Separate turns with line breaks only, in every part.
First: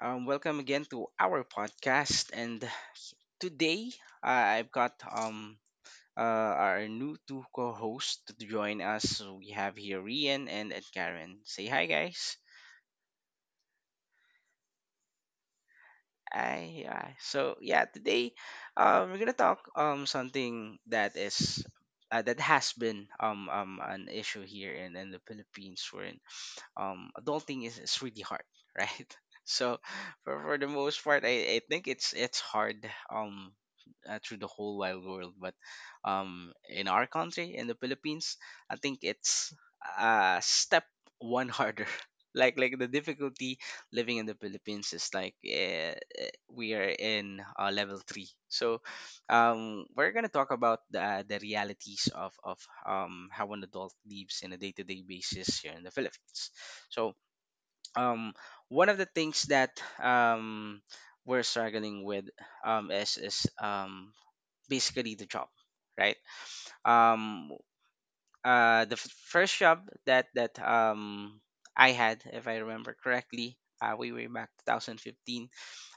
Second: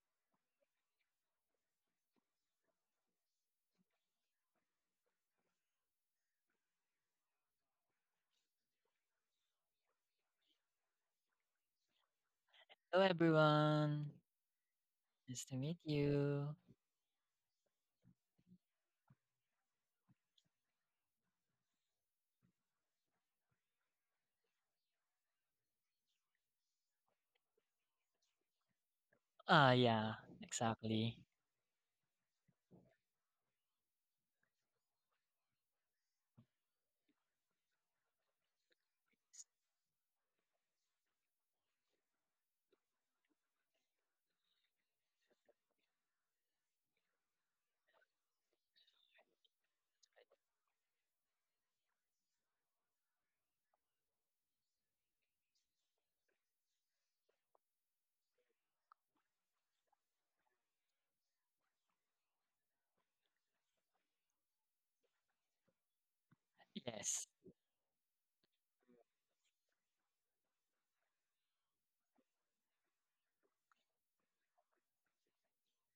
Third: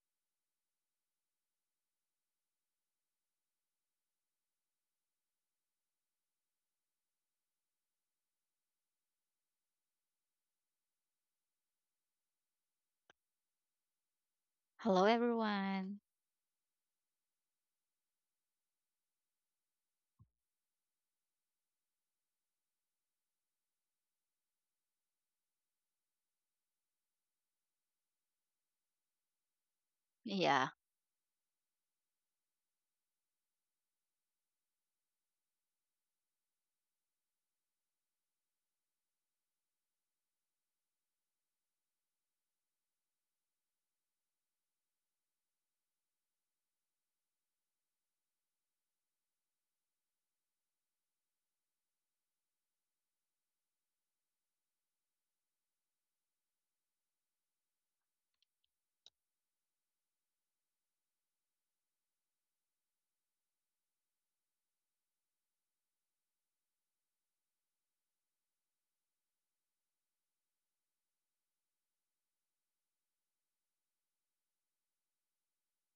Welcome again to our podcast. And today, I've got our new two co hosts to join us. So we have here Rian and Karen. Say hi, guys.
Hello everyone.
Hello,
Nice to meet
everyone.
you.
Hi, yeah. So, yeah, today we're going to talk something that is. That has been an issue here in the Philippines. Adulting is really hard, right?
Ah,
So
yeah,
for the
Yeah.
most
exactly.
part, I think it's hard um, through the whole wild world. But in our country, in the Philippines, I think it's a step one harder. Like the difficulty living in the Philippines is like we are in level three. So we're gonna talk about the realities of how an adult lives in a day to day basis here in the Philippines. So, um, one of the things that we're struggling with is basically the job, right?
Yes.
Um, the first job that I had, if I remember correctly, way back 2015.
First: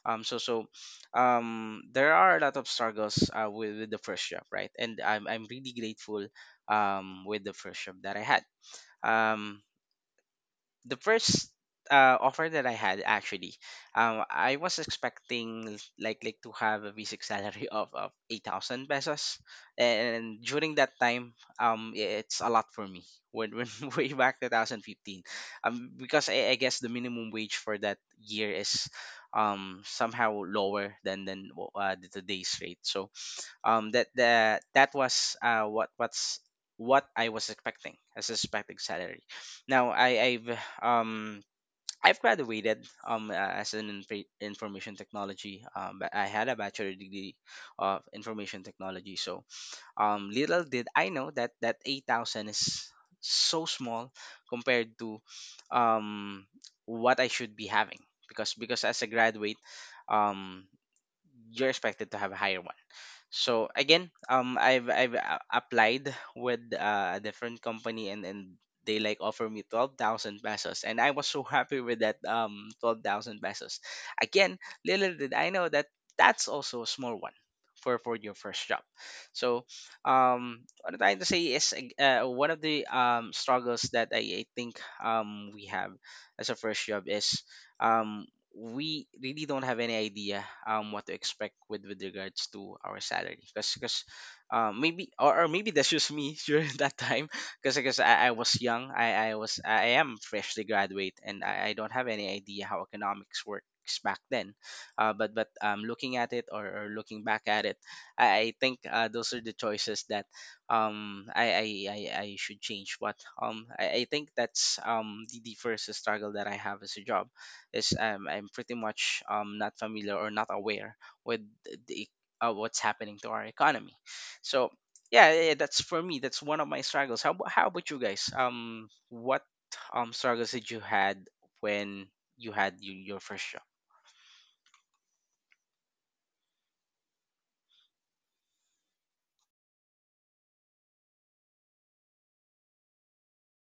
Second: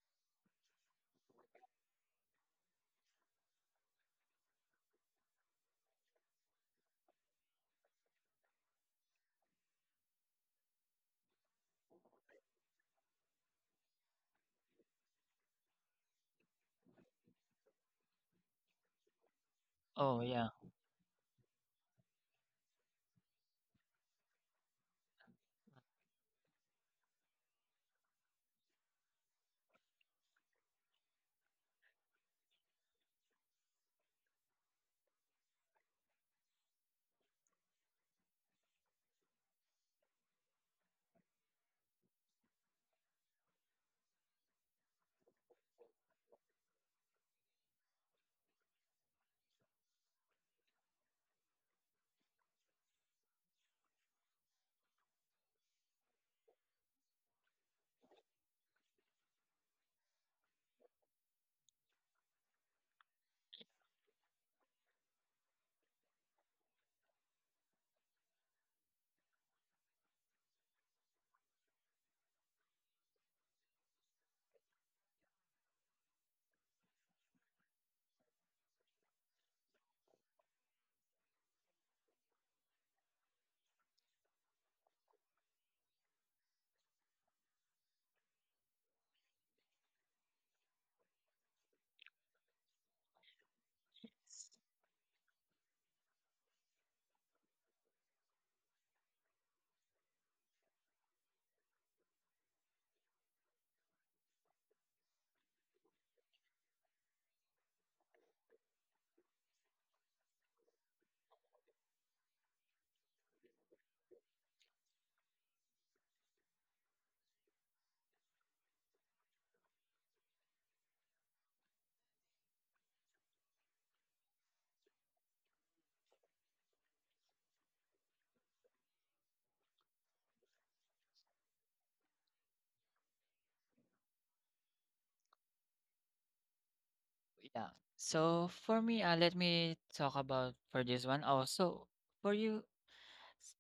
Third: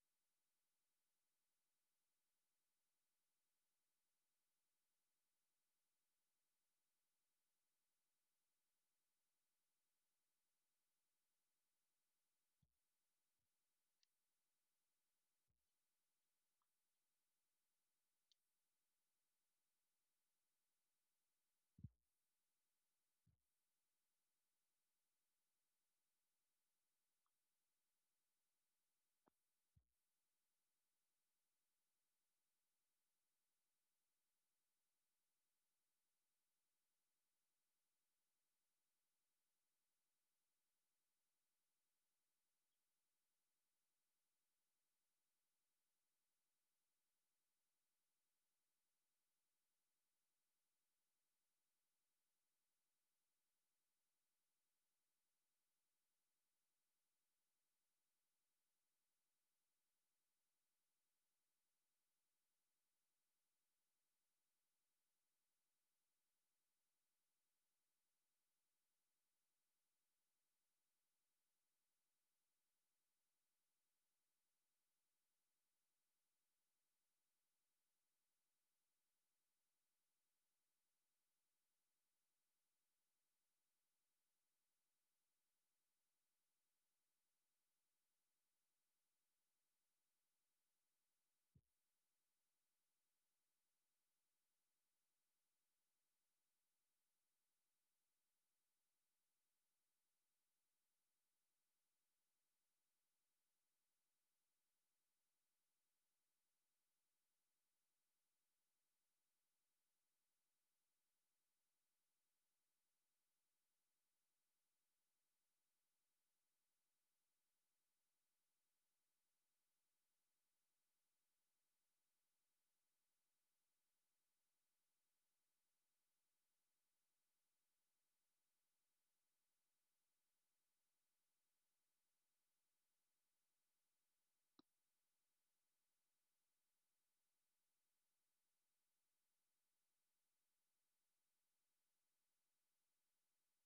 Um, so so there are a lot of struggles with the first job, right? And I'm really grateful with the first job that I had. Um, the first offer that I had actually, I was expecting like to have a basic salary of 8,000 pesos,
Oh,
and
yeah,
during that time, it's a lot for me when way back 2015, because I guess the minimum wage for that year is, somehow lower than the today's rate. So that that that was what what's what I was expecting as a expected salary. Now um I've graduated as an information technology but I had a bachelor degree of information technology so little did I know that that 8,000 is so small compared to um what I should be having because as a graduate um you're expected to have a higher. So again, I've applied with a different company and they like offer me 12,000 pesos, and I was so happy with that 12,000 pesos. Again, little did I know that that's also a small one for your first job. So what I'm trying to say is one of the struggles that I think we have as a first job is um we really don't have any idea what to expect with regards to our salary because maybe or maybe that's just me during that time because I was young I am freshly graduate and I don't have any idea how economics works back then, but looking at it or looking back at it, I think those are the choices that I should change, but I think that's the first struggle that I have as a job is, I'm pretty much not familiar or not aware with the what's happening to our economy. So yeah, yeah, yeah, that's for me. That's one of my struggles. How how about you guys? What struggles did you had when you had your first job?
yeah. So for me, let me talk about for this one. Also, for you, s-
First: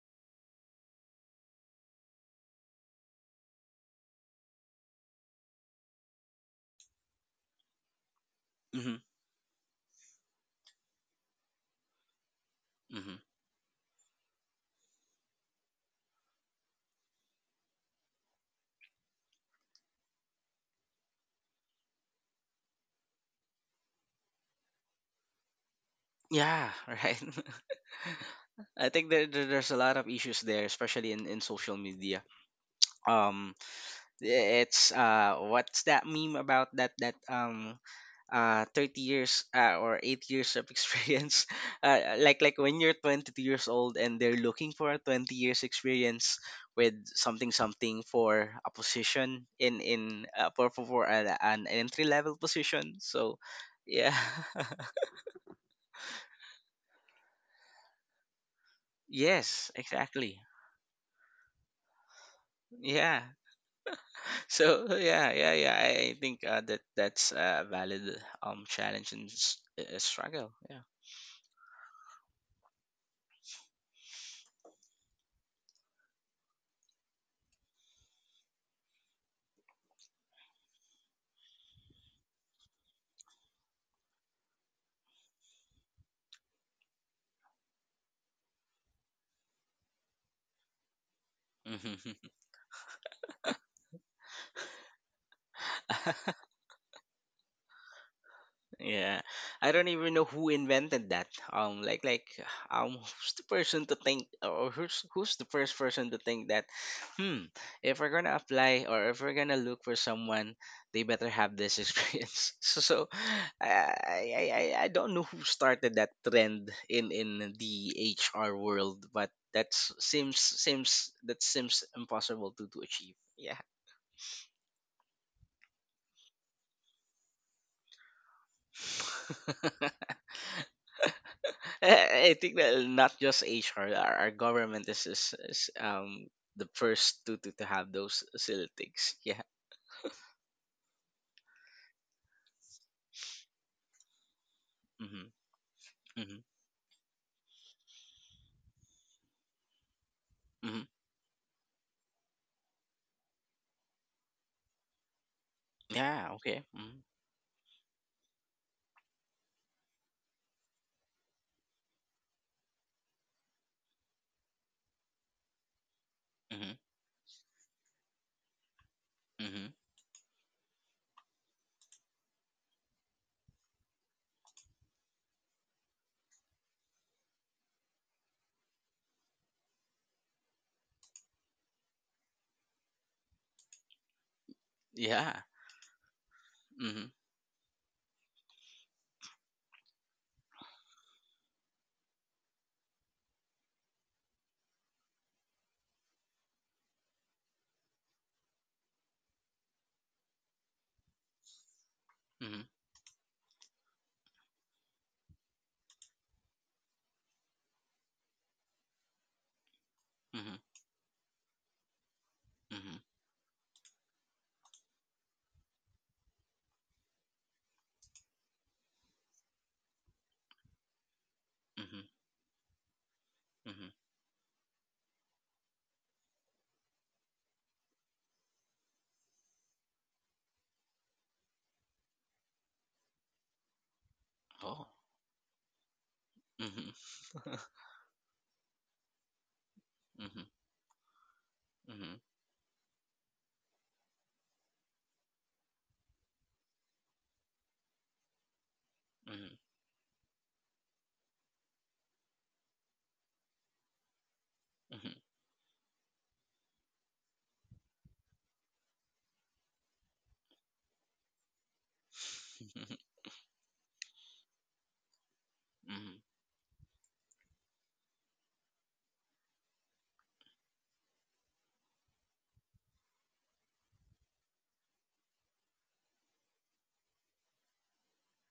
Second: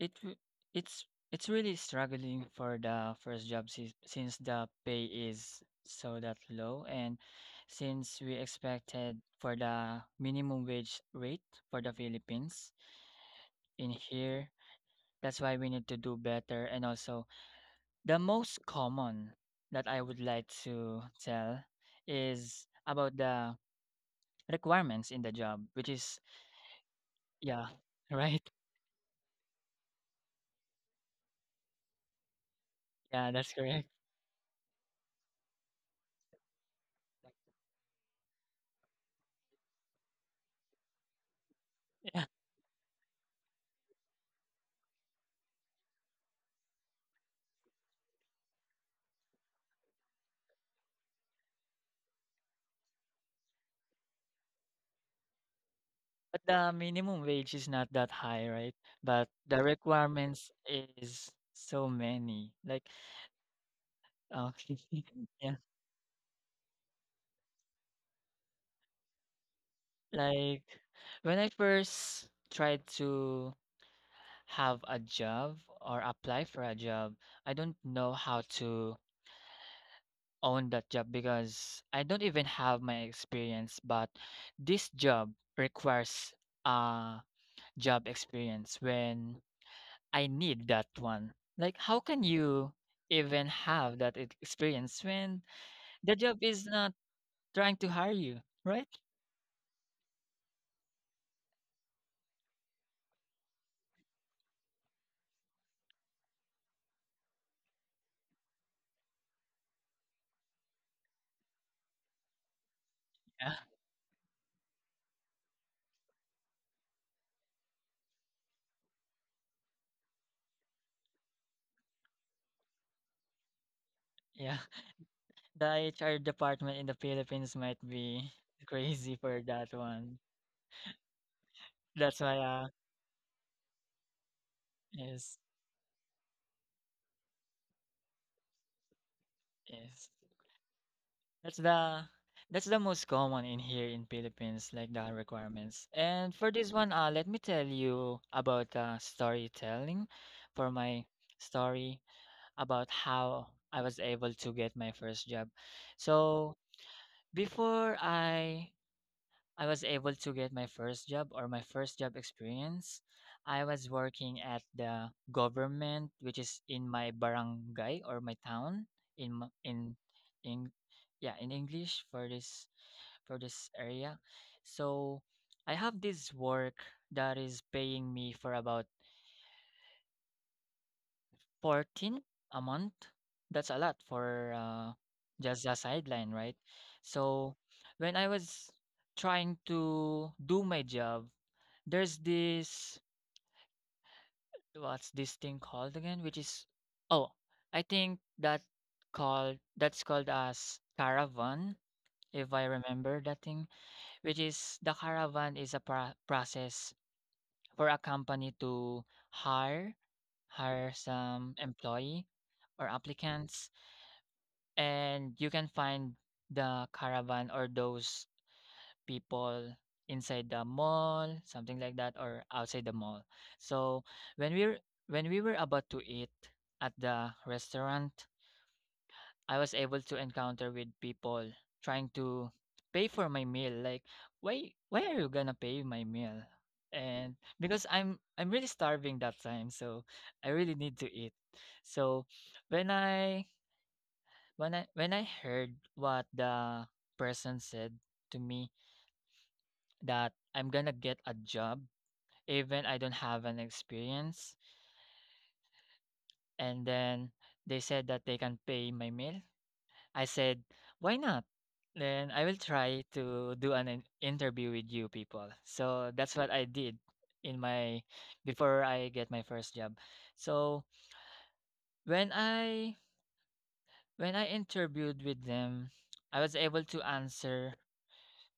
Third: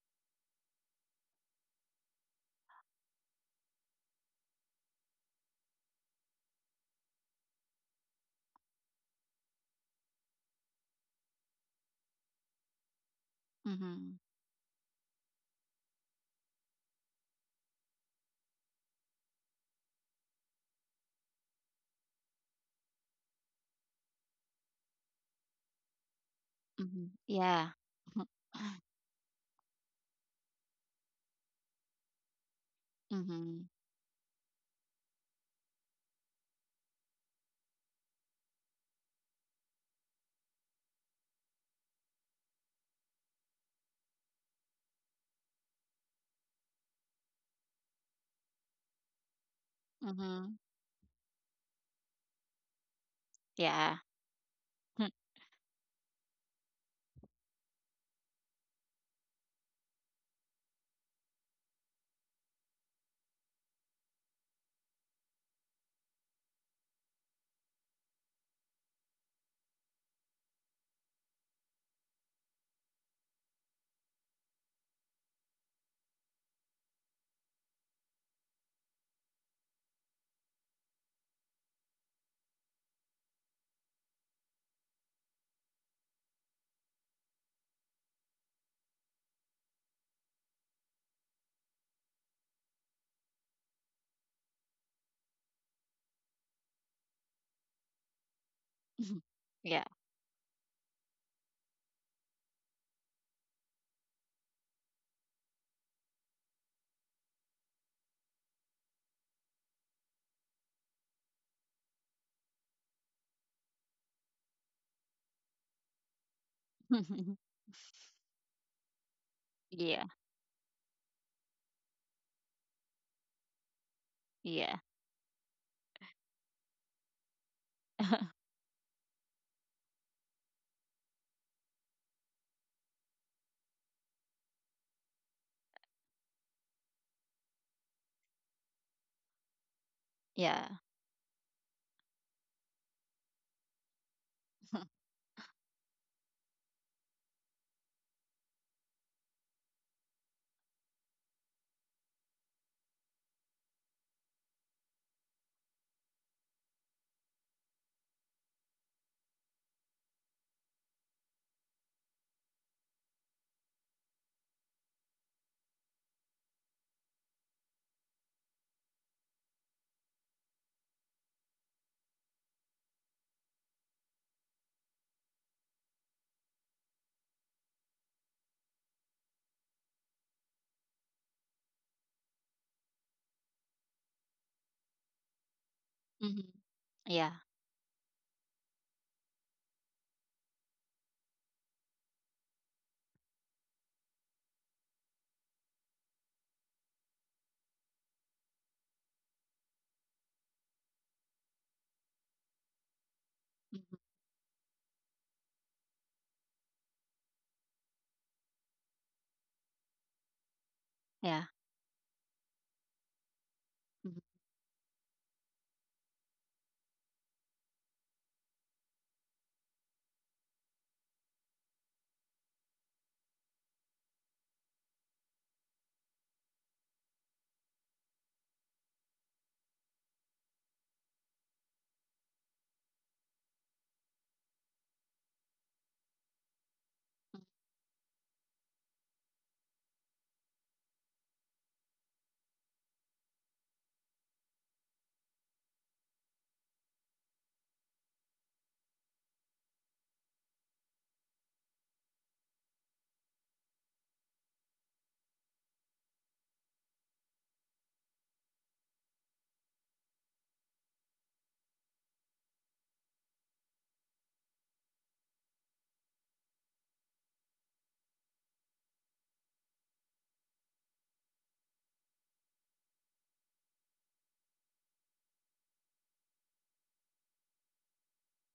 it w- it's really struggling for the first job si since the pay is so that low, and since we
Hmm.
expected for the minimum wage rate for the Philippines
Hmm.
in
Mhm.
here, that's why we need to do better, and also the most common that I would like to tell is about the requirements in the job, which is,
Yeah,
Mhm.
right.
Yeah.
yeah, right?
I think there's a lot of issues there, especially in social media.
Yeah,
Um,
that's
Mhm.
correct.
It's what's that meme about that 30 years or 8 years of experience,
Yeah.
like when you're 22 years old and they're looking for a 20 years experience with something for a position in in uh,
Mhm.
for for, for an entry level position. So
Yeah.
yeah.
But the minimum wage is not that high, right? But the
Yes, exactly,
requirements is so many. Like,
yeah.
uh,
So yeah,
yeah,
yeah, yeah, I think that that's a valid challenge and struggle.
like
Yeah.
when I first tried to have a job or apply for a job, I don't know how to own that job because I don't even have my experience, but this job requires uh job experience when I need that one. Like how
Mhm.
can you even have that experience when the job is not trying to hire you, right?
Yeah, I
Yeah.
don't even know who invented that. Um, like like who's the person to think, or who's the first person to think that, hmm, if we're gonna apply or if we're gonna look for someone, they better have this experience. So, so
Yeah.
I don't know who started that trend in the HR world, but that
Yeah.
seems impossible to achieve. Yeah.
Yeah.
Yeah.
The HR department in the Philippines might be crazy for that one. That's
I
why
think that not just HR, our government is,
Yes,
is, is um the first to have those silly things. Yeah.
yes.
Yeah.
That's the that's the most common in here in Philippines, like the
Mhm.
requirements. And
Mhm.
for this one, let me tell you about storytelling for
Mhm.
my story about how I was able to get my first job.
Yeah.
So
Okay. Mhm.
before I was able to get my first job or my first job experience, I was working at the government, which is
Mhm.
in my barangay or my town in m-
Mhm.
in in yeah in english for this or this area. So I have this work that is paying me for about 14 a month. That's a lot for
Yeah.
just a sideline,
Mhm.
right?
Mhm.
Yeah.
So when I was trying to do my job, there's this what's this thing called again which is oh I think that's called as caravan if I
Mhm.
remember that thing,
Mhm.
which is the caravan is a process for a company to hire
Mhm.
hire
Yeah.
some employee or
Mhm.
applicants,
Mhm.
and you can find the caravan or those people inside the mall something like
Mhm.
that or outside the mall.
Mhm.
So when we were when we were about to eat at the restaurant, I was able to encounter with people trying to pay for my meal. Like,
Oh.
why are you gonna pay my meal?
Mhm.
And because I'm really starving that time, so
Mhm.
I really need to eat.
Mhm.
So when I when I heard what the person said to me
Mhm.
that I'm gonna get a job even I don't have an experience,
Mhm.
and then they said that they can pay my meal, I said, "Why not? Then I will try to do an interview with you people." So
Mhm.
that's what I did in my before I get my first job. So when I when I interviewed with them, I was able to answer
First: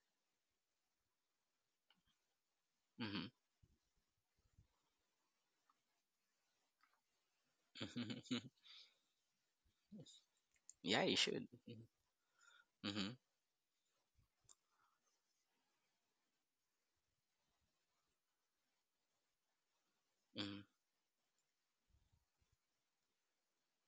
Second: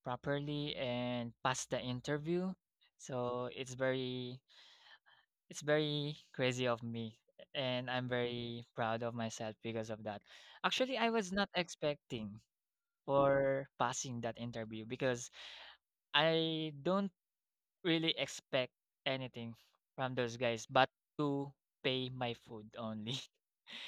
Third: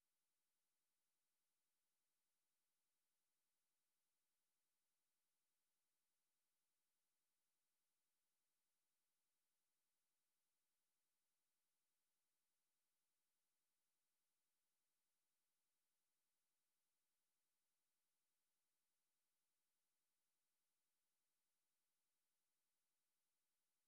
properly and pass the interview.
Mhm. Mhm.
So it's very crazy of me and I'm very proud of myself because of that. Actually,
Yeah,
I
you
was
should.
not expecting
Mhm.
for passing that interview because I don't really expect anything from those
Mhm.
guys but to pay my food only.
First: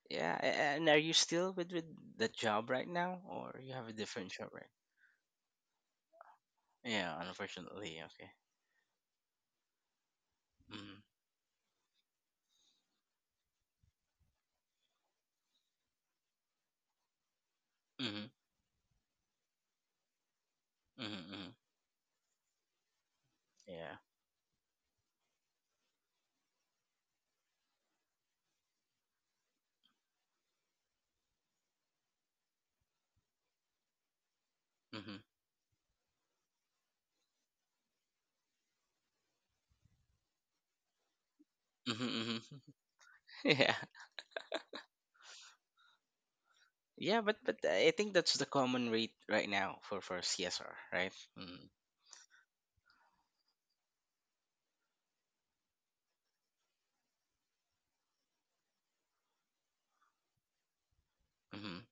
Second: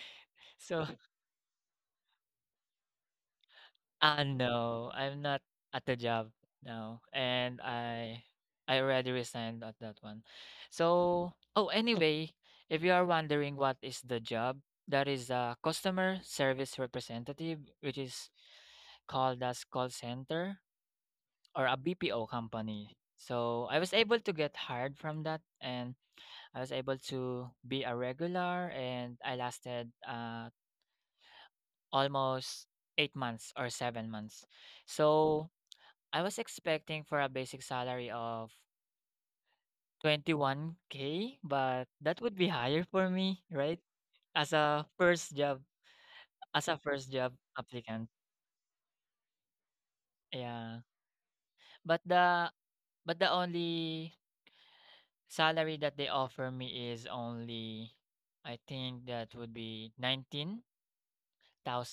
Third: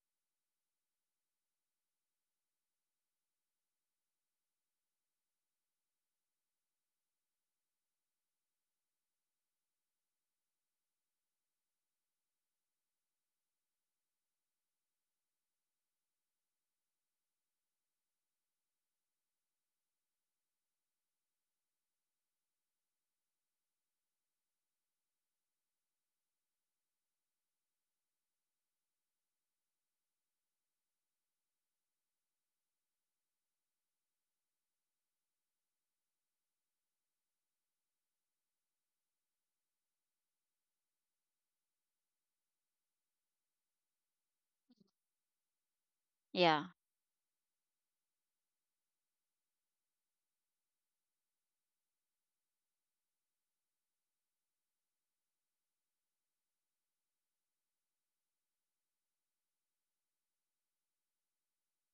Yeah. a- a-
So
And are you still with the job right now, or you have a different job, right?
no, I'm not at the job now
Yeah,
and
unfortunately. Okay.
I already resigned at that one.
Mhm.
So oh anyway, if you are wondering what is the job, that is a customer service representative, which is
Mhm.
called as call center,
Mhm. Mhm.
or a BPO company. So I was
Yeah.
able to get hired from that and I was able to be a regular and I lasted almost 8 months or 7 months.
Mhm.
So I was expecting for a basic salary of 21K, but
Mhm.
that would
Mhm.
be higher for me,
Yeah.
right? As a first job,
Yeah.
as a first
Yeah,
job
but I
applicant.
think that's the common rate right now for CSR,
Yeah.
right? Mhm.
But the but the only salary that they offer me is only I think that would be 19,000,
Mhm.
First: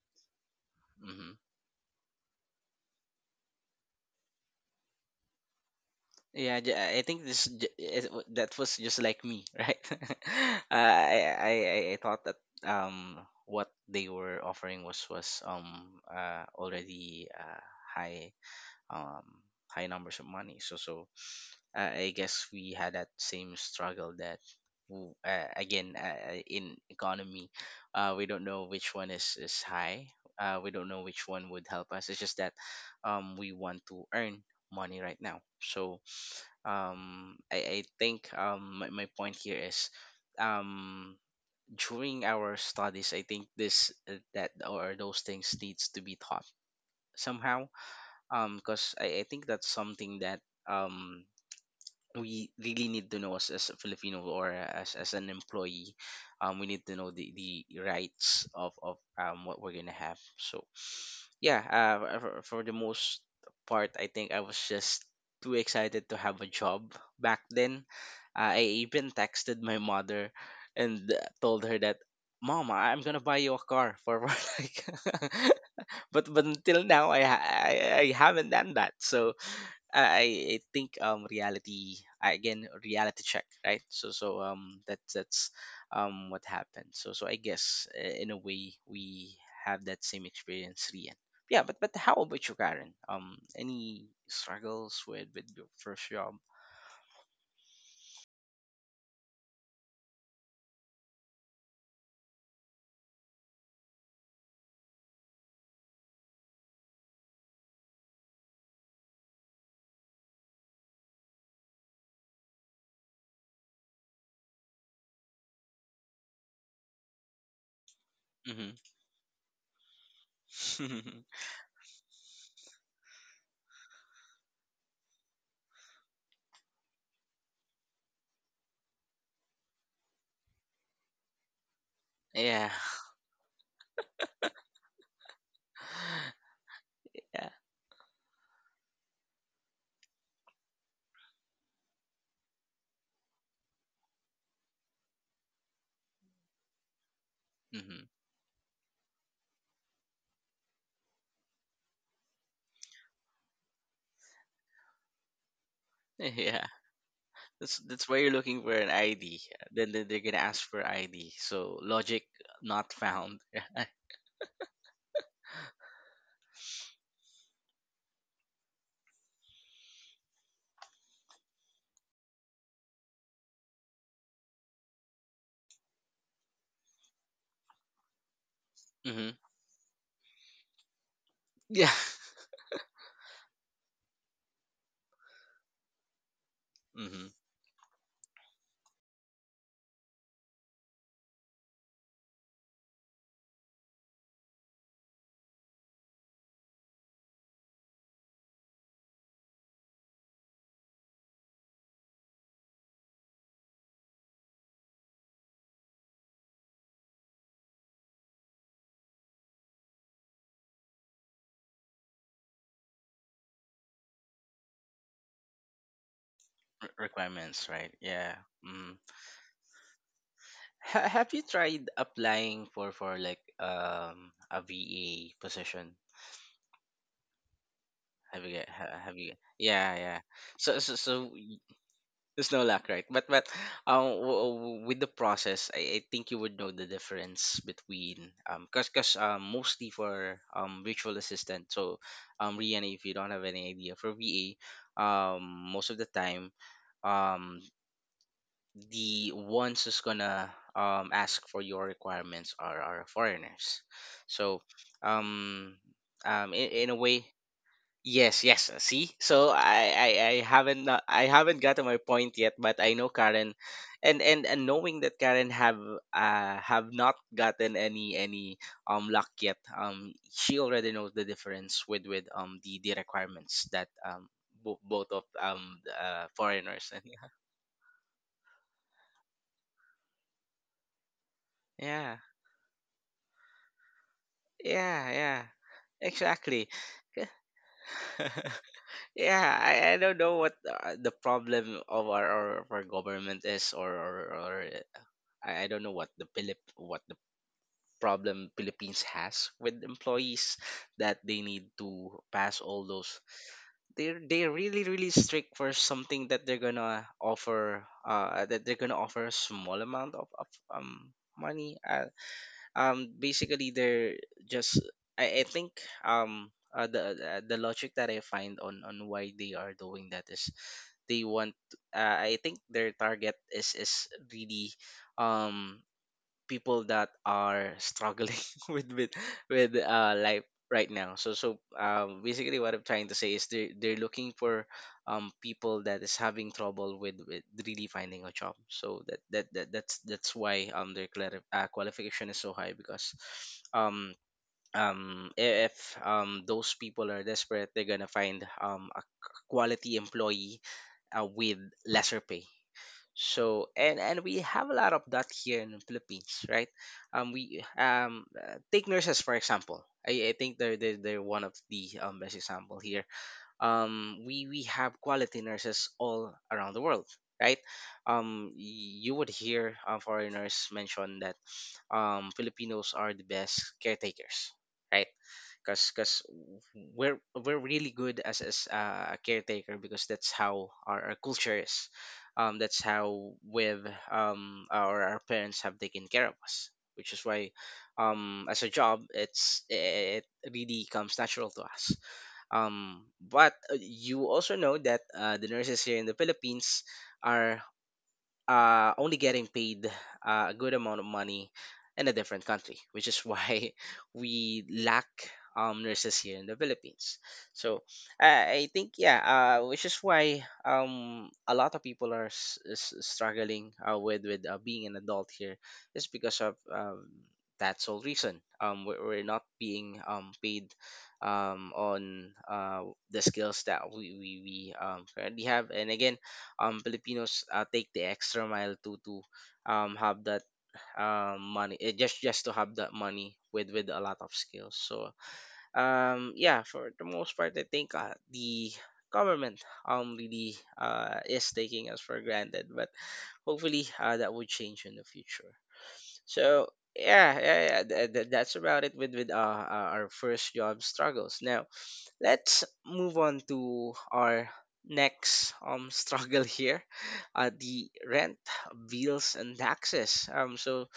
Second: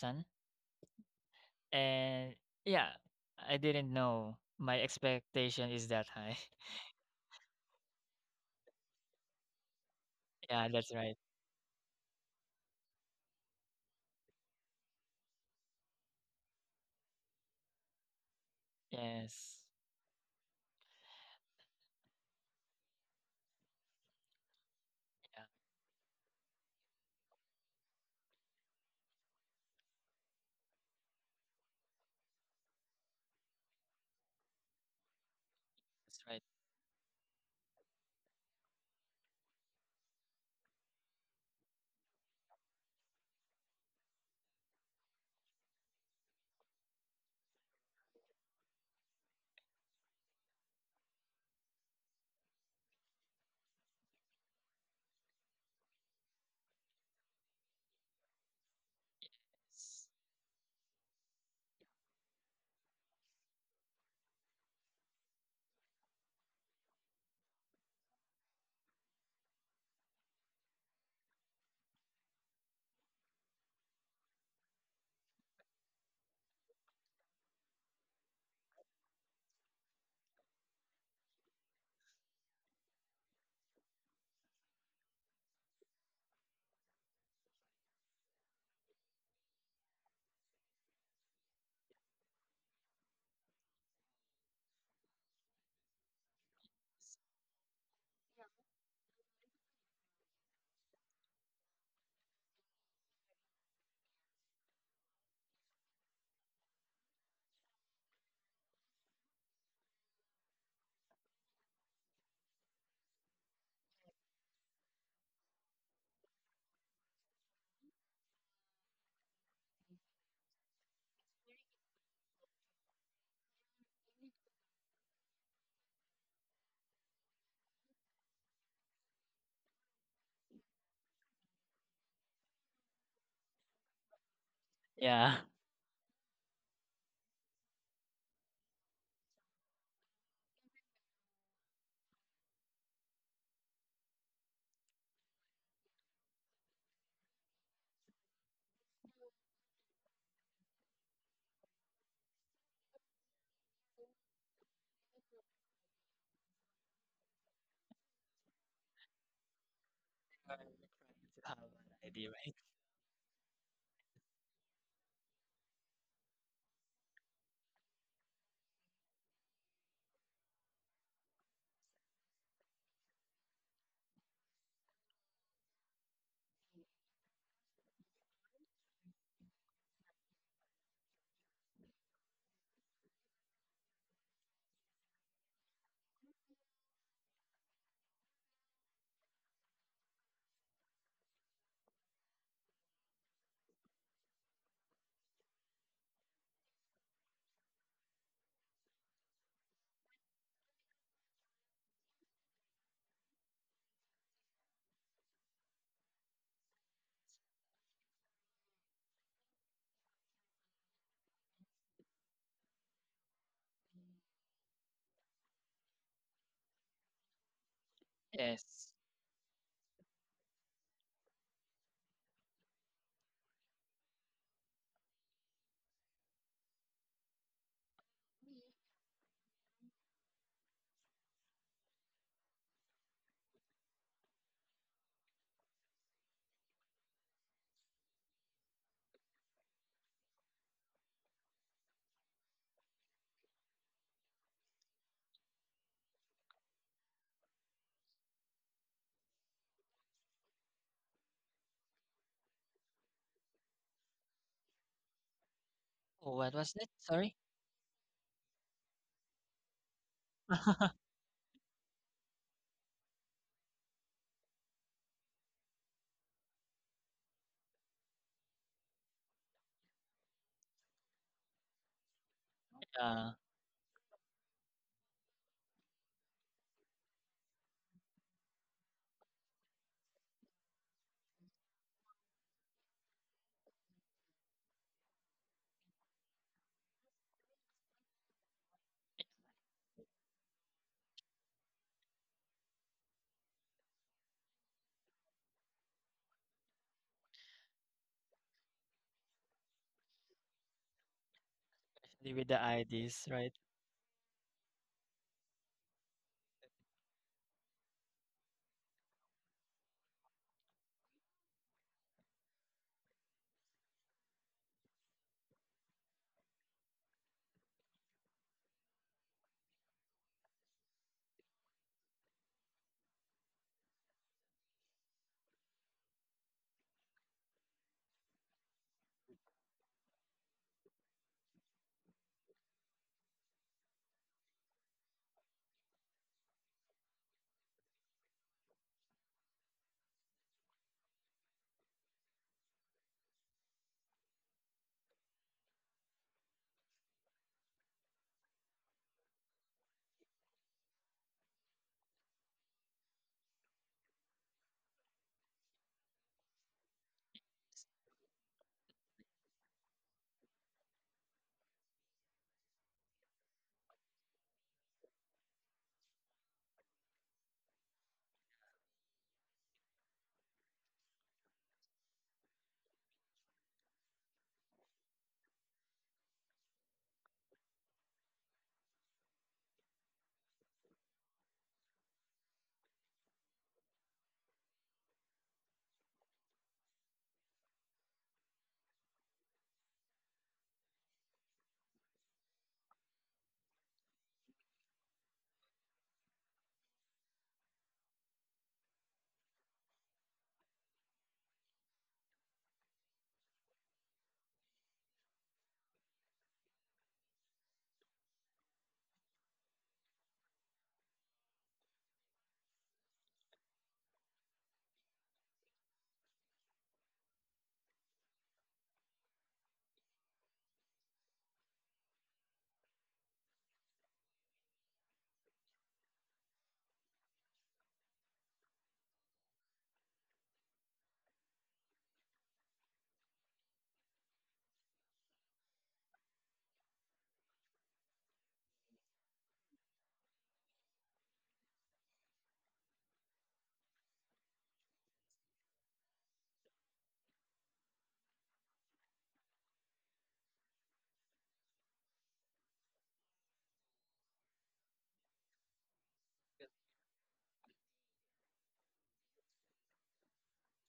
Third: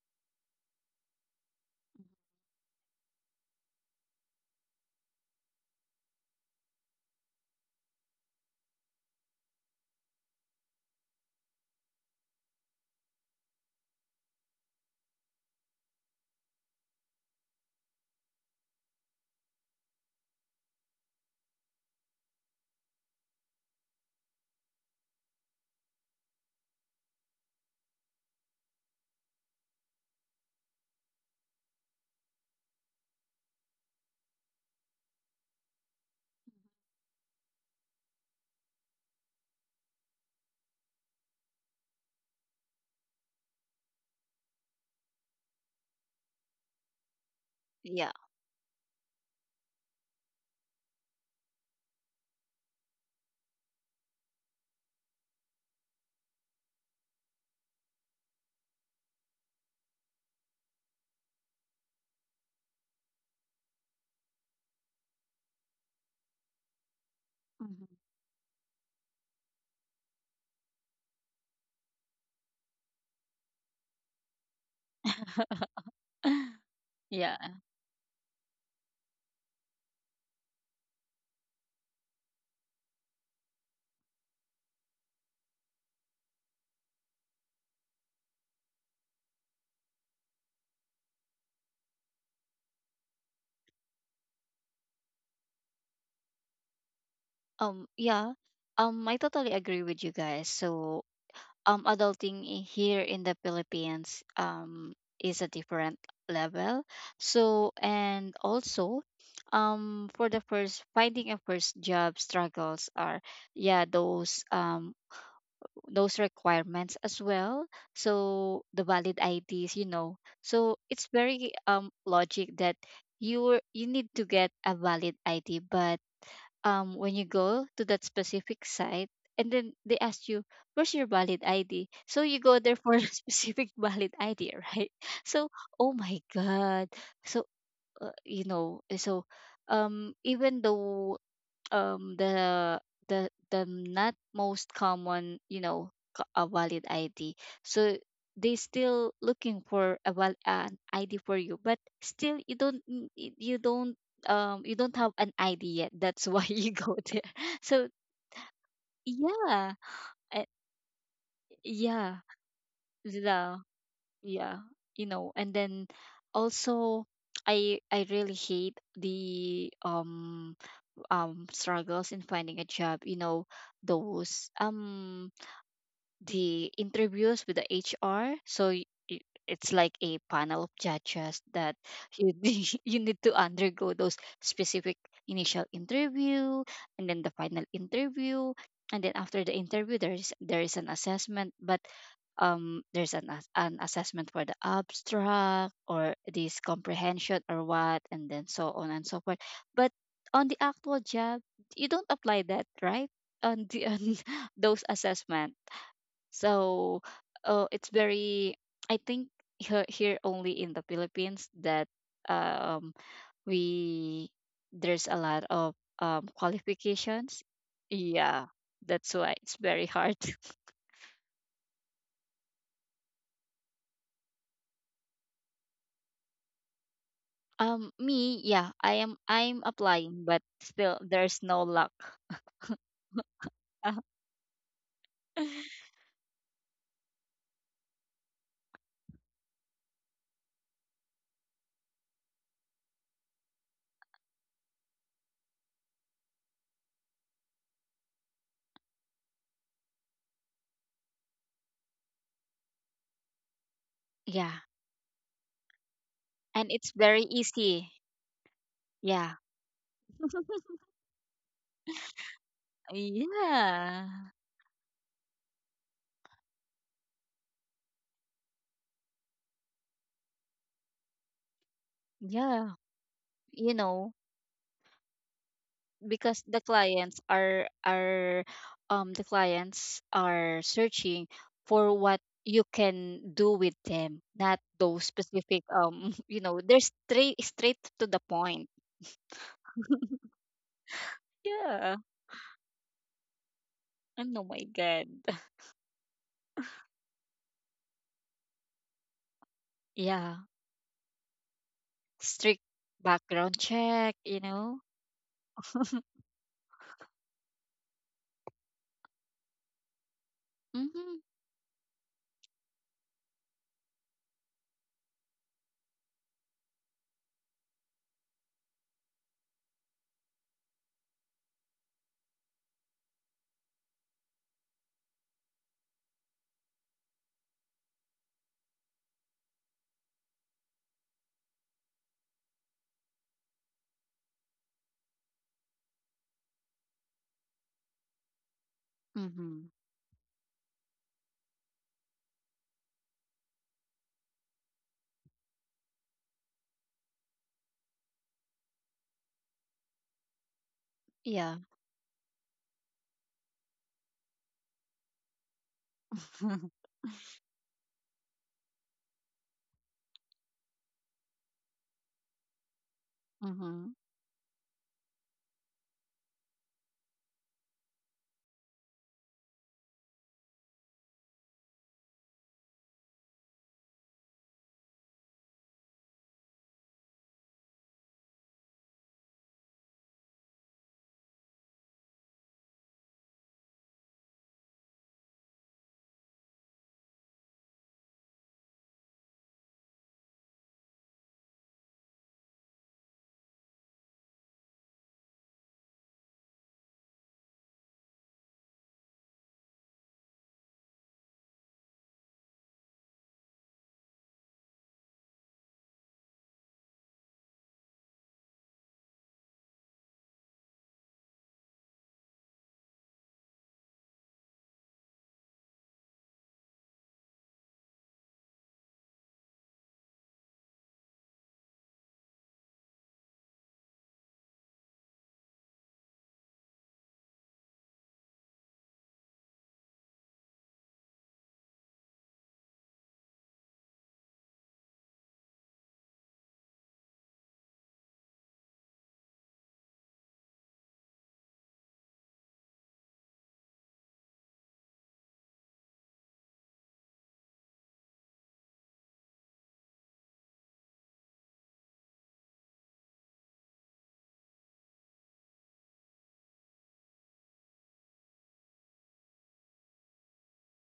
Mhm.
and yeah, I didn't know my expectation is that high.
Yeah, I think this j- it w- that was just like me, right?
Yeah, that's
uh,
right.
I I I I thought that what they were offering was already high um
Yes.
high numbers of money. So so I guess we had that same struggle that w-
Yeah,
again in economy we don't know which one is high, we don't know which one would help us. It's just that we want to earn money right now. So
that's right.
I think my point here is, um, during our studies I think this that or those things needs to be taught somehow.
Yeah.
Because I think that's something that we really need to know as a Filipino or as an employee. We need to know the rights of what we're gonna
S-
have. So yeah, for the most part, I think I was just too excited to have a job back
Mhm.
then. I even texted my mother and told her that, "Mom, I'm gonna buy you a car for," for like but until now I
Yeah.
ha- I, I haven't done that. So I think reality again reality check, right. So so that's what happened. So so I guess in a way we have that same experience, Rian. Yeah, but how about you, Karen? Any struggles with your first job?
Yeah. I totally agree with you guys. So, adulting here in the Philippines, is a different level. So, and also, for the first finding a first job struggles are, yeah, those requirements as well. So
Mm-hmm.
the valid IDs, you know. So it's very logic that you you need to get a valid ID. But when you go to that specific site and then they ask you, where's your valid id? So you go
Yeah.
there for a specific valid id, right?
Yeah.
So, oh my god. So
Yeah.
you know, so even though um the the not most common, you know, a valid id, so
Mm-hmm.
they still looking for a an id for you, but still you don't have an id yet. That's why
Yeah.
you go there. So,
That's why you're looking for an ID.
yeah.
Then they're gonna
You
uh,
trying
ask for ID.
to have an
So
yeah.
logic
ID, right?
not found.
the, yeah, and then also, I really hate the struggles in finding a job, you know, those the interviews with the HR. So y-
Mm-hmm.
it's like a panel of judges that
Yeah.
you you need to undergo those specific initial interview, and then the
Mm-hmm.
final interview, and then after the interview there is an assessment. But there's an assessment for the abstract or this comprehension or what, and then so on and so forth. But on the actual job you don't apply that, right? On the on those assessment. So, it's very, I think here, only in the Philippines that um, we there's a lot of
Re-
qualifications.
requirements, right? Yeah.
Yeah,
Yes.
Mm.
that's why it's very hard.
Have you tried applying for like a VA position?
Me?
Have you get?
Yeah,
Have you?
I'm
Yeah, yeah.
applying, but
So so
still
so
there's no luck.
there's no luck, right? But with the process, I think you would know the difference between cause cause mostly for virtual assistant. So Rihanna, if you don't have any idea for VA, most of the time, um, the ones who's gonna ask for your requirements are foreigners.
Yeah,
So um
Oh,
um
what
and
was
in, in
it's
that?
a
very
way.
Sorry.
easy.
Yes, yes. See,
Yeah.
so I haven't, I haven't gotten my point yet, but I know Karen,
Yeah.
and knowing that Karen have not gotten any luck yet. She already knows the difference with um
Yeah.
the the
Yeah,
requirements
You
that
know,
both of the,
because the
foreigners and
clients are are um the clients are searching for
yeah,
what you can do with them, not those
yeah, yeah,
specific
exactly.
they're straight to the point.
yeah, I don't know what the problem
Yeah.
of our government is, or, or
And, oh
or
my god.
I, I don't know what the problem Philippines has with
Yeah.
employees, that they need to
especially with
Strict
pass
the
all those.
IDs,
background
right?
check,
They're
you
they're
know.
really really strict for something that they're gonna offer that they're gonna offer a small amount of
Mm-hmm.
money. Basically they're just, I think the logic that I find on why they are doing that is, they want, I think their target is really um people that are struggling with life right now. So basically what I'm trying to say is they're looking for people that is having trouble with really finding a job. So that
Mm-hmm.
that's why their qualification is so high, because um if those people are desperate, they're gonna find a quality employee
Yeah.
with lesser pay. And we have a lot of that here in the Philippines, right? We take nurses for example. I think they're one of the best example here.
Mm-hmm.
Um, we have quality nurses all around the world, right? You would hear foreigners mention that Filipinos are the best caretakers, right? Because we're really good as a caretaker, because that's how our culture is. That's how our parents have taken care of us, which is why as a job, it really comes natural to us. Um, but you also know that the nurses here in the Philippines are only getting paid a good amount of money in a different country, which is why we lack nurses here in the Philippines. So I think, yeah, which is why a lot of people are struggling with being an adult here, is because of that sole reason. We're not being paid on the skills that we currently have. And again, um, Filipinos take the extra mile to have that money, just to have that money with a lot of skills. So um, yeah, for the most part, I think the government really is taking us for granted, but hopefully that would change in the future. So yeah, yeah, yeah. That's about it with our first job struggles. Now let's move on to our next struggle here: the rent, bills, and taxes. um so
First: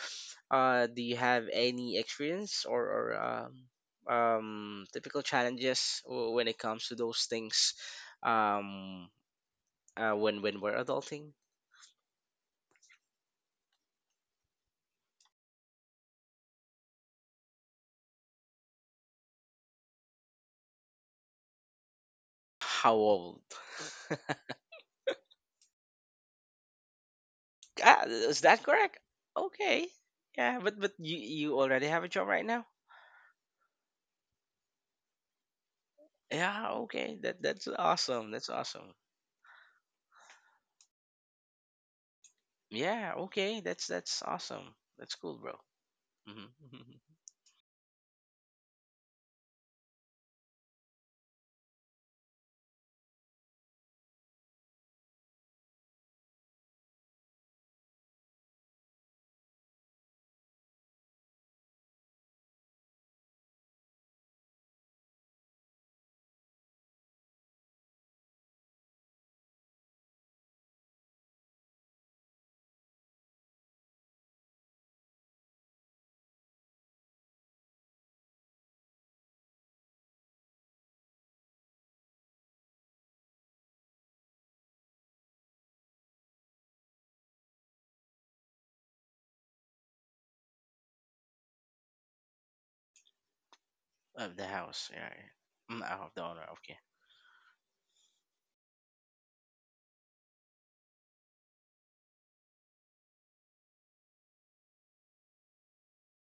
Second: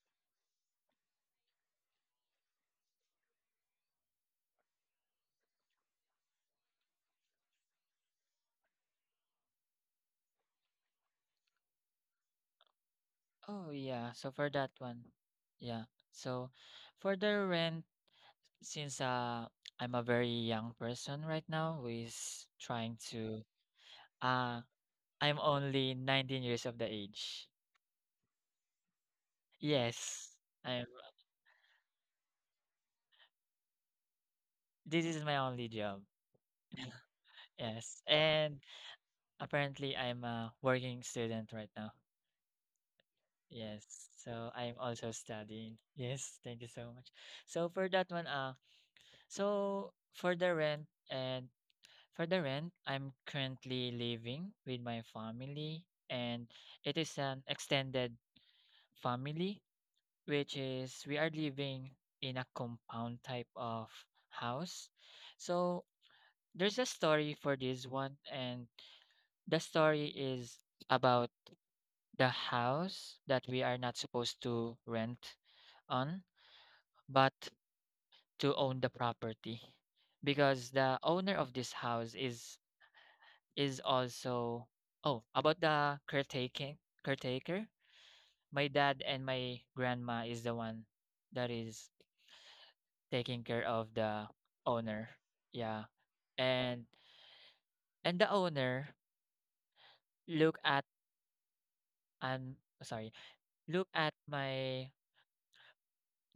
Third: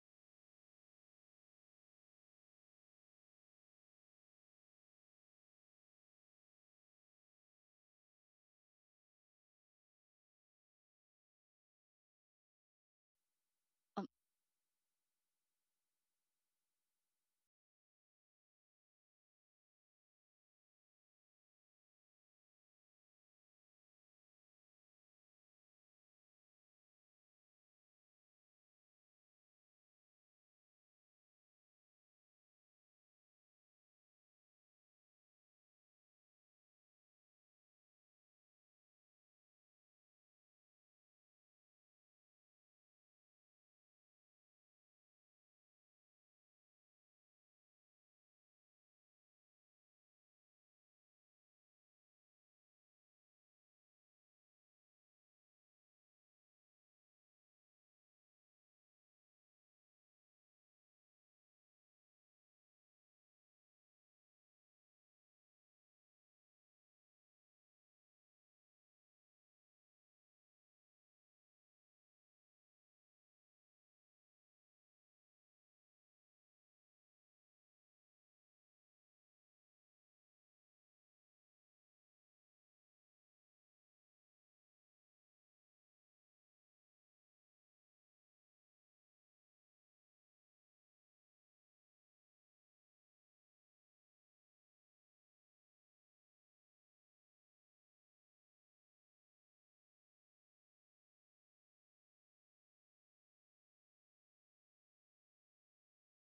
uh do you have any experience or typical challenges when it comes to those things, um, when we're adulting?
Oh,
um,
yeah. So for that one, yeah. So for the rent, since I'm a very young person right now who is
How
trying to
old?
uh I'm only 19 years of the age.
Ah, is that correct? Okay.
Yes,
Yeah, but
I'm
you already have a job right now.
this is my only job.
Yeah, okay, that's
Yes.
awesome, that's
And
awesome.
apparently I'm a working student right now.
Yeah, okay. That's
Yes.
that's
So I'm
awesome.
also
That's cool, bro.
studying. Yes, thank you
Mm-hmm.
so much. So for that one, so for the rent, and for the rent, I'm currently living with my family, and it is an extended family, which is we are living in a compound type of house. So there's a story for this one, and the story is about the house that we are not supposed to rent on, but to own the property because the owner of this house is also oh about the caretaking caretaker. My dad and my grandma is the one that is taking care of the
Of the house,
owner.
yeah, yeah.
Yeah.
Mm, out of the owner,
And
okay.
and the owner look at and sorry, look at my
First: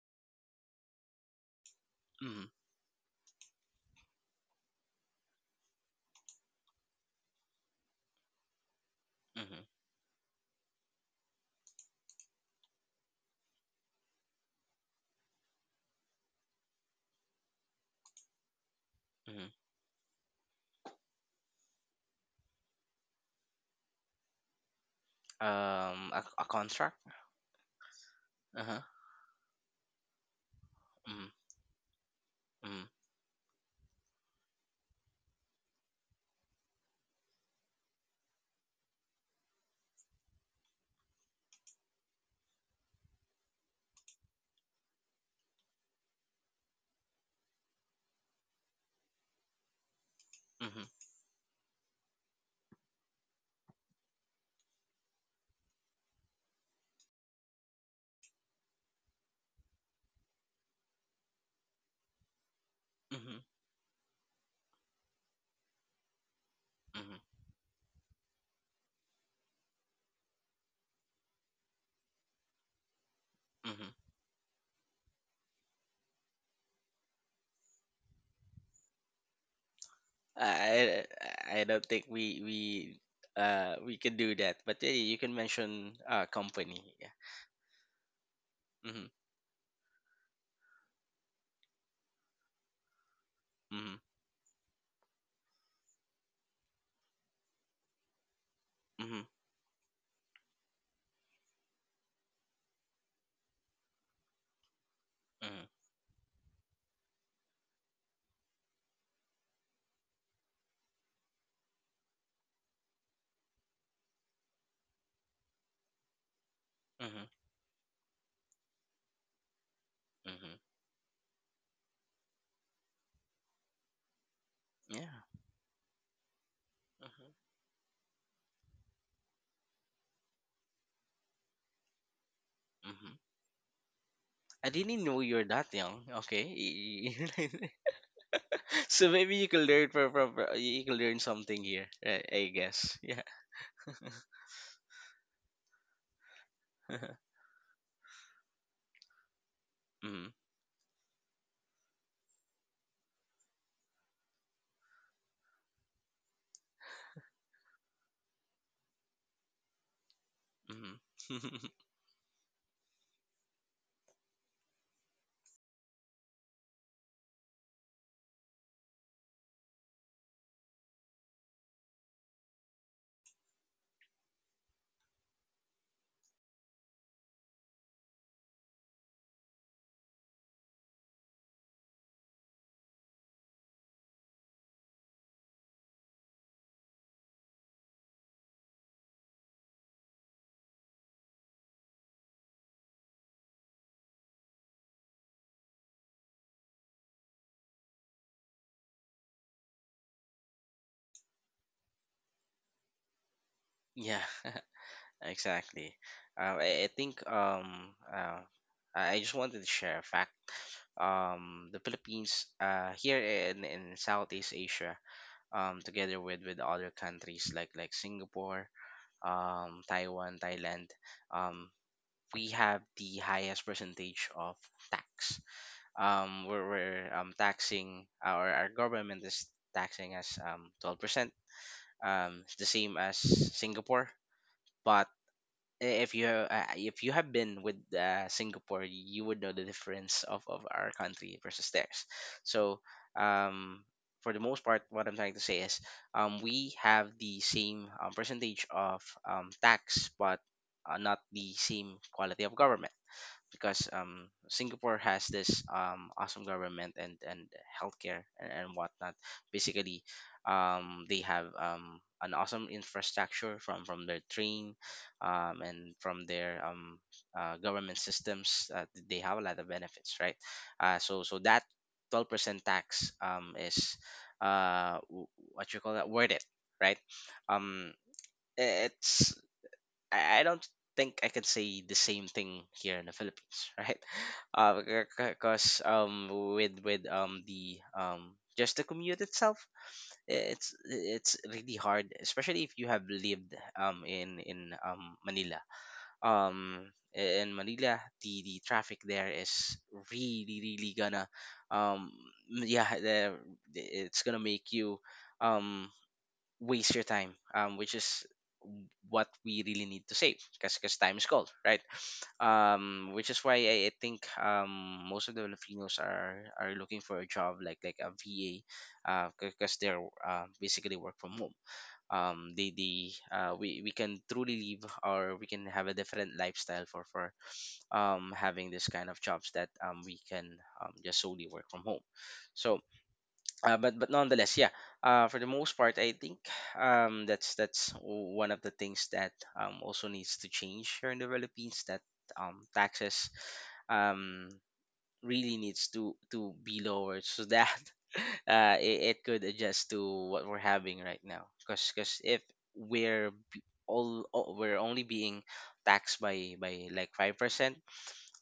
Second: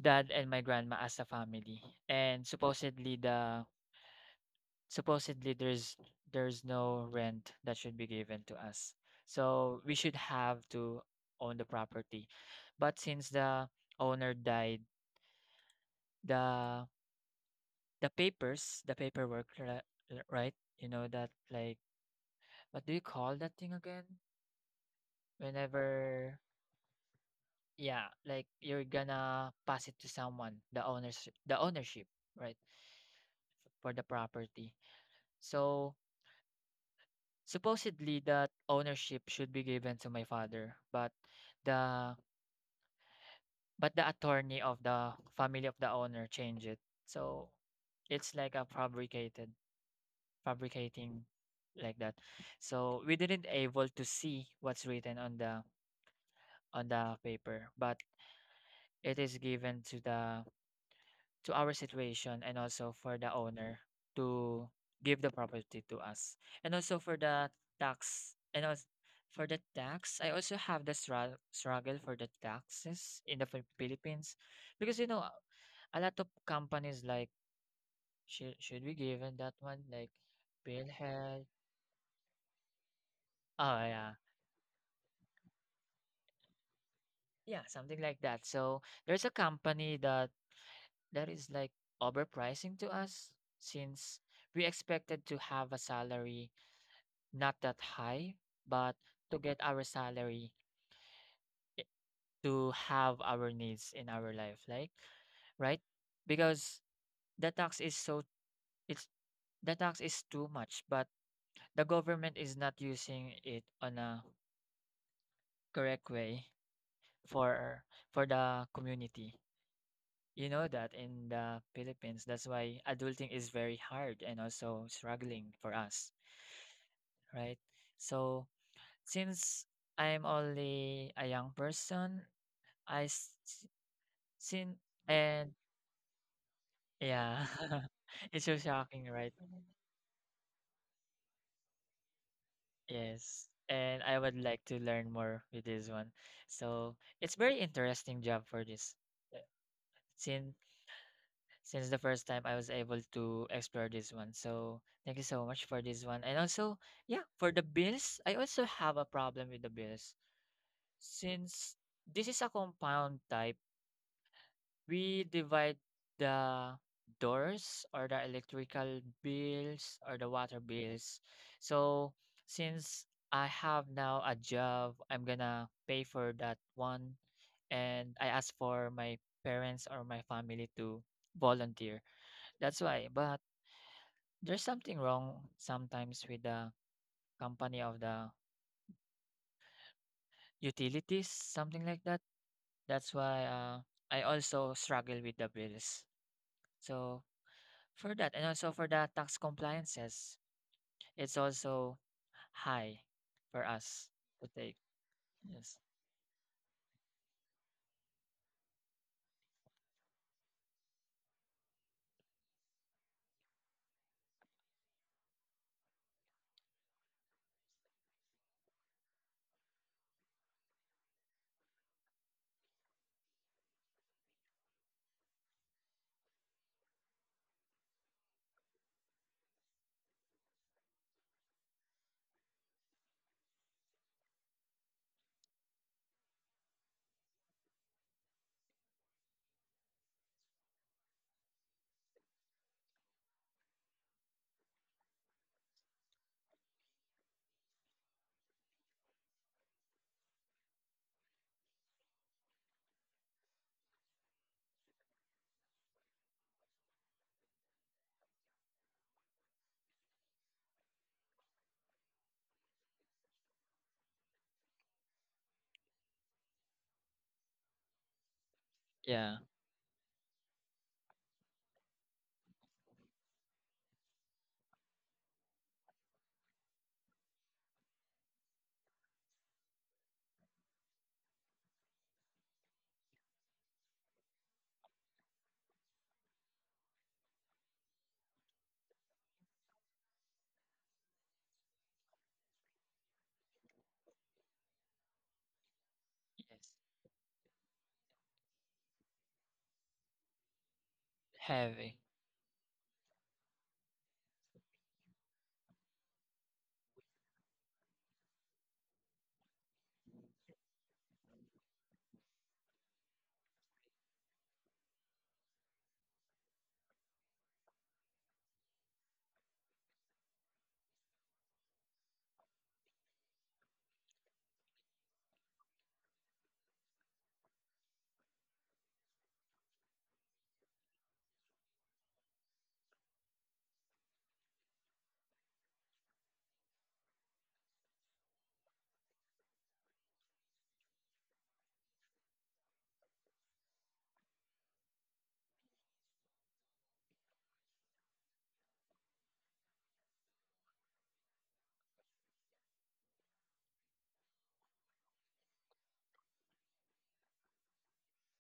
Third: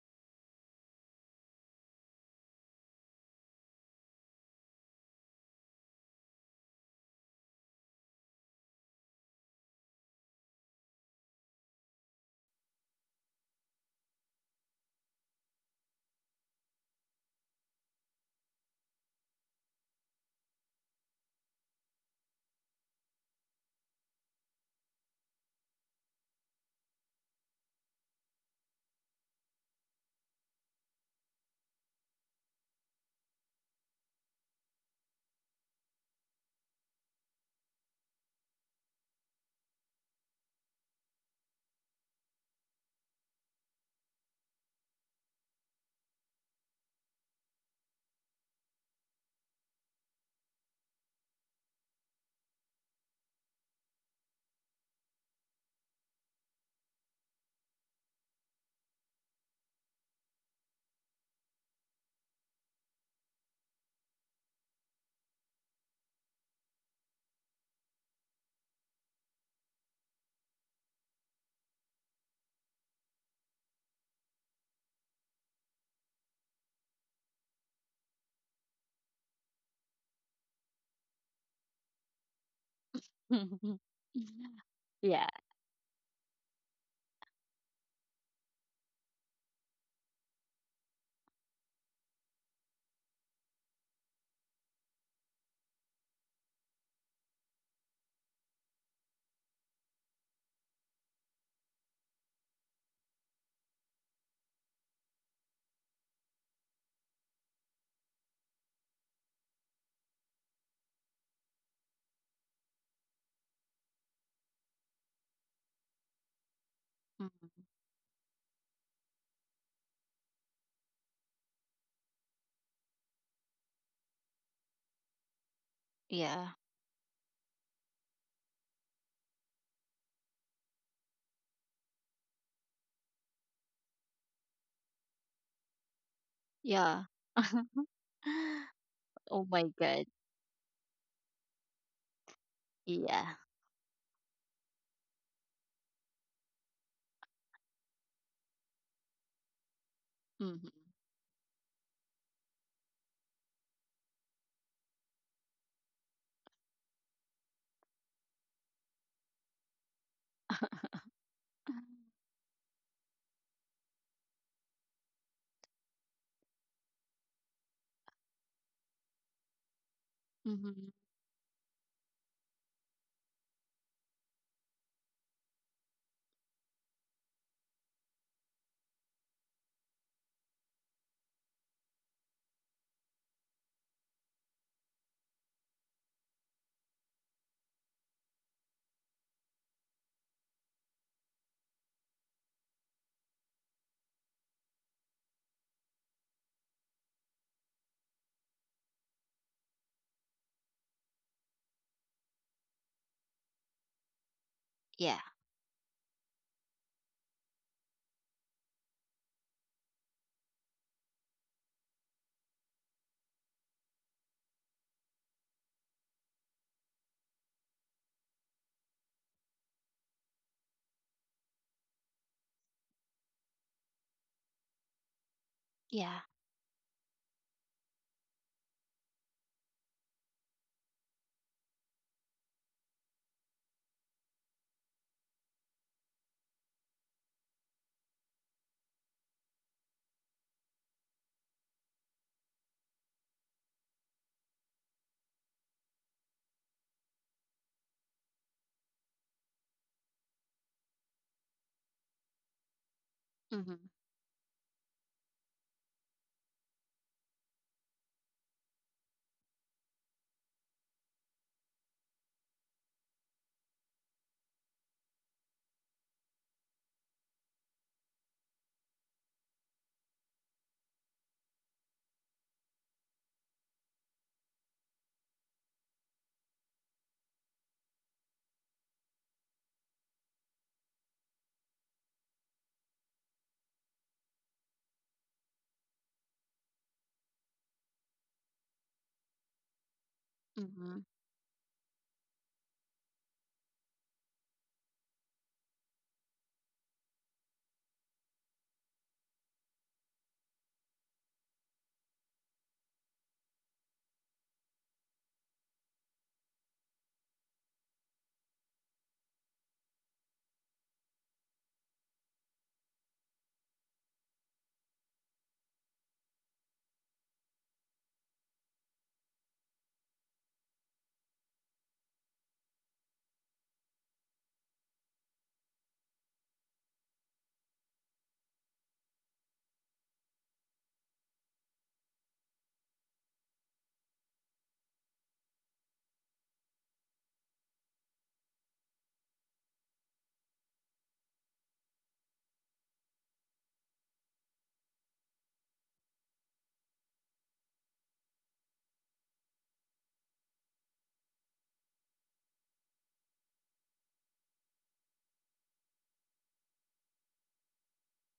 dad and my grandma as a family. And
Mm-hmm.
supposedly there's no rent that should be given to us.
Mm-hmm.
So we should have to own the property. But since the owner died, the the papers, the
Mm-hmm.
paperwork, right? You know that like what do you call that thing again? Whenever
A contract.
yeah, like
Uh huh.
you're gonna pass it to someone, the
Mm-hmm.
owners the ownership, right,
Mm-hmm.
for the property. So supposedly that ownership should be given to my father, the but the attorney of the family of the owner changed it. So it's like a fabricated
Mm-hmm.
fabricating like that. So we didn't able to see what's written on the paper, but it is given to the to our situation and also for the
Mm-hmm.
owner to give the property to us. And also
Mm-hmm.
for the tax, and also for the tax, I also have the struggle for the taxes in the
Mm-hmm.
Philippines because you know a lot of companies like should we given that one like
I
PhilHealth?
I I don't think we we uh
Oh
we can
yeah,
do that, but yeah, you
yeah.
can mention company. Yeah.
yeah, something like that. So
Mm-hmm.
there's a company that that is like overpricing to us
Mm-hmm.
since we expected to have a salary not that high, but
Mm-hmm.
to get our salary i- to have our needs in our life, like
Mm-hmm.
right? Because the tax is so it's the tax is too much, but the government is not using it on a correct way
Mm-hmm.
Mhm.
for for the community.
Mm-hmm.
You know that in the Philippines, that's why adulting is very hard and also
Yeah.
struggling for us,
Yeah.
Mm-hmm.
right? So since I'm only a young person,
Mm-hmm.
I s s
I
seen
didn't know you're
and
that young.
Yeah.
yeah,
Okay.
it's so
So
shocking,
maybe
right?
Oh
you can
my
learn
god.
you can learn something here, right? I guess. Yeah.
Yeah.
Yes. And I would like to learn more with this one. So it's very interesting job for this. uh,
Mm-hmm.
Since
Mm-hmm.
since the first time I was able to explore this one. So thank you so much for this one. And also, yeah, for the bills, I also have a problem with the bills.
Hmm.
Since this is a compound type, we divide the doors, or the electrical bills, or the water
Mm-hmm.
bills. So since I have now a job, I'm gonna pay for that one, and I ask for my parents or my family to volunteer. That's why. But there's something wrong sometimes with the company of the utilities, something like that. That's why I also struggle with the bills. So for that, and also for the tax compliances, it's also high for us
Yeah.
to take.
Yeah.
Yes.
Exactly. Um, I think I just wanted to share a fact. Um, the Philippines, here in Southeast Asia, um, together with other countries like Singapore, um, Taiwan, Thailand, um, we have the highest percentage of tax.
Yeah.
Um, we're taxing, our government is taxing us 12%. Um, it's the same as Singapore, but if you have been with Singapore, you would know the difference of our country versus theirs. So um, for the most part, what I'm trying to say is um, we have the same percentage of tax, but not the same quality of government,
Mm-hmm.
because Singapore has this awesome government, and healthcare, and whatnot. Basically, they have an awesome infrastructure from their train, and from their government systems. They have
Yeah.
a lot of benefits, right? So so that 12% tax is uh w- what you call that, worth it, right? Um it's I don't think I can say the same thing here in the Philippines, right? Uh, because with the just the commute itself,
Mm-hmm.
it's really hard, especially if you have lived in Manila.
Yes.
Um, in Manila, the traffic there is really really gonna
Heavy.
um, yeah, it's gonna make you um waste your time, um, which is what we really need to save, because time is gold, right? Um, which is why I think most of the Filipinos are looking for a job like a VA, uh, because they're basically work from home. Um, we can truly live, or we can have a different lifestyle for having this kind of jobs that we can just solely work from home. So but nonetheless, yeah. For the most part, I think that's one of the things that also needs to change here in the Philippines. That taxes um, really needs to be lowered so that it could adjust to what we're having right now. Because if we're b- all we're only being taxed by like 5%,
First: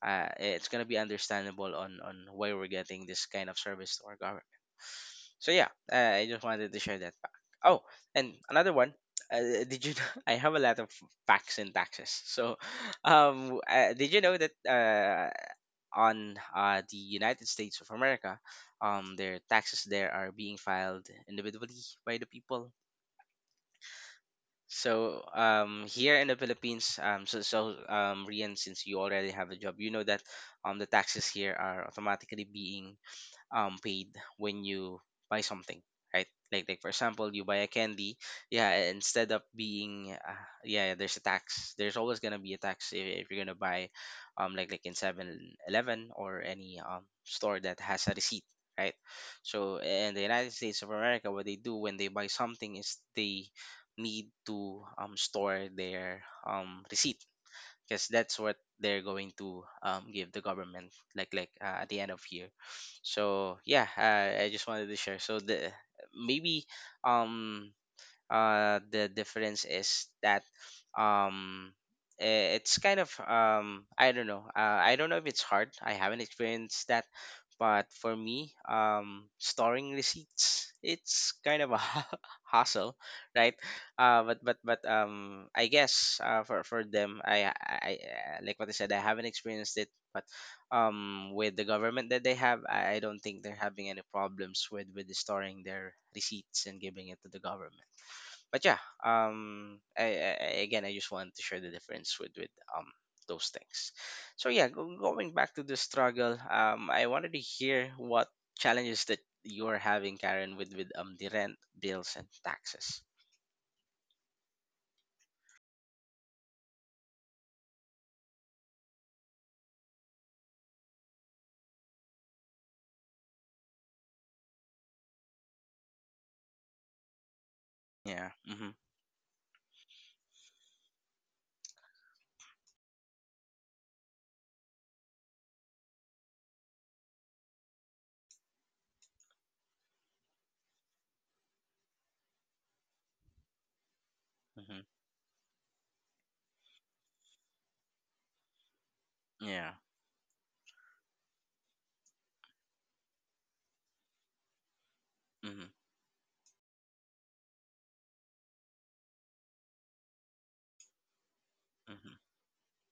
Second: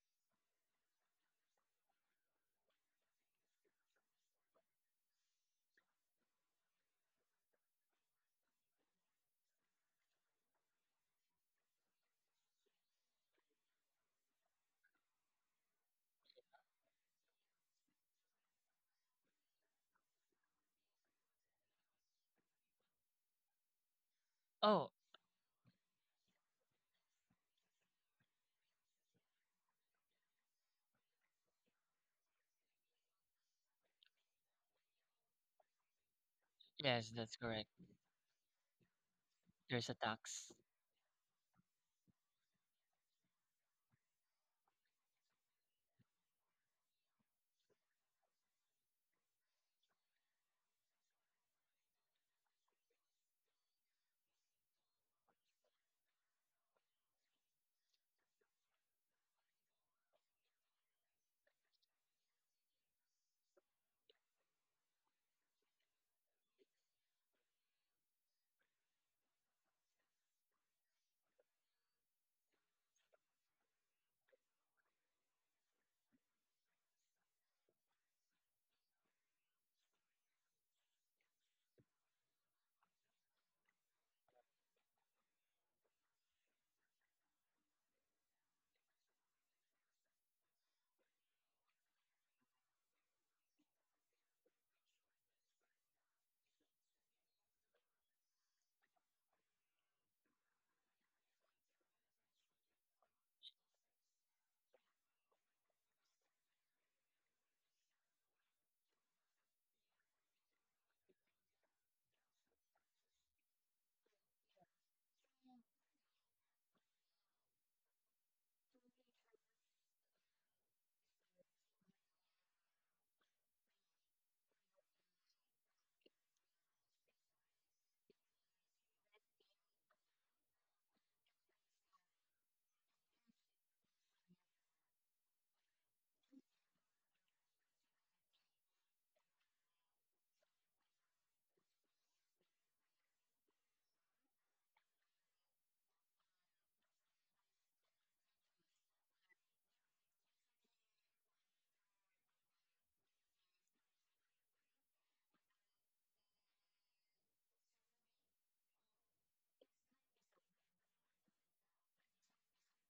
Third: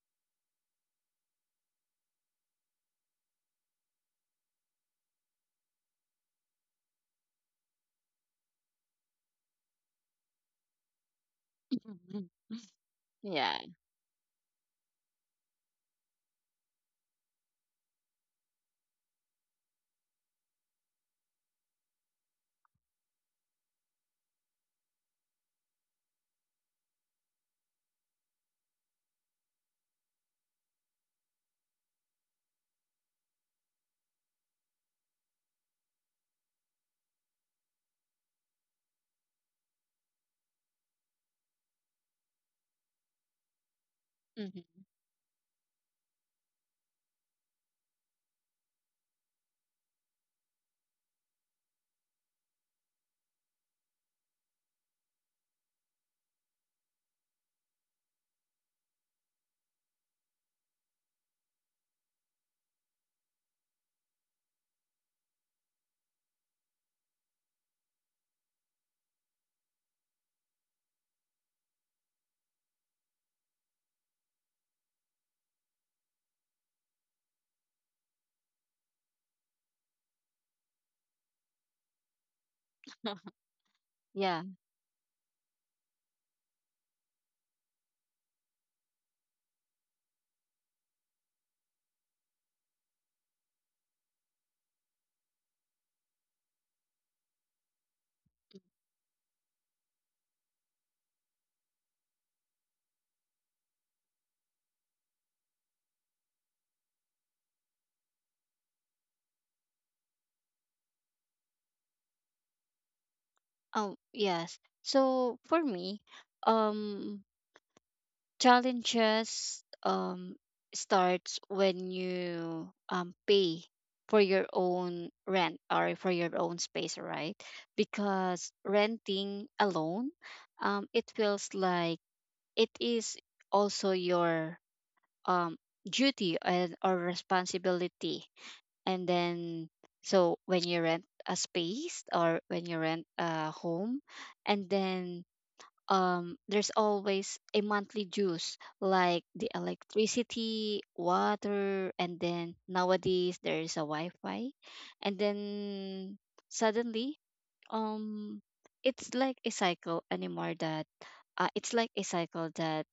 it's gonna be understandable on why we're getting this kind of service to our government. So yeah, I just wanted to share that fact. Oh, and another one. Did you know? I have a lot of facts and taxes.
Mm-hmm.
So,
Yeah.
did you know that on the United States of America, their taxes there are being filed individually by the people.
Oh,
So um, here in the Philippines, Rian, since you already have a job, you know that the taxes here are automatically being paid when you buy something, right? Like for
yes,
example,
that's
you buy a
correct.
candy. Yeah, instead of
There's a
being
tax.
yeah, there's a tax, there's always gonna be a tax if you're gonna buy
Mm-hmm.
like in 7-Eleven or any store that has a receipt, right? So in the United States of America, what they do when they buy something is they need to store their receipt, because that's what they're going to um give the government, like at the end of year. So yeah, I just wanted to share. So maybe um the difference is that um it's kind of um, I don't know, I don't know if it's hard, I haven't experienced that. But for me, um, storing receipts, it's kind of a hassle, right?
Yeah.
But I guess for them I- like what I said, I haven't experienced it, but with the government that they have, I don't think they're having any problems with storing their receipts and giving it to the government. But yeah, I- again, I just wanted to share the difference with um those things. So yeah, going back to the struggle. Um, I wanted to hear what challenges that you're having, Karen, with the rent, bills, and taxes.
Oh, yes. So for me, um, challenges starts when you pay for your own rent or for your own space, right?
Yeah.
Because
Mm-hmm.
renting alone, it feels like it is also your um duty and or responsibility. And then, so when you rent a space or when you rent a home, and
Mm-hmm.
then there's always a monthly dues, like the
Yeah.
electricity, water, and then nowadays there is a wi-fi. And
Mm-hmm.
then suddenly, um it's like a cycle anymore that, it's like a
Mm-hmm.
cycle that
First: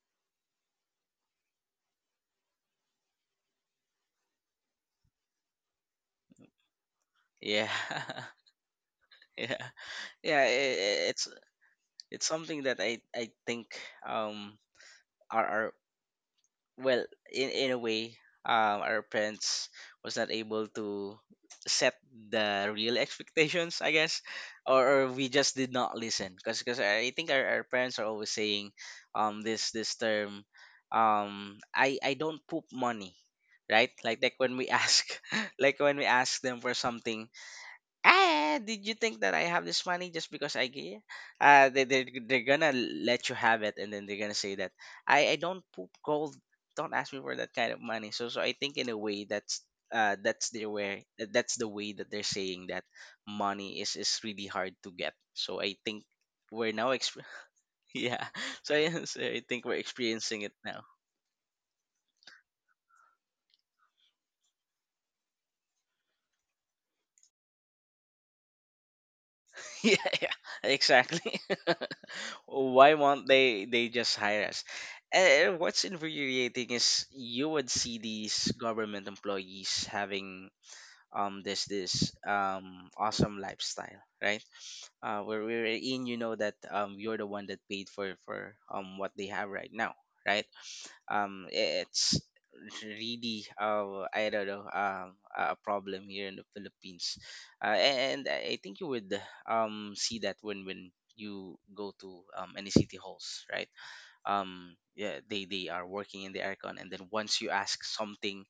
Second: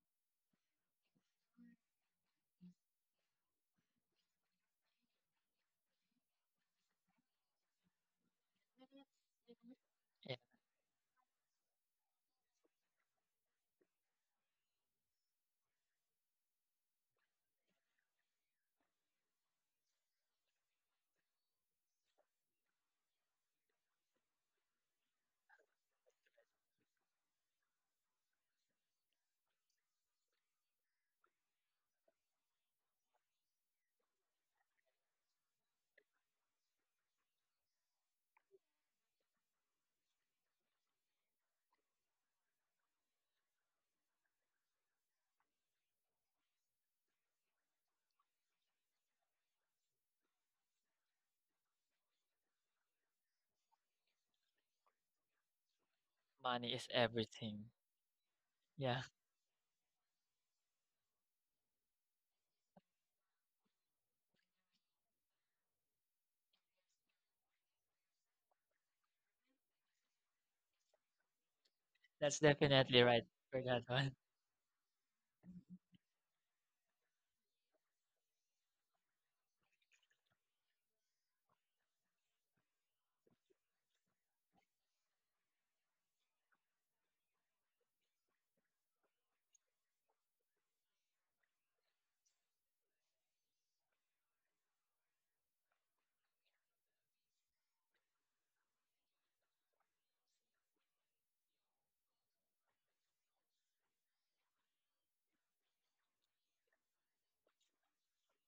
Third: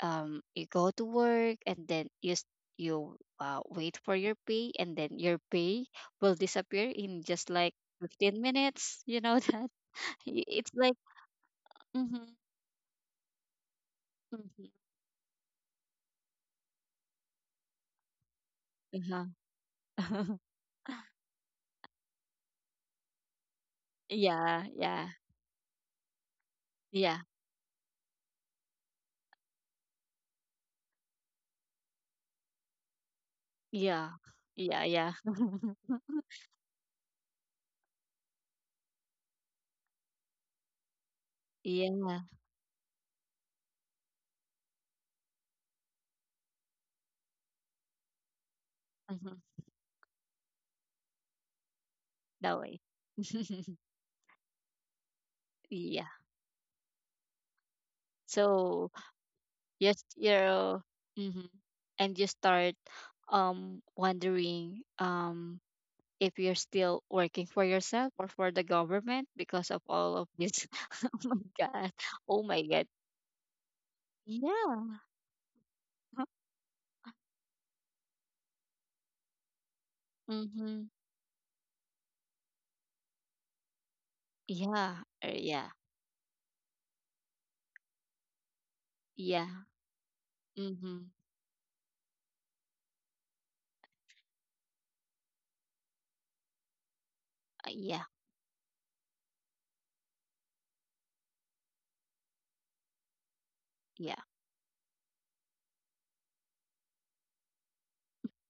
you go to work and then you you, wait for your pay, and then your pay will disappear in just
Yeah.
like 15 minutes, you know
Yeah.
that.
Yeah.
Yeah.
It's like.
It's
Mm-hmm.
it's something that I think um
Mm-hmm.
our, well, in a way, um, our
Uh-huh.
parents was not able to set the real expectations, I guess.
Yeah,
Or or
yeah,
we just did not listen, because I
yeah,
think our parents are always saying this this term, um, I don't poop money, right?
yeah,
Like when we
yeah,
ask,
yeah,
like when we ask them for something, ah, did you think that I have this money just because I gave?
yeah.
They're gonna let you have it, and then they're gonna say that I don't poop gold. Don't ask me for that kind of money. So, so I think in a way
Mm-hmm,
that's their way. That's the way that they're
that
saying
way.
that money is really hard to get. So I think
Yeah.
we're
Money is
now exp-
everything.
yeah. So
So
Yeah.
so I think we're
just
experiencing it now.
you're. Mm-hmm. And you start wondering if you're still working for yourself or for the government because of
Yeah,
all of
yeah,
this. Oh
exactly.
my god.
That's
Oh my god.
Why
definitely right
won't
for
they
that
they
one.
just hire us?
Yeah.
And what's infuriating is you would see these government employees having
Mhm.
um, there's this awesome lifestyle, right?
Yeah.
Uh, where we're
Yeah.
in, you know that you're the one that paid for what they
Yeah.
have right now, right?
Mhm.
Um, it's really I don't know, um, a problem here in the Philippines.
Yeah.
And I think you would see that when you go to um any city halls, right?
Yeah.
Um, yeah, they are working in the aircon, and then once you ask something,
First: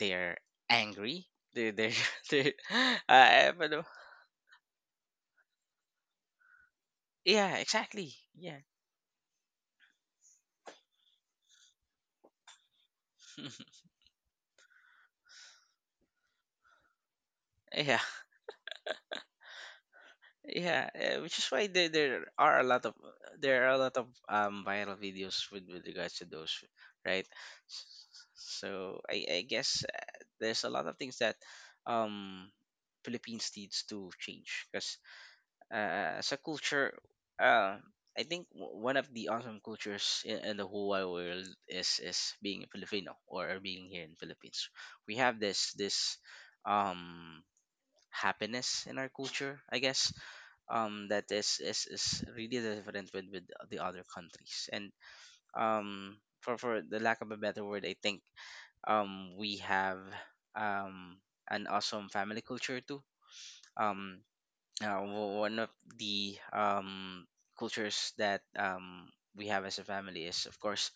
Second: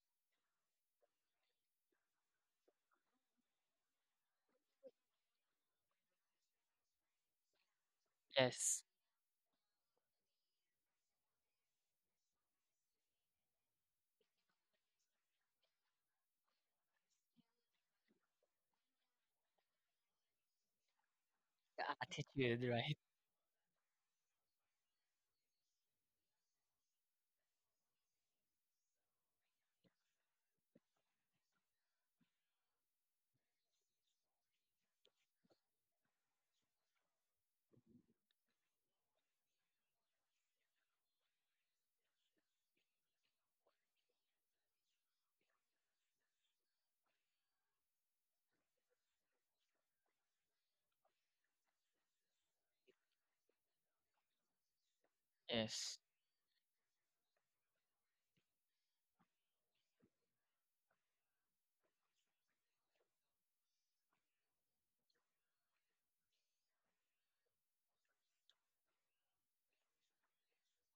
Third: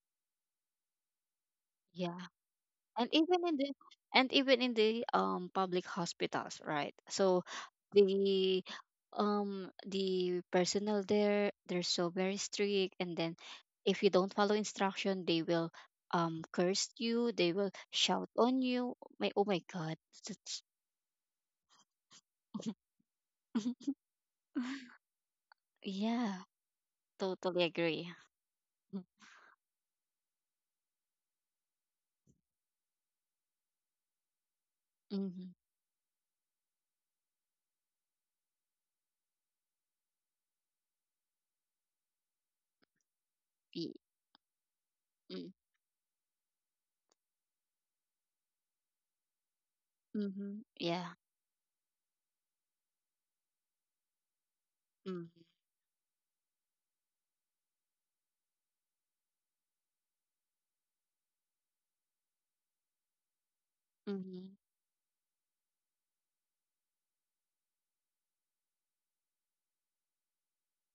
they're angry. They're
Yeah.
they're
and even
uh,
in the
but, uh,
and even in the public hospitals, right? So
yeah, exactly. Yeah,
the
Yes.
the personnel there, they're so very strict, and then if you don't follow instruction, they will curse you, they will
yeah,
shout on you, my, oh my god. that's-
yeah. Uh, which is why
The attitude, right?
there are a lot of viral videos with regards to
yeah,
those, right?
totally agree.
So I guess there's a lot of things that um Philippines needs to change because
Mm-hmm.
as a culture, uh, I think one of the awesome cultures in the whole wide world is being a Filipino or being here in Philippines. We have this um happiness in our culture, I guess.
Mm-hmm. Yeah.
That is really different with the other countries, and
Mm-hmm.
Yes.
for the lack of a better word, I think we have um an awesome family culture too. Um,
Mm-hmm.
One of the cultures that we have as a family is, of course,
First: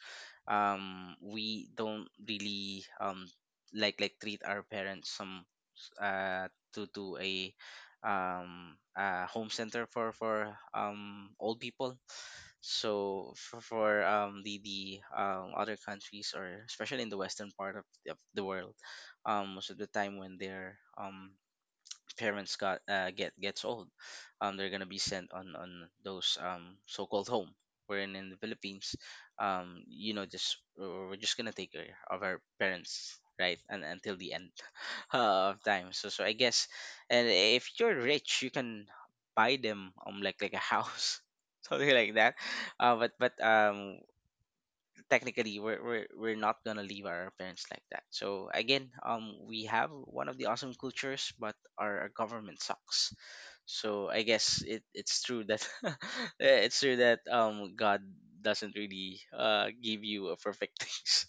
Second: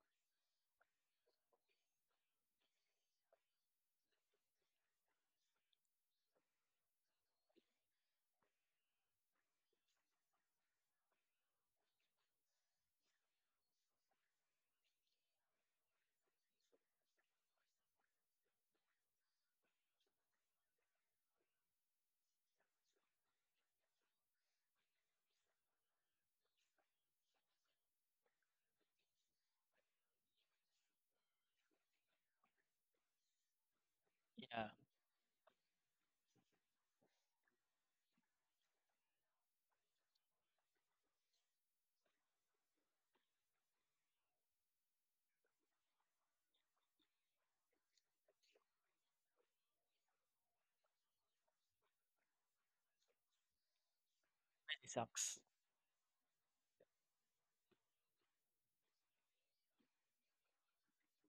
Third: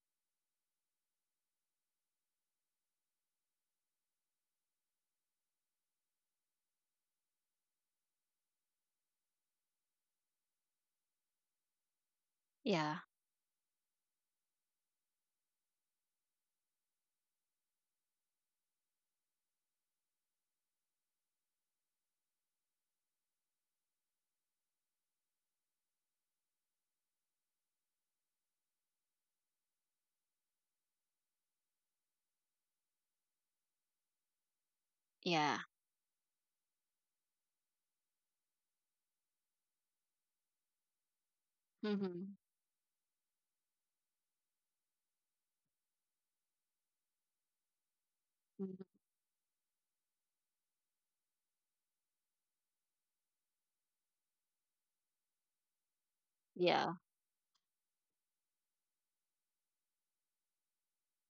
we don't really like treat our parents some uh, to a home center for old people.
Yeah,
So for the other countries, or especially in the western part of the world, most of the time when they're parents got get gets old, they're gonna be sent on those so-called home. Wherein in the Philippines, just we're just gonna take care of our parents, right, and until the end
Yeah.
yeah.
of time. So I guess, and if you're rich, you can buy them like a house, something like
Mm-hmm.
that. But technically we're not gonna leave our parents like that. So
Mm-hmm.
again we have one of the awesome cultures, but our government sucks. So I guess
Money
it's
sucks
true that it's
Yeah,
true that god doesn't really give you a perfect things.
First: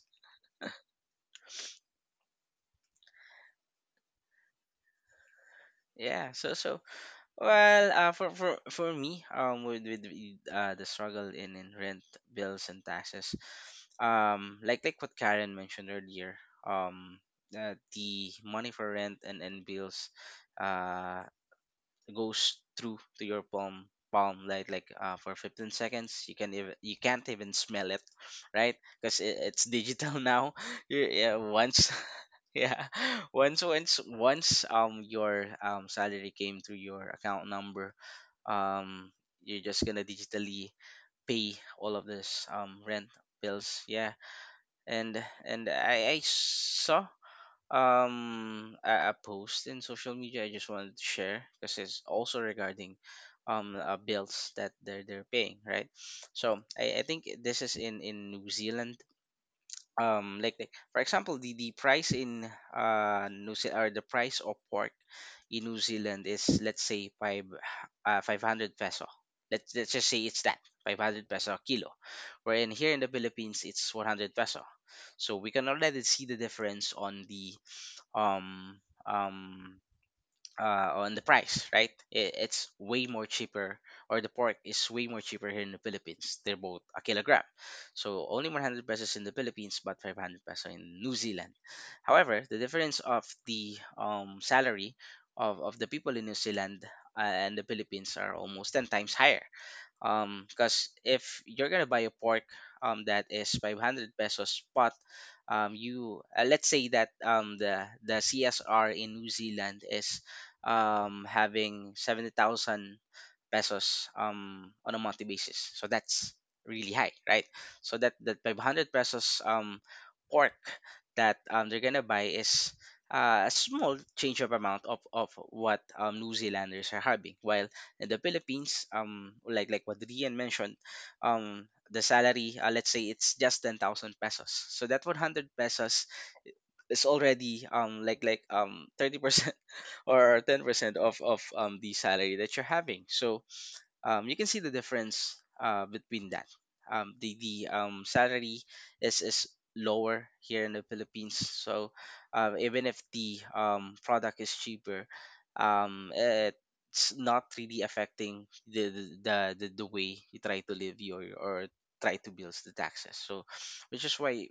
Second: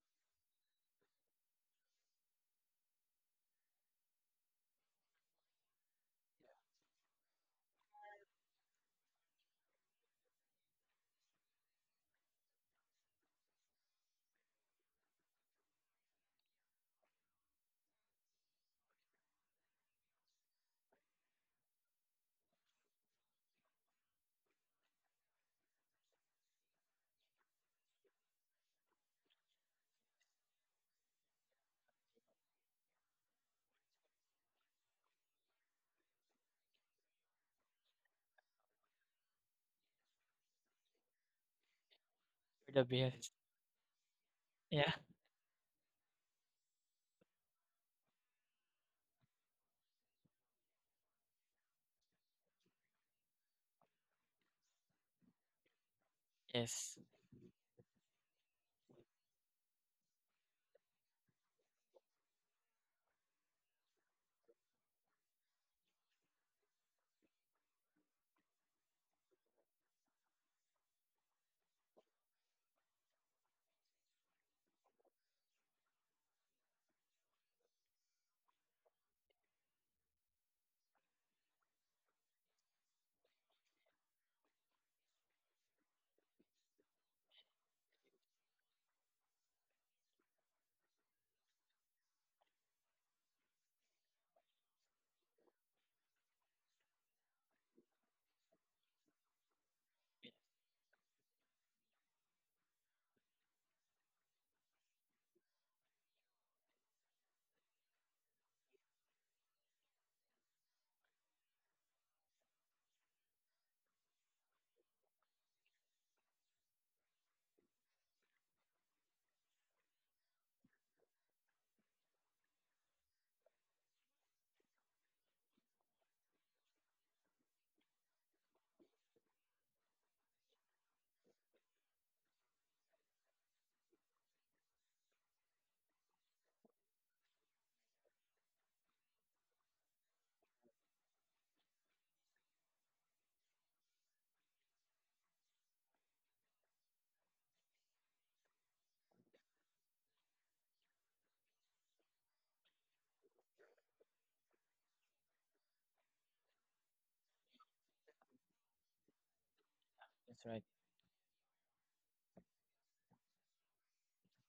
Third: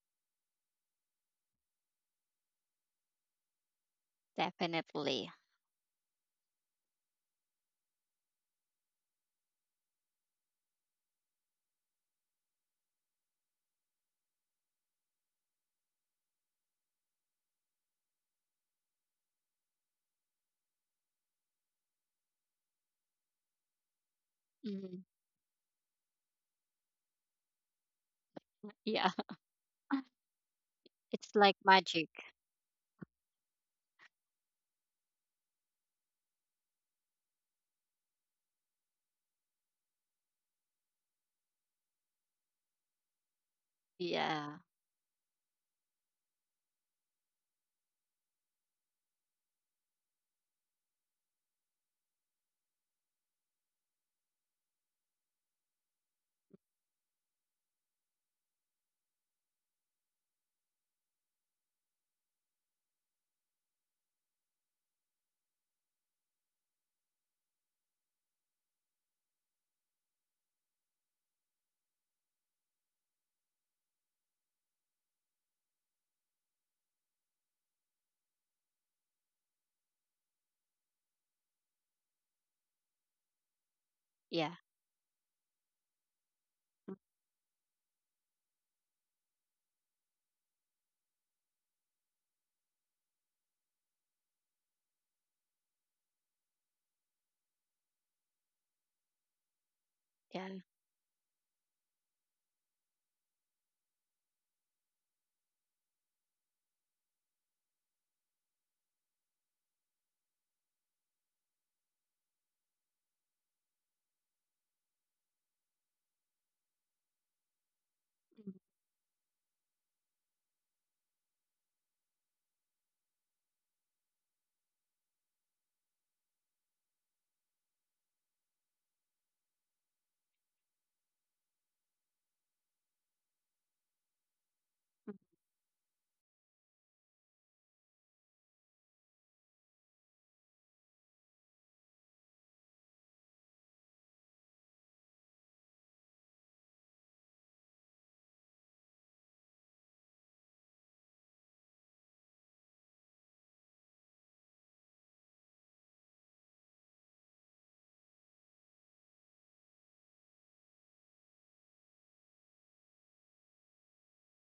definitely.
Yeah. So, well, for me, the struggle in rent, bills, and taxes, like what Karen mentioned earlier, the money for rent and bills, uh, goes through to your palm
Mhm.
for 15 seconds. You can even, you can't even smell it, right?
Yeah.
Because it's digital now.
It's
Yeah,
like
once
magic.
yeah, once your salary came through your account number, um you're just gonna digitally pay all of this
for the
rent,
bills.
bills. Yeah.
Yeah,
Yeah.
And I saw a post in social media. I just wanted to share because it's also regarding bills that they're paying, right? So
Yes.
I think this is in New Zealand. Like for example, the price in new Ze- or the price of pork in New Zealand is, let's say, five 500 peso. Let's just say it's that — 500 peso a kilo. Wherein here in the Philippines it's 100 peso. So we can already see the difference um um on the price, right? It's way more cheaper, or the
yeah,
pork is way more cheaper here in the Philippines. They're both a kilogram. So only 100 pesos in the Philippines but 500 peso in New Zealand. However, the difference of the salary of the people in New Zealand and the Philippines are almost 10 times higher.
yeah.
Because if you're gonna buy a pork that is 500 pesos, but you let's say that the CSR in New Zealand is having 70,000 pesos on a monthly basis. So that's really high, right? So that
Mhm.
500 pesos pork that they're gonna buy is a small change of amount of what New Zealanders are having, while in the Philippines, like what Rian mentioned, the salary, let's say it's just 10,000 pesos. So that 100 pesos is already like 30% or 10% of the salary that you're having. So you can see the difference between that. The salary is lower here in the Philippines, so even if the product is cheaper, it's not really affecting the way you
That's
try
right.
to live your, or try to build the taxes. So, which is why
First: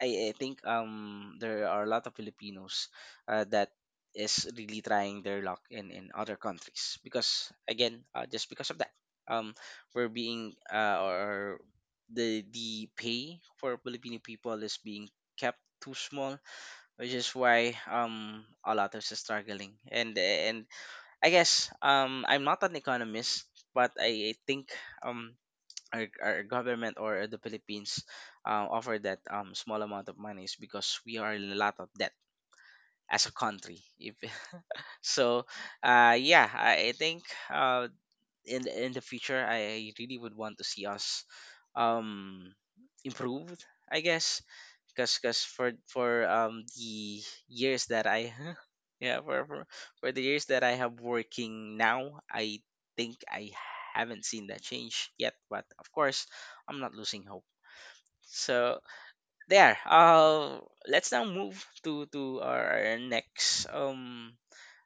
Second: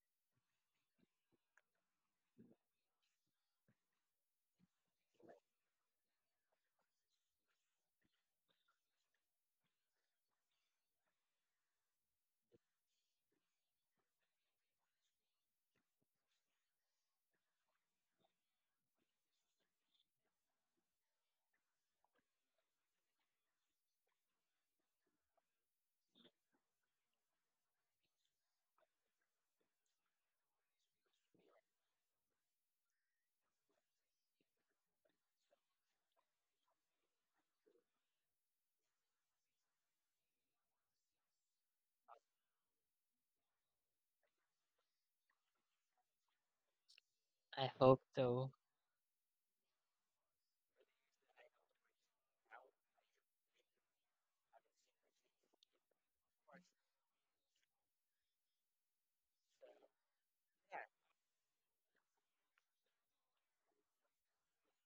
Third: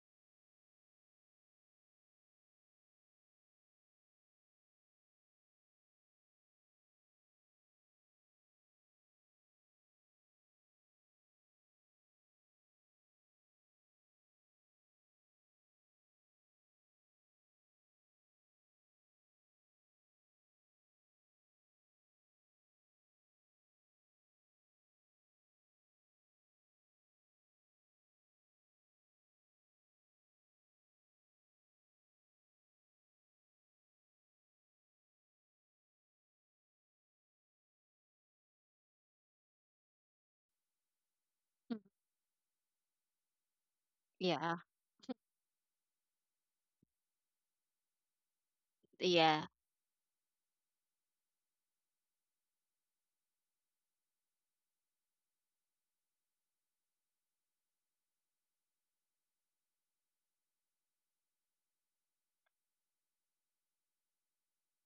I think there are a lot of Filipinos that is really trying their luck in other countries. Because again just because of that um we're being or the pay for Filipino people is being kept too small. Which is why a lot of us are struggling. And I guess I'm not an economist, but I think um our government or the Philippines offer that small amount of money is because we are in a lot of debt as a country. If, so, yeah, I think uh, in the future, I really would want to see us
Mhm.
um, improved. I guess.
Yeah,
Because for the
I
years
hope
that I
so.
yeah,
yeah.
for the years that I have working now, I think I haven't seen that change yet. But of course, I'm not losing hope. So there. Let's now move to our next um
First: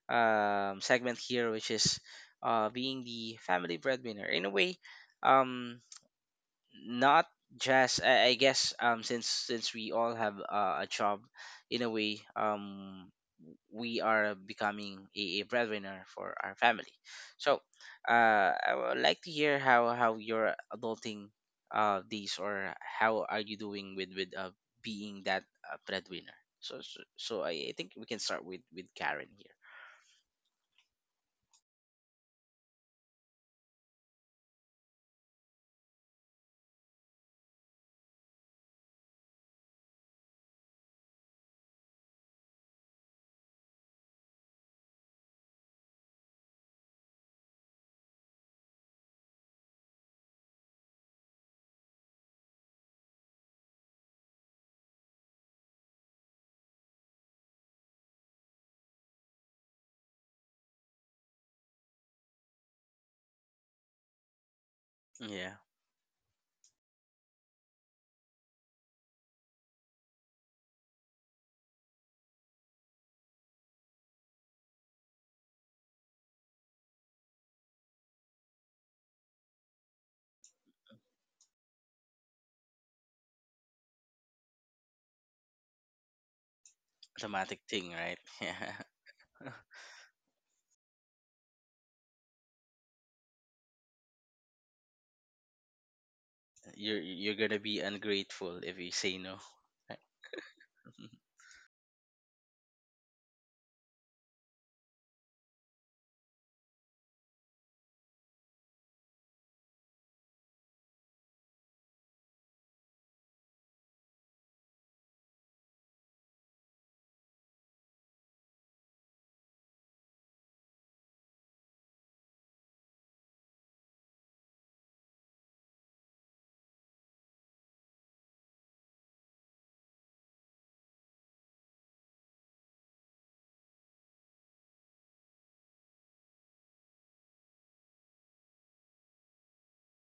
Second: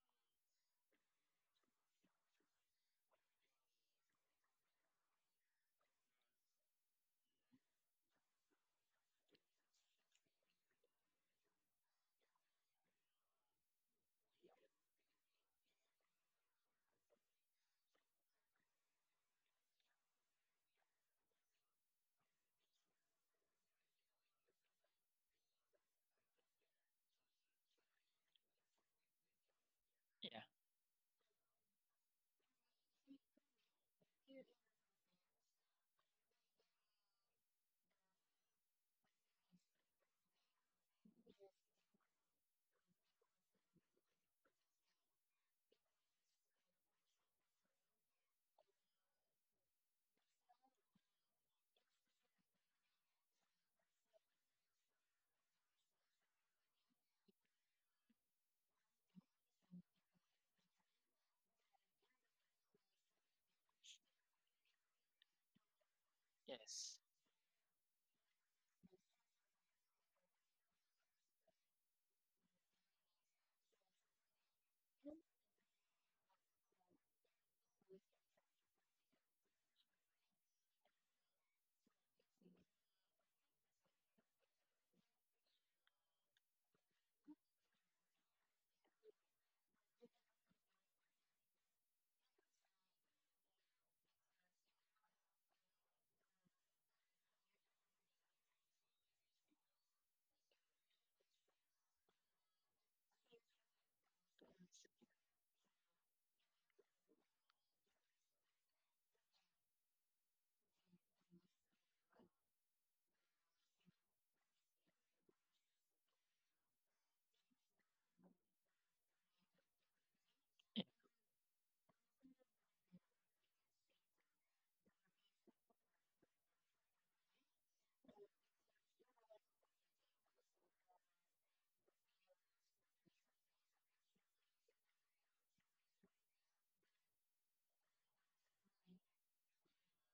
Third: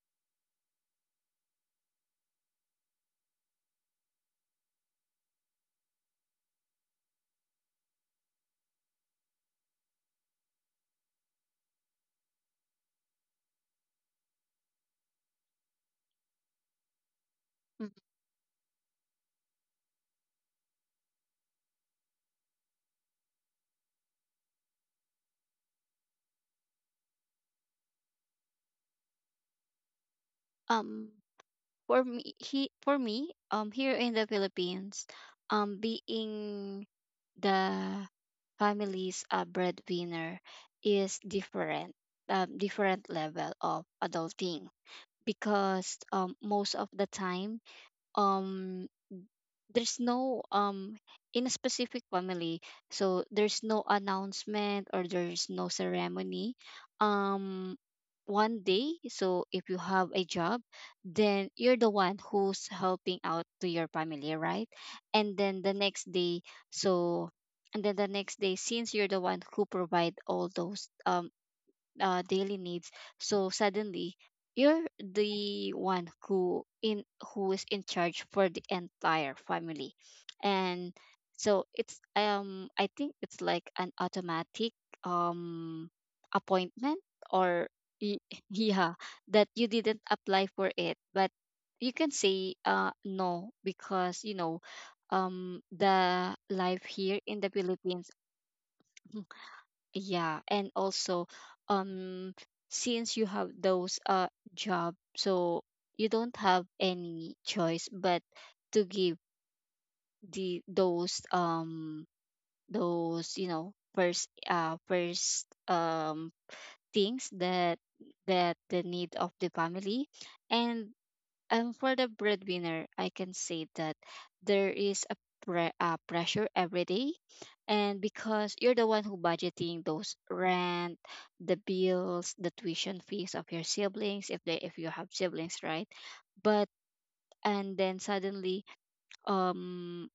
um segment here, which is being the family breadwinner. In a way, um not just I guess since we all have a job, in a way we are becoming a breadwinner for our family. So
Mhm.
I would like to hear how you're adulting these or how are you doing with, being that breadwinner. So I think we can start with Karen here.
Yeah.
Um, for me, here in the Philippines, being the family's breadwinner is different, different level of adulting. Because most of the time, um there's no, in a specific family, so there's no announcement or there's no ceremony um one day. So if you have a job, then you're the one who's helping out to your family, right? And
Yeah,
then the next day,
Yes.
so, and then the next day, since you're the one who provide all those daily needs. So suddenly, you're the one who is in charge for the entire family, and so it's I think it's like an automatic um appointment,
automatic
or
thing, right?
y-
Yeah.
yeah, that you didn't apply for it, but you can say, no, because you know the life
you're
here
you're
in the
gonna be
Philippines.
ungrateful if you say no, right?
Yeah, and also, um, since you have those job, so you don't have any choice but to give the those you know first first things that the need of the family, and and for the breadwinner, I can say that there is a pressure every day, and because you're the one who budgeting those rent, the bills, the tuition fees of your siblings, if you have siblings, right? But and then suddenly, um,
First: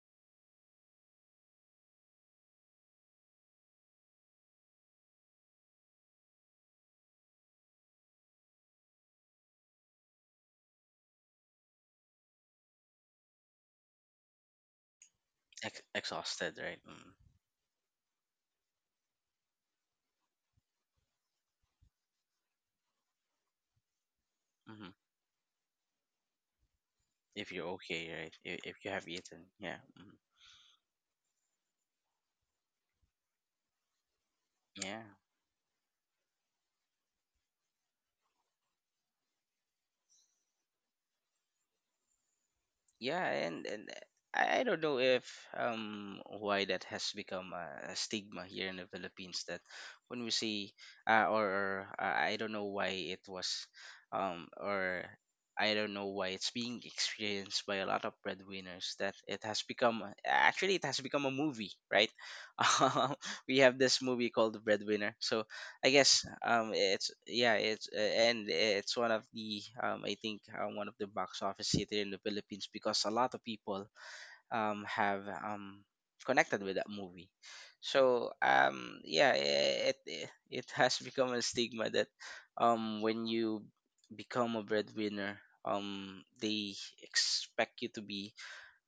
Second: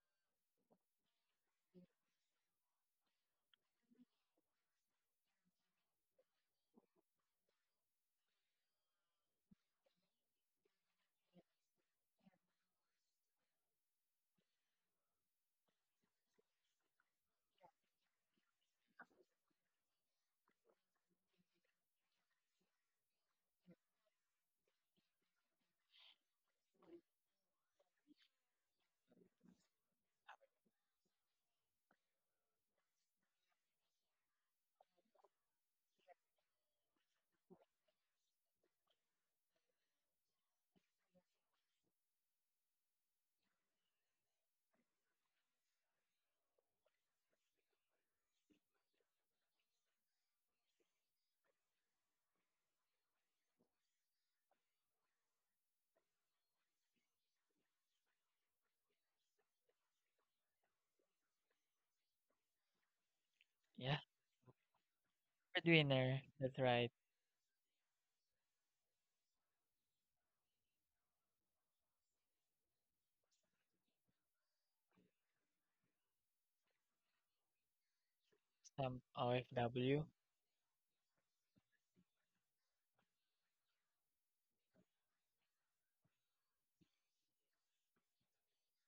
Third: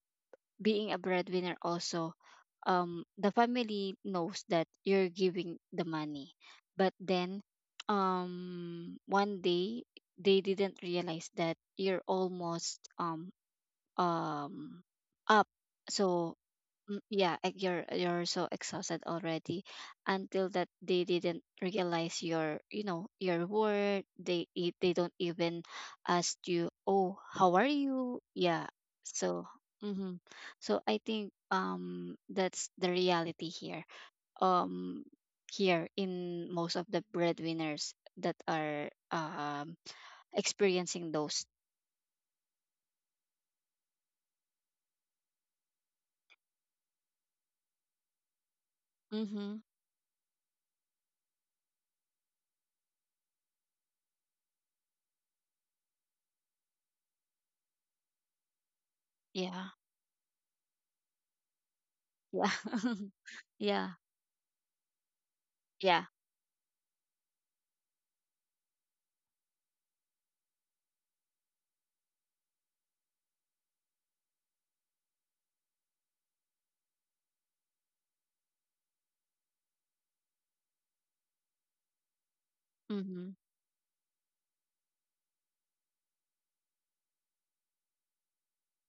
being a breadwinner also, the family knows that you're giving the money, but then one day they didn't realize that you're almost um up. So,
Exhausted, right?
mm,
Mm.
yeah, like you're so exhausted already, until that they didn't realize your you know your word. They
Hmm.
they don't even ask you, oh,
If
how
you're
are
okay,
you?
right? If,
Yeah.
if you have
So.
eaten, yeah, mm.
Mm-hmm. So I think that's the reality here, um
Yeah,
here in most of the breadwinners that are experiencing those.
yeah. And I don't know if, why that has become a stigma here in the Philippines,
Mm-hmm.
that when we see, or I don't know why it was, or I don't know why it's being experienced by a lot of breadwinners, that it has
Yeah.
become — actually it has become a movie, right?
Yeah.
Um, we have
Yeah.
this
Yeah.
movie called The Breadwinner, so I
Yeah.
Breadwinner.
guess
That's right.
it's yeah, it's one of the I think one of the box office hit in the Philippines, because a lot of people have connected with that movie. So
Some
yeah, it
OFW
it, it has become a stigma that when
Mhm.
you become a breadwinner, they expect you to be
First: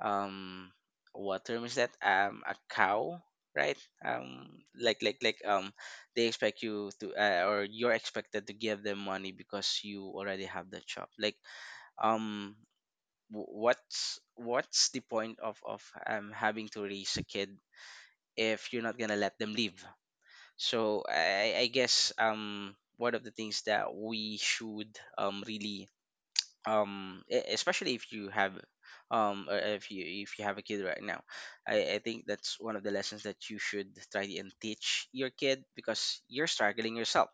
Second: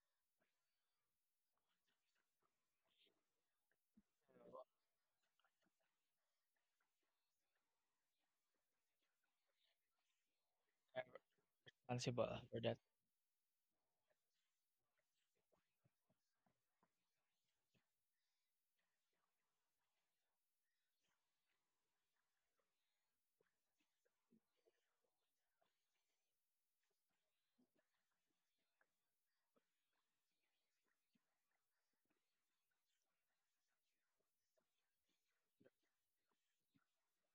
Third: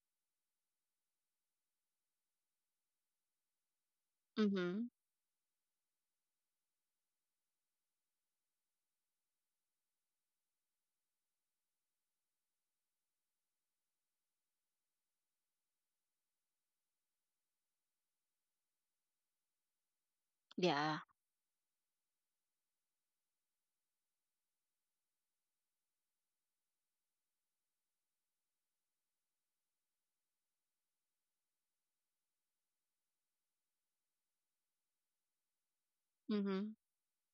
um what term is that? A cow, right? um
Mhm.
like like like um they expect you to or you're expected to give them money because you already have the
are
job, like,
responsible
um
for that.
what's the point of having to raise a kid if you're not gonna let them live?
Yeah.
I guess one of the things that we should really, especially if you have a kid right now, I think that's one of the lessons that you should try and teach your kid. Because you're
Mhm.
struggling yourself,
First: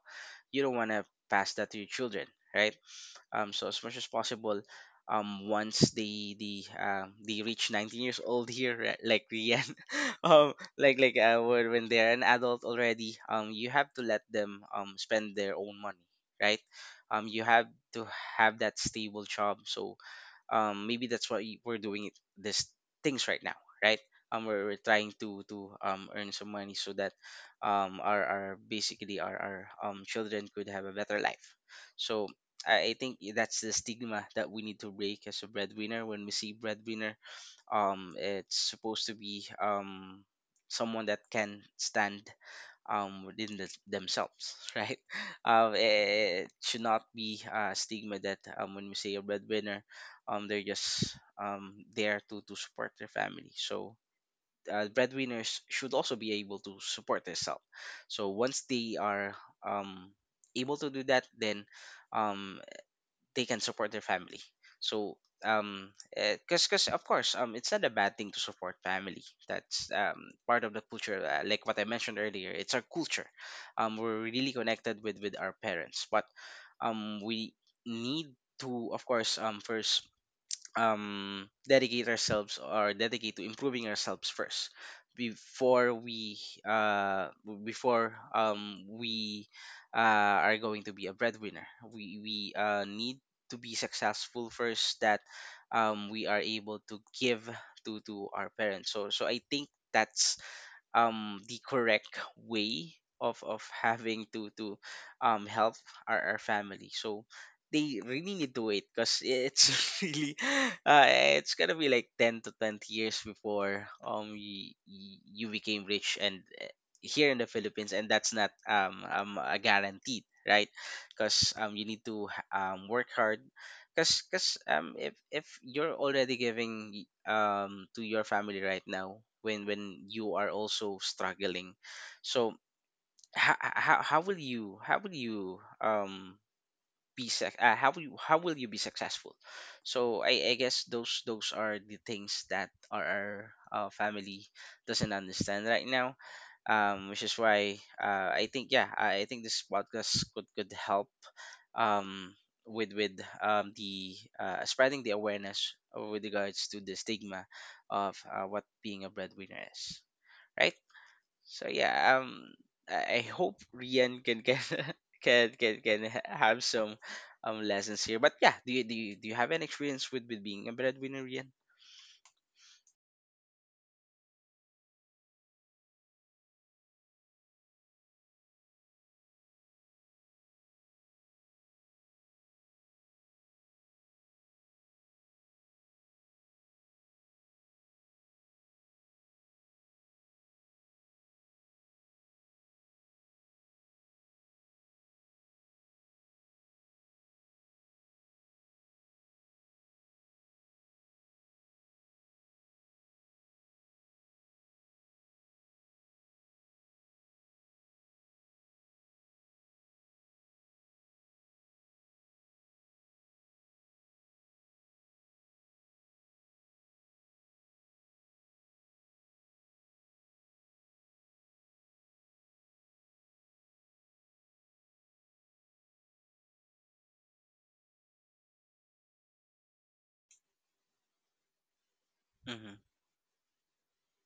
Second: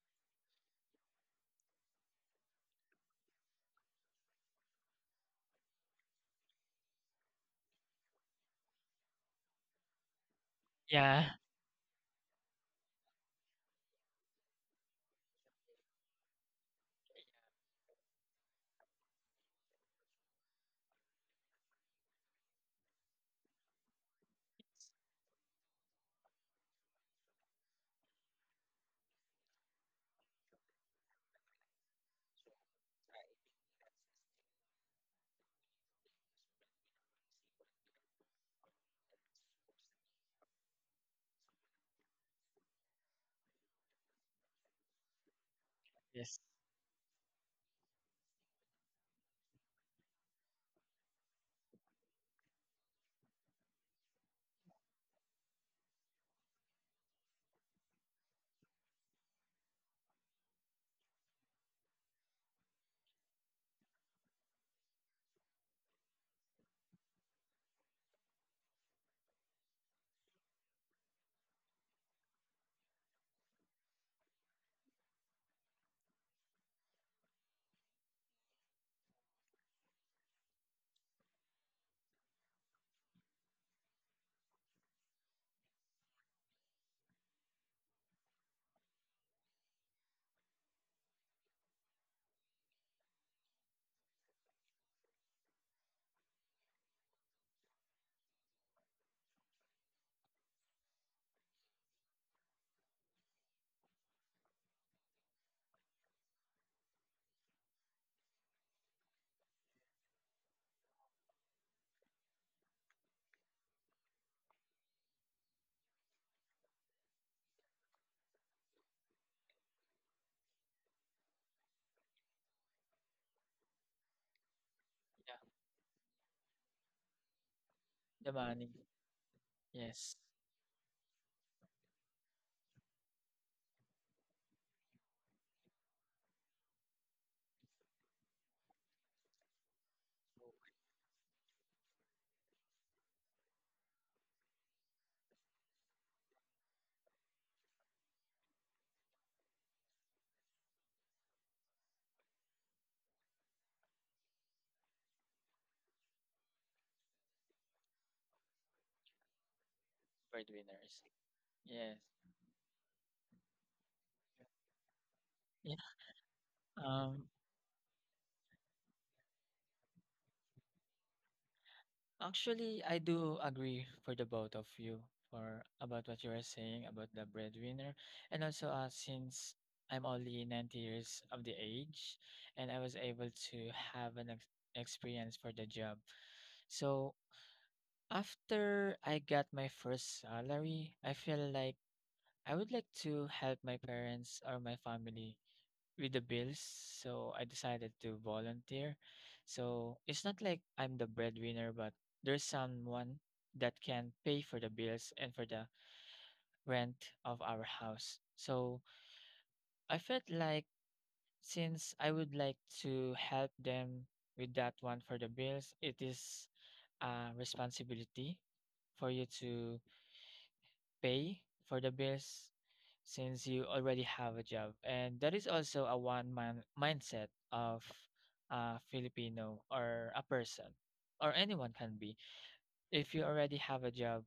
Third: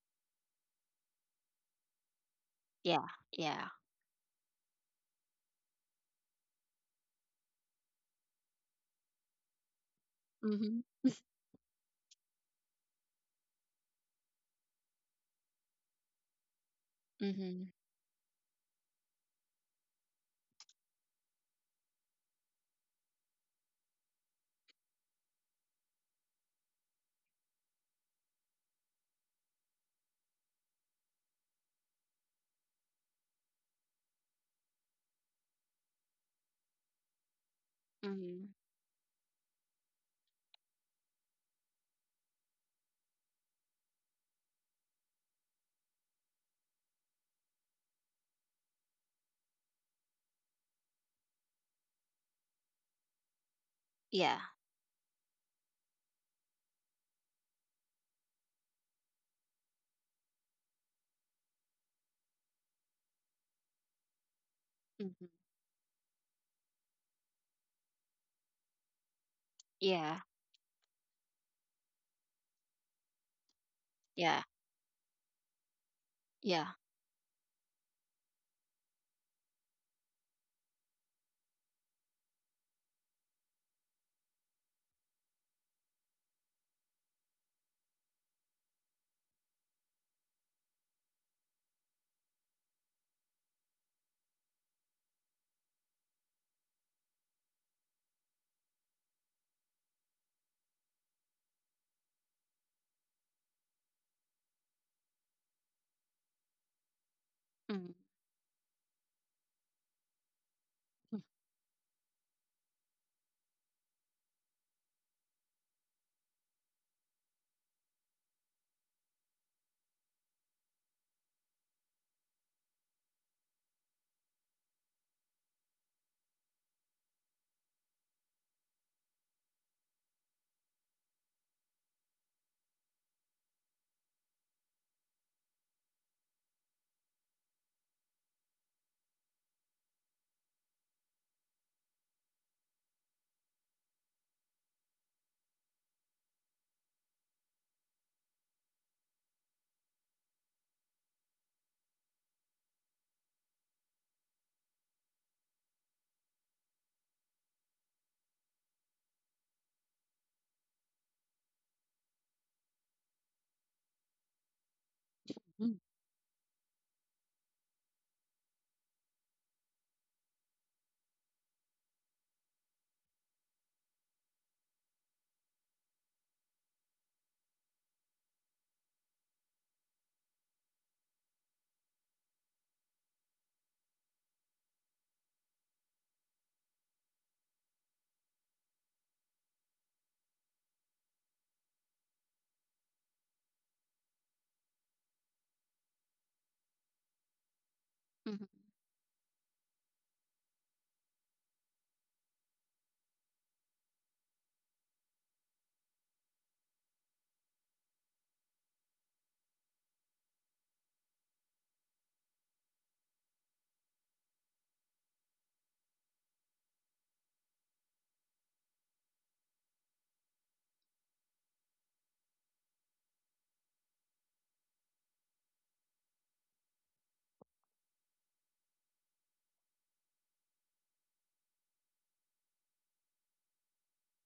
you don't want to pass that to your children, right?
Yeah.
So
Yeah.
as much as possible, once they reach 19 years old here, like Rian,
Mhm.
Yeah.
when they're an adult already, you have to let them spend their own money, right? You have
Mhm.
to have that stable job. So maybe that's why we're doing it this things right now, right? We're trying to earn some money so that um our, our basically our, our children could have a better life. So I think that's the stigma that we need to break. As a breadwinner, when we see breadwinner,
Mhm.
it's supposed to be someone that can stand within themselves, right?
Yes.
Should not be a stigma that, when we say a breadwinner, they're just there to support their family. So
Yeah.
breadwinners should also be able to support themselves. So once they are um able to do that, then um they can support their family. So
Mhm.
um because of course, it's not a bad thing to support family. That's
Yeah.
part of the culture. Like what I mentioned earlier, it's our culture. We're
Yeah.
really connected with our parents. But
Yeah.
we need to, of course, first dedicate ourselves, or dedicate to improving ourselves first, before we w- before we are going to be a breadwinner. We need to be successful first, that we are able to give to our parents. So I think that's the correct way of having to help our family. So
Mhm.
they really need to wait, because it's really it's gonna be like 10 to 20 years before you became rich and here in the Philippines, and that's not a guaranteed right, because you need to work hard. Cause, if
Yeah.
if you're already giving to your
The
family
money.
right now, when
Yes.
you are also struggling, so how will you how will you how will you be successful? So I guess those are the things that our family doesn't understand right now, which is why, I think, yeah, I think this podcast could help, um, with the, spreading the awareness with regards to the stigma of what being a breadwinner is. Right.
Breadwinners.
So
Yes.
yeah, I hope Rian can
Mhm.
Yeah.
have some
Um.
lessons here. But yeah, do you have an experience with being a breadwinner, Rian?
Actually, I do agree for the both of you for about what you were saying about the breadwinner, and also since I'm only 90 years of the age, and I was able to have an ex experience for the job. So after I got my first salary, I feel like I would like to help my parents or my family with the bills, so I decided to
Mhm.
volunteer. So it's not like I'm the breadwinner, but there's someone that can pay for the bills and for the rent of our house. So I felt like since I would like to help them with that one for the bills, it is a responsibility for you to pay for the bills since you already have a job. And that is also a one man mindset of a Filipino or a person or anyone can be.
Mm-hmm.
If you already have a job,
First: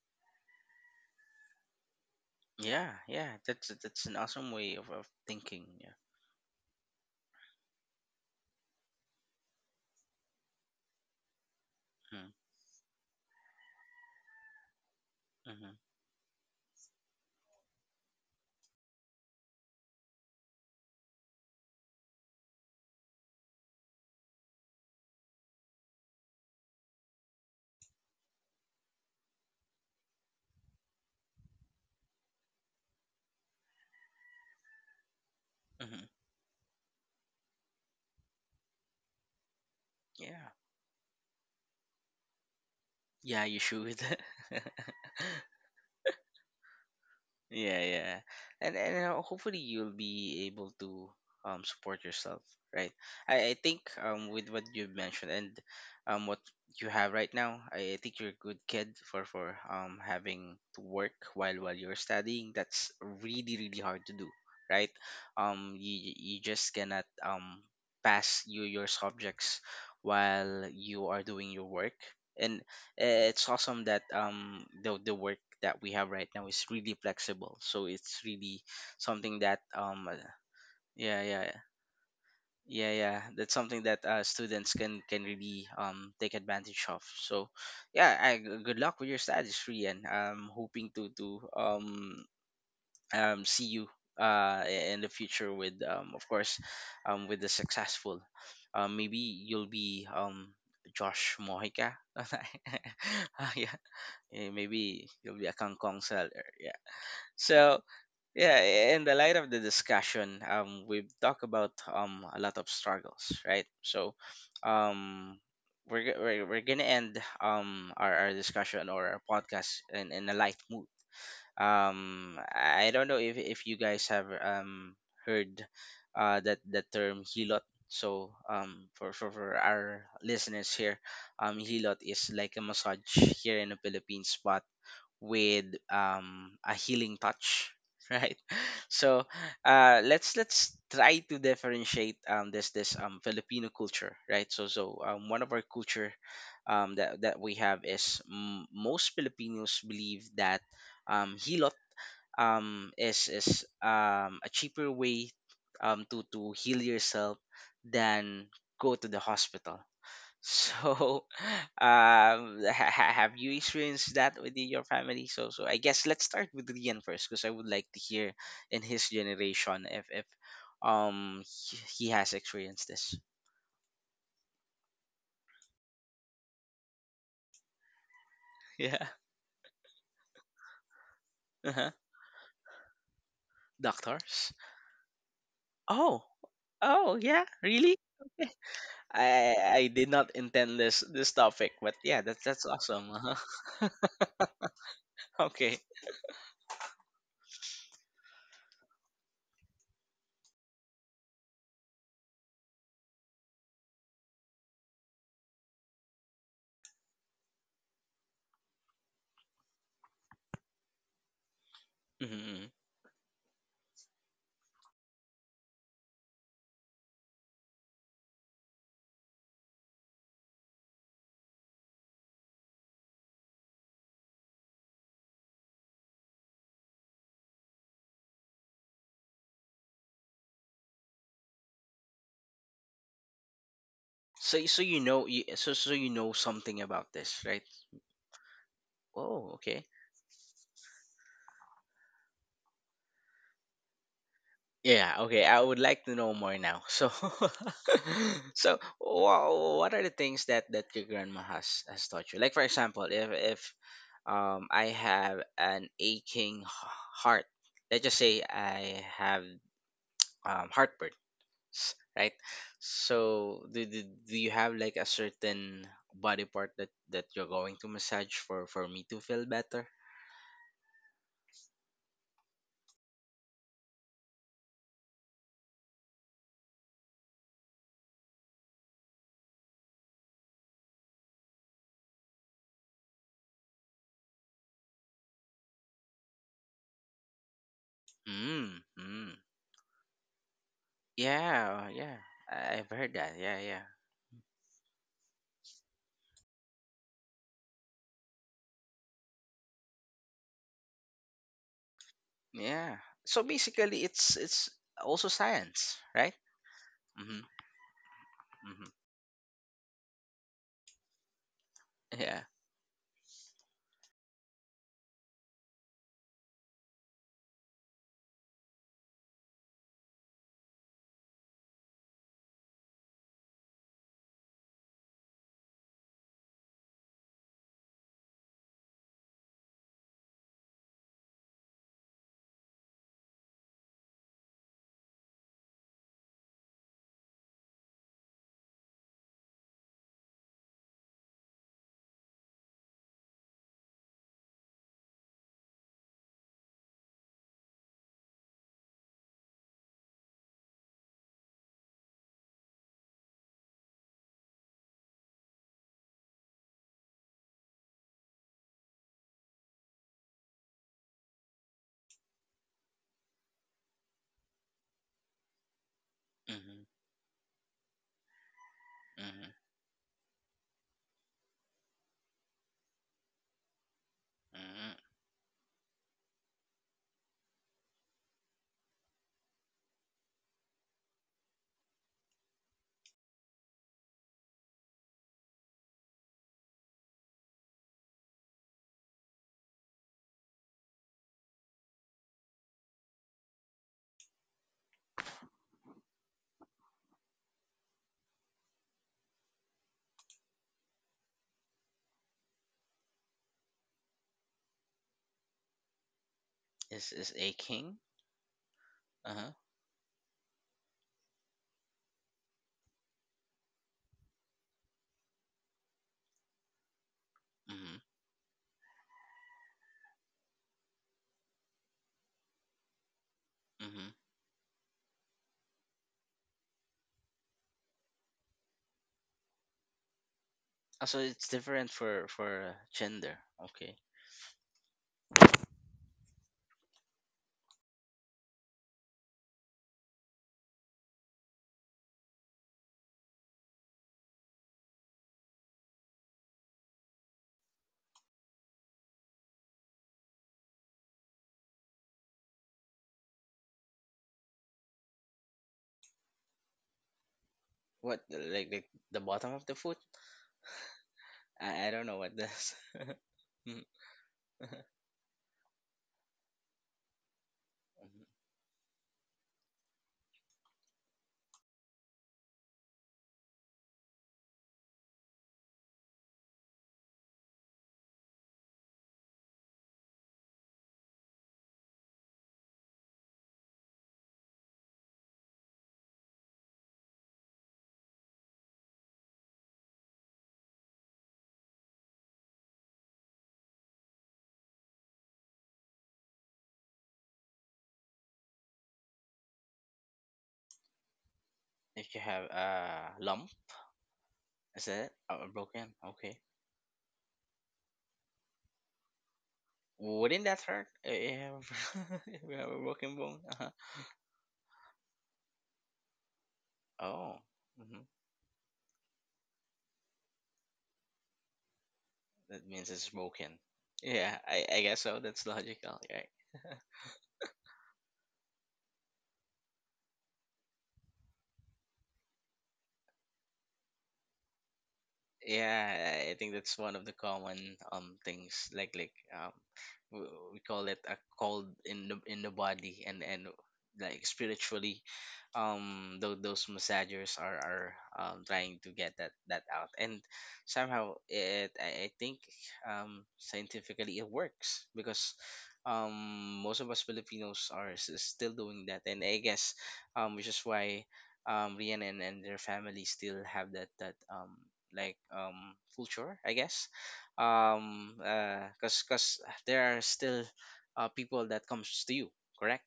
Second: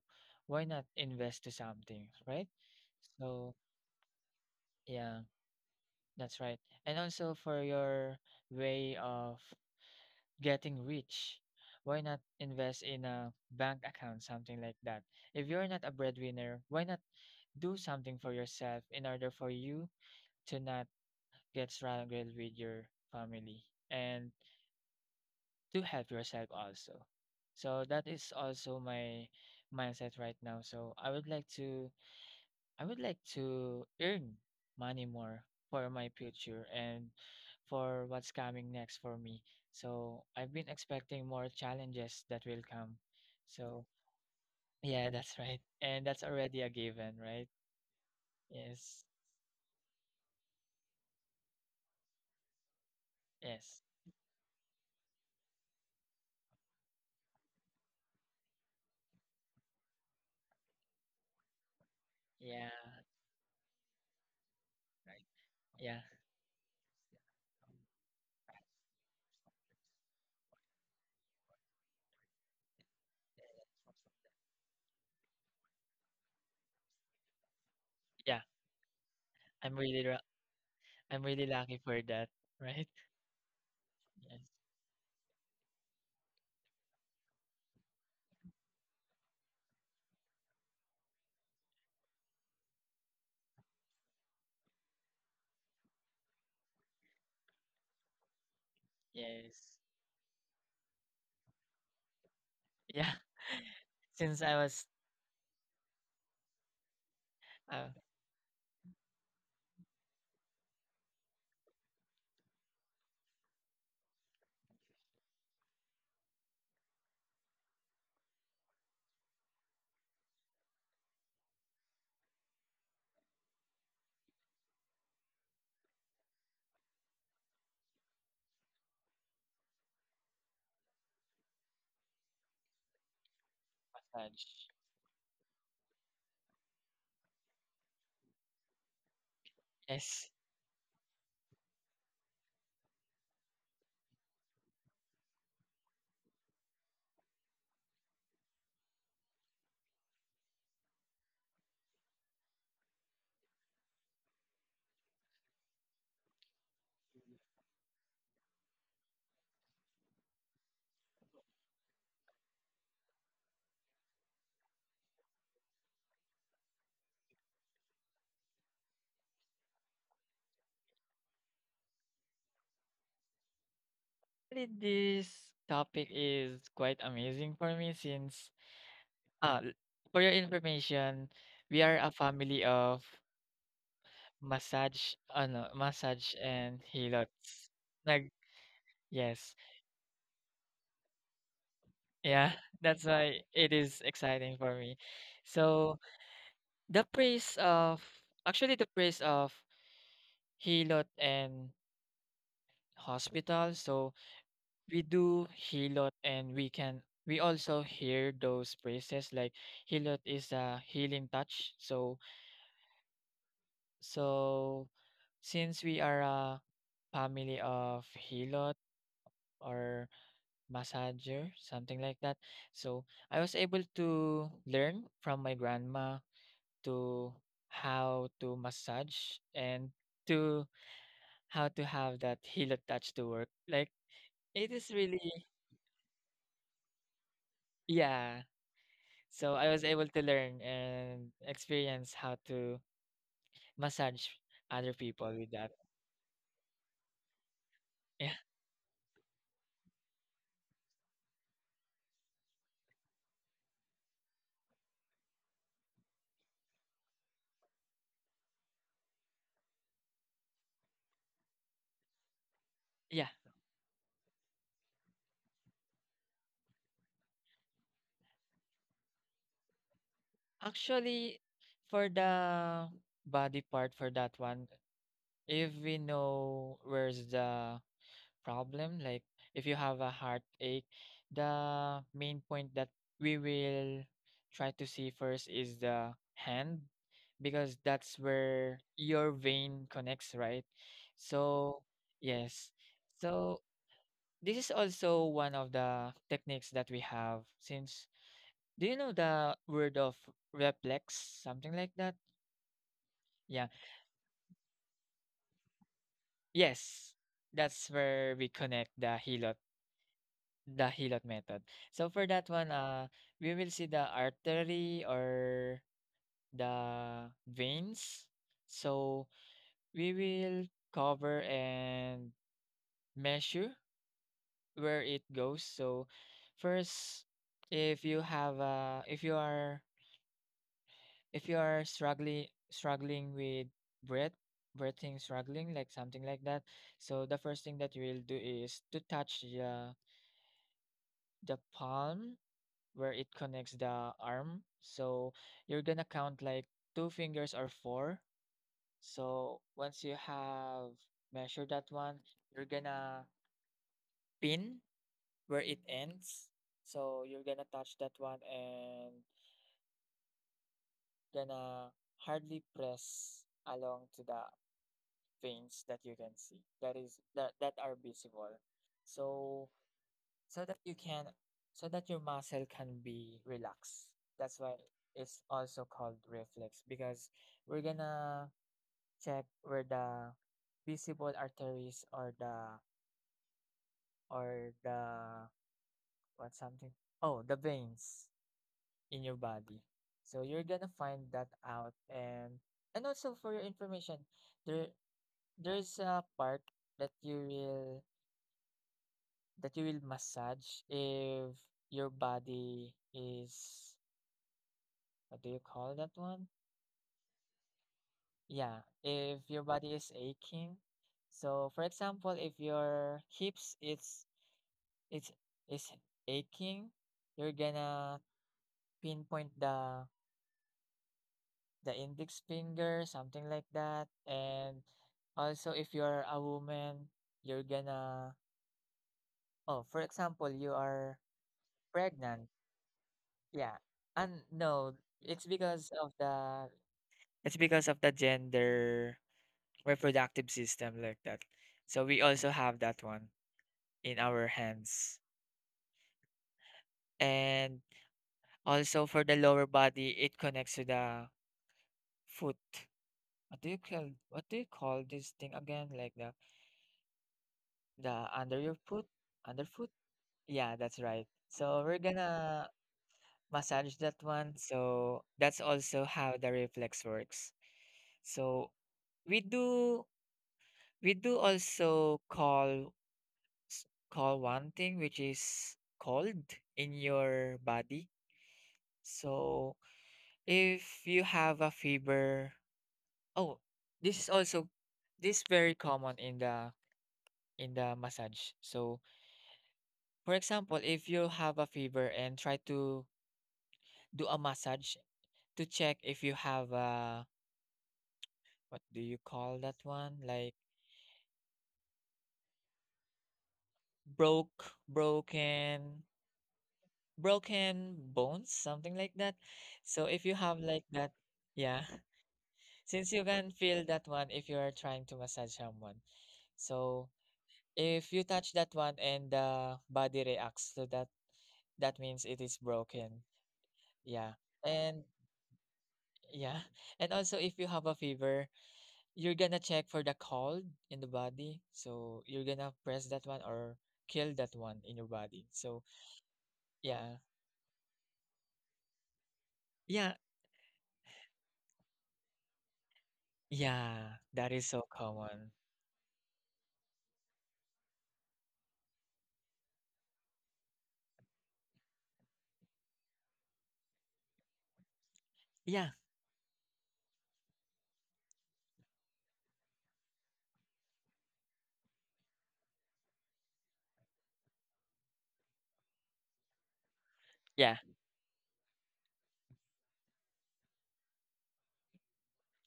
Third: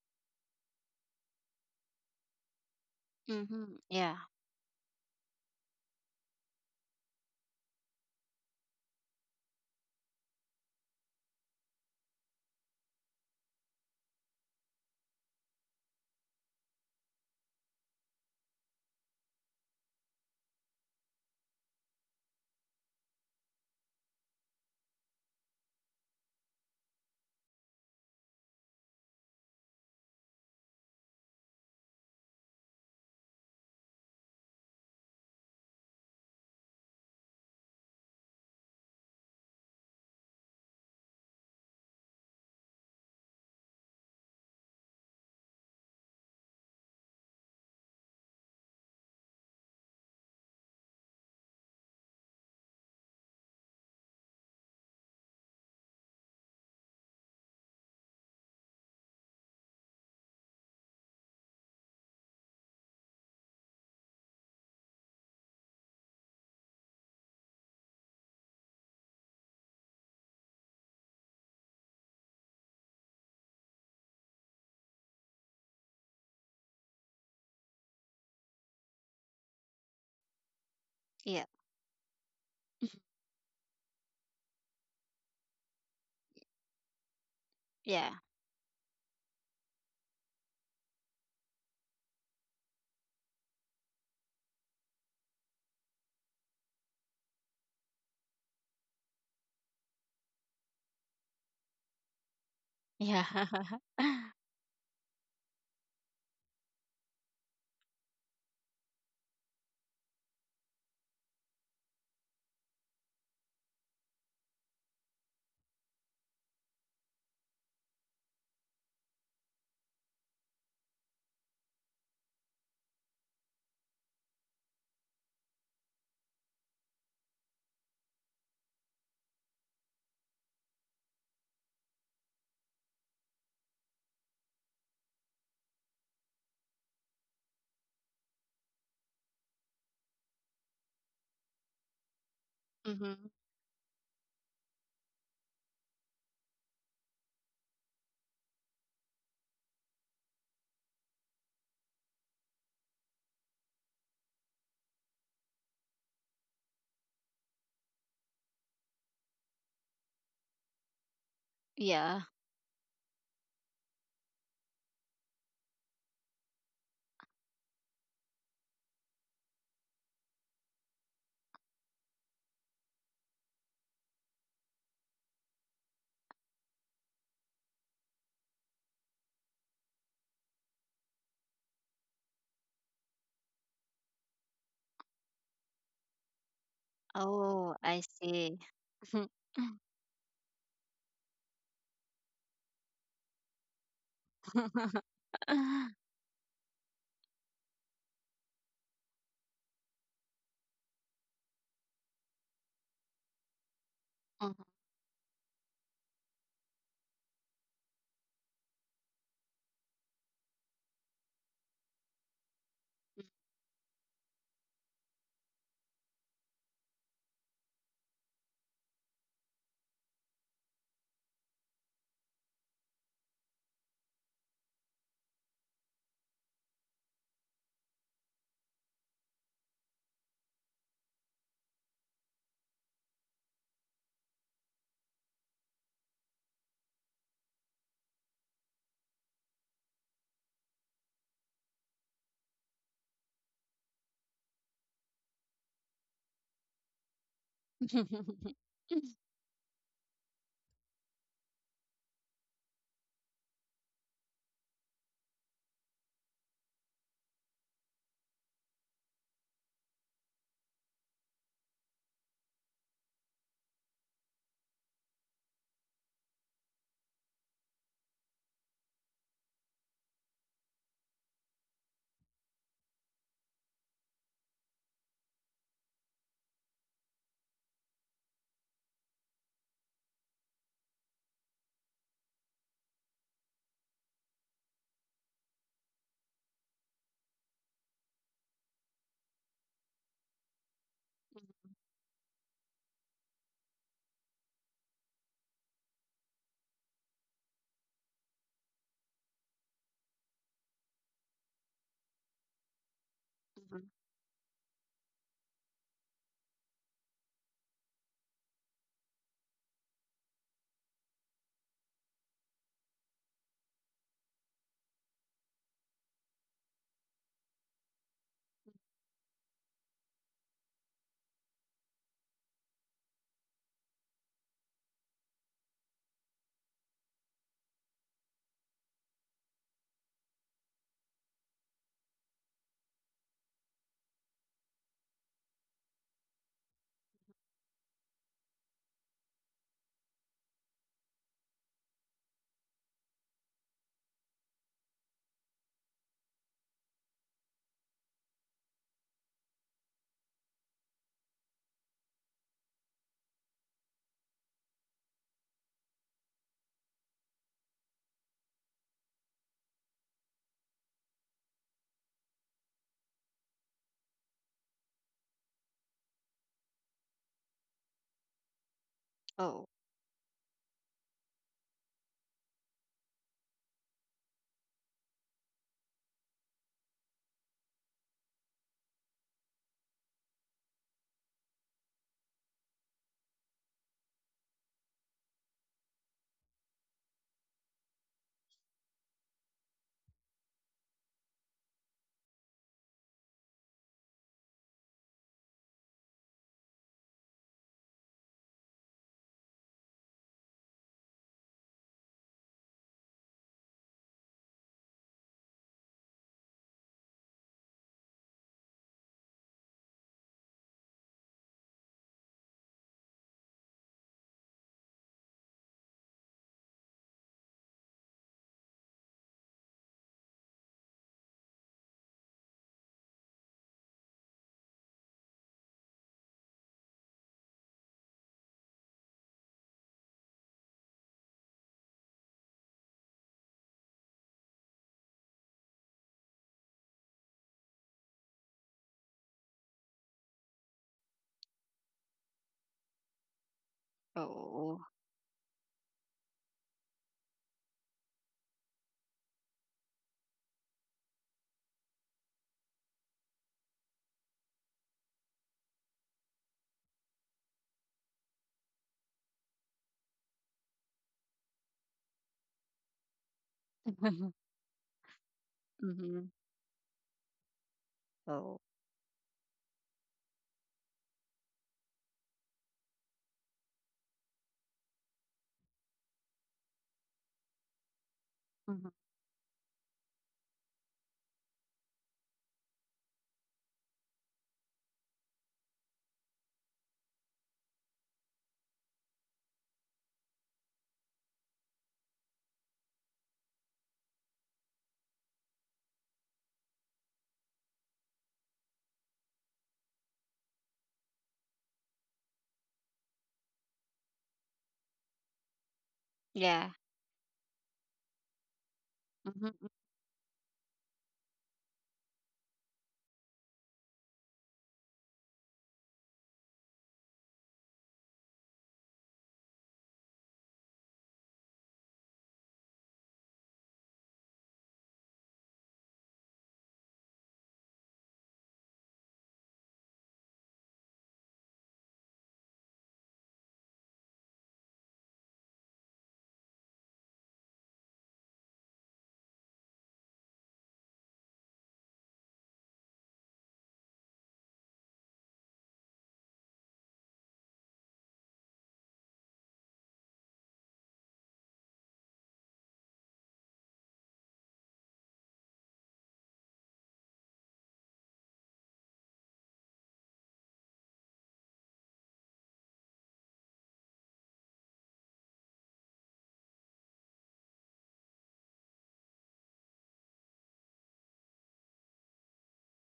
why not invest to something, right?
Yeah, yeah,
So
that's
Mhm.
that's an
Yeah.
awesome way of,
yeah,
thinking. Yeah.
that's right. And also for your way of getting rich, why not
Hmm.
invest in a bank account, something like that? If you're
Mm-hmm.
not a breadwinner, why not do something for yourself in order for you to not get surrounded with your family and to help yourself also. So that is also my mindset right now. So I would like to earn money more for
Mm-hmm.
my future and for what's coming next for me. So
Yeah.
I've been expecting more challenges that will come.
Yeah, you
So
should.
yeah, that's right. And that's already a given, right?
Yeah, yeah. And and
Yes.
uh, hopefully you'll be able to support yourself, right? I think,
Yes.
with what you mentioned, and what you have right now, I think you're a good kid for having to work while you're studying.
Yeah.
That's really, really hard to do, right?
Right.
Um
Yeah.
you you just cannot pass your subjects while you are doing your work. And it's awesome that the work that we have right now is really flexible. So it's
Yeah,
really something that
I'm really ra-
yeah,
I'm really
Yeah.
yeah,
lucky for that, right?
yeah, yeah, that's something that,
Yes.
students can really take advantage of. So
Yeah.
yeah, good luck with your studies, Rian. I'm hoping to um see you in the future, with, of course, with the successful, maybe you'll
Yes.
be, Josh Mojica.
Yeah.
Yeah.
Yeah,
Since I was
maybe you'll be a kangkong seller. Yeah. So
uh,
yeah, in the light of the discussion, we've talked about a lot of struggles, right? So, um, we're gonna end our discussion or our podcast in a light mood. I don't know if you guys have heard that term hilot. So, for our listeners here, hilot is like a massage here in the
massage.
Philippines, but with, a healing touch right. So,
Yes.
let's try to differentiate, this
Mhm.
Filipino culture, right? So, one of our culture, that we have is, most Filipinos believe that, hilot, is a cheaper way, to heal yourself than go to the hospital. So,
Yeah.
have you experienced that within your family? I guess let's start with Rian first, because I would like to hear, in his generation, if he has experienced this.
Really, this topic is quite amazing for me since
Yeah.
uh l- for your information, we
Uh-huh.
are a family of
Doctors.
massage ano,
Oh.
massage and
Oh, yeah.
helots.
Oh,
Really?
I
Nag
Okay.
see.
I
yes.
I did not intend this topic, but yeah, that's
Yeah,
that's
that's
awesome.
why it
Uh-huh.
is exciting for
Mhm.
me.
Okay.
So the praise of actually the praise of Hilot and hospital. So we do Hilot and we also hear those praises like Hilot is a healing touch. So
Mm-hmm, mm-hmm.
so since we are a family of Hilot or massager, something like that. So I was able to learn from my grandma to how to massage and to how to have that heel attached to work. Like
So
it
so
is
you
really,
know you so so you know something about this, right?
yeah.
Oh,
So I was
okay.
able to learn and experience how to massage other
Yeah,
people
okay.
with
I
that.
would like to know more now. So,
Yeah.
what are the things that your grandma has taught you? Like, for example, if I have an aching heart, let's just say I have heartburn, right?
Yeah.
So, do you have like a certain body part that you're going to massage for me to feel better?
Actually for the body part for that one, if we know where's the problem, like if you have a heartache, the main point that we will try to see first is the hand because that's where
Mm,
your
mm.
vein connects, right? So,
Yeah, yeah.
yes.
I've heard that.
So,
Yeah, yeah.
this is also one of the techniques that we have since do you know the word of reflex, something like that?
Yeah. So
Yeah.
Mhm.
basically it's also science, right?
Yes.
Mhm.
That's where we
Mhm.
connect the hilot. The Hilot method. So for
Yeah.
that one, we will see the artery or the veins. So we will cover and measure where it goes. So first, if you have if you are, if you are struggling with breath, breathing struggling, like something like that. So the first thing that you will do is to touch the palm where it connects the arm. So you're gonna count like two fingers or four. So once you have measured that one, you're gonna pin where it ends. So you're gonna touch that one and gonna hardly press along to the veins that you can see.
Mhm.
That is that are visible.
Mhm.
So
Oh.
so that you can, so that your muscle can be relaxed, that's why
Mhm.
it's also called reflex because we're gonna check where the visible arteries or the what something, oh, the veins in your body. So you're gonna find that out. And also for your information, there there's a part that you will that you will massage if your body is, what do you call that one?
Is aching?
Yeah, if your
Uh-huh.
body is aching. So for example, if your hips, it's is aching, you're
Mhm.
gonna pinpoint the index finger, something like that.
Mhm.
And also if you're a woman, you're gonna, oh, for example, you are
Ah, so it's different for,
pregnant.
gender.
Yeah.
Okay.
And no, it's because of the it's because of the gender, reproductive system like that. So we also have that one in our
Oh.
hands. And also for the lower body, it connects to the foot. What do you call this thing again? Like the
What,
under your
like
foot?
the bottom of the
Underfoot?
foot?
Yeah, that's right. So we're
I don't know what
gonna
this. Mhm.
massage that one. So that's also how
Mhm.
the reflex works.
Mhm.
Oh.
So we do we do also call call one thing which is cold in your body.
Mhm.
So if you have a fever, oh, this is also, this very common in the massage. So for example, if you have a fever and try to do a massage to check if you have a, what do you call that one? Like
If you have a lump, is that it? Or a broken?
broken,
Okay.
Yeah.
broken bones, something like that.
Mhm,
So if you
Wouldn't
have
that
like
hurt?
that, yeah.
If if we have a
Since
broken
you
bone?
can
Uh-huh.
feel that one if you are trying to massage someone. So
Oh, hmm
if you touch that one and the body reacts to that, that means it is
that means it's
broken.
broken.
Yeah.
Yeah, I
And
guess so. That's logical, right?
yeah. And also if you have a fever, you're gonna check for the cold in the body. So you're gonna press that one or kill that one in your body. So
Yeah, I think that's one of the
yeah.
common things,
Yeah.
we call it a cold in the body, and
Yeah.
like,
That is so
spiritually,
common.
those massagers are trying to get that out, and somehow it, I think scientifically it works, because
Yeah.
um most of us Filipinos are still doing that, and I guess, which is why, Rian and, their family still have that, like, culture, I guess,
Yeah.
cause there are still people that comes to you, correct?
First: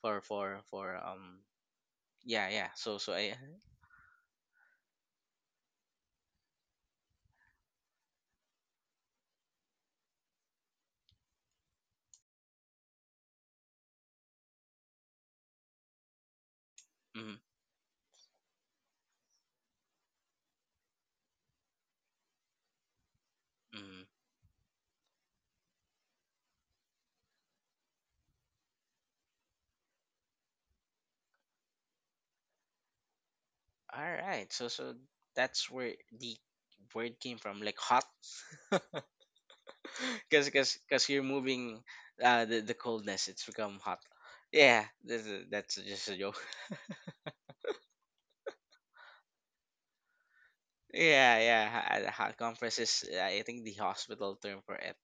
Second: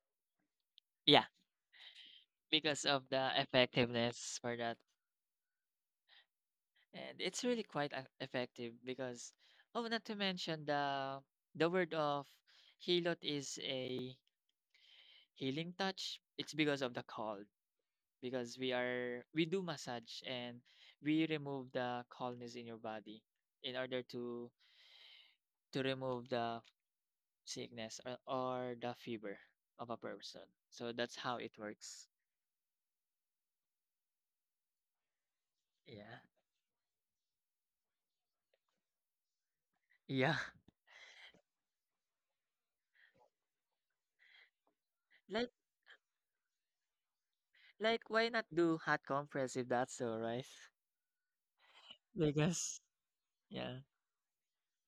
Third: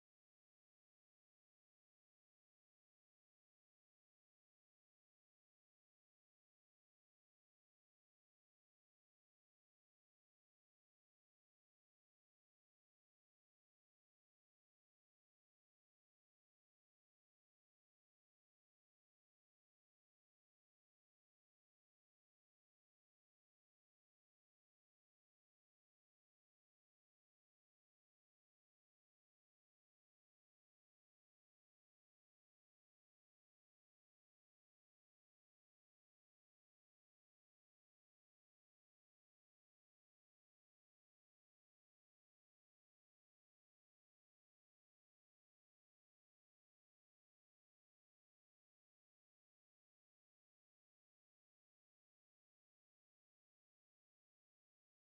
For
Yeah.
yeah, yeah.
Because
so
of
so I
the effectiveness for that. And it's really quite effective because, oh, not to mention the word of helot is a healing touch. It's because of the
Mm,
cold, because we are, we do massage and we remove the coldness in your body in
mm.
order to remove the sickness or the fever of a person. So that's how it works.
All right, that's where the
Yeah.
word came from, like hot. because
Yeah.
because because you're moving, the coldness, it's become hot. Yeah,
Like
that's just a joke.
like why not do hot compress if that's so, right?
Yeah, yeah. Conference is,
Because
I think, the
yeah.
hospital term for it.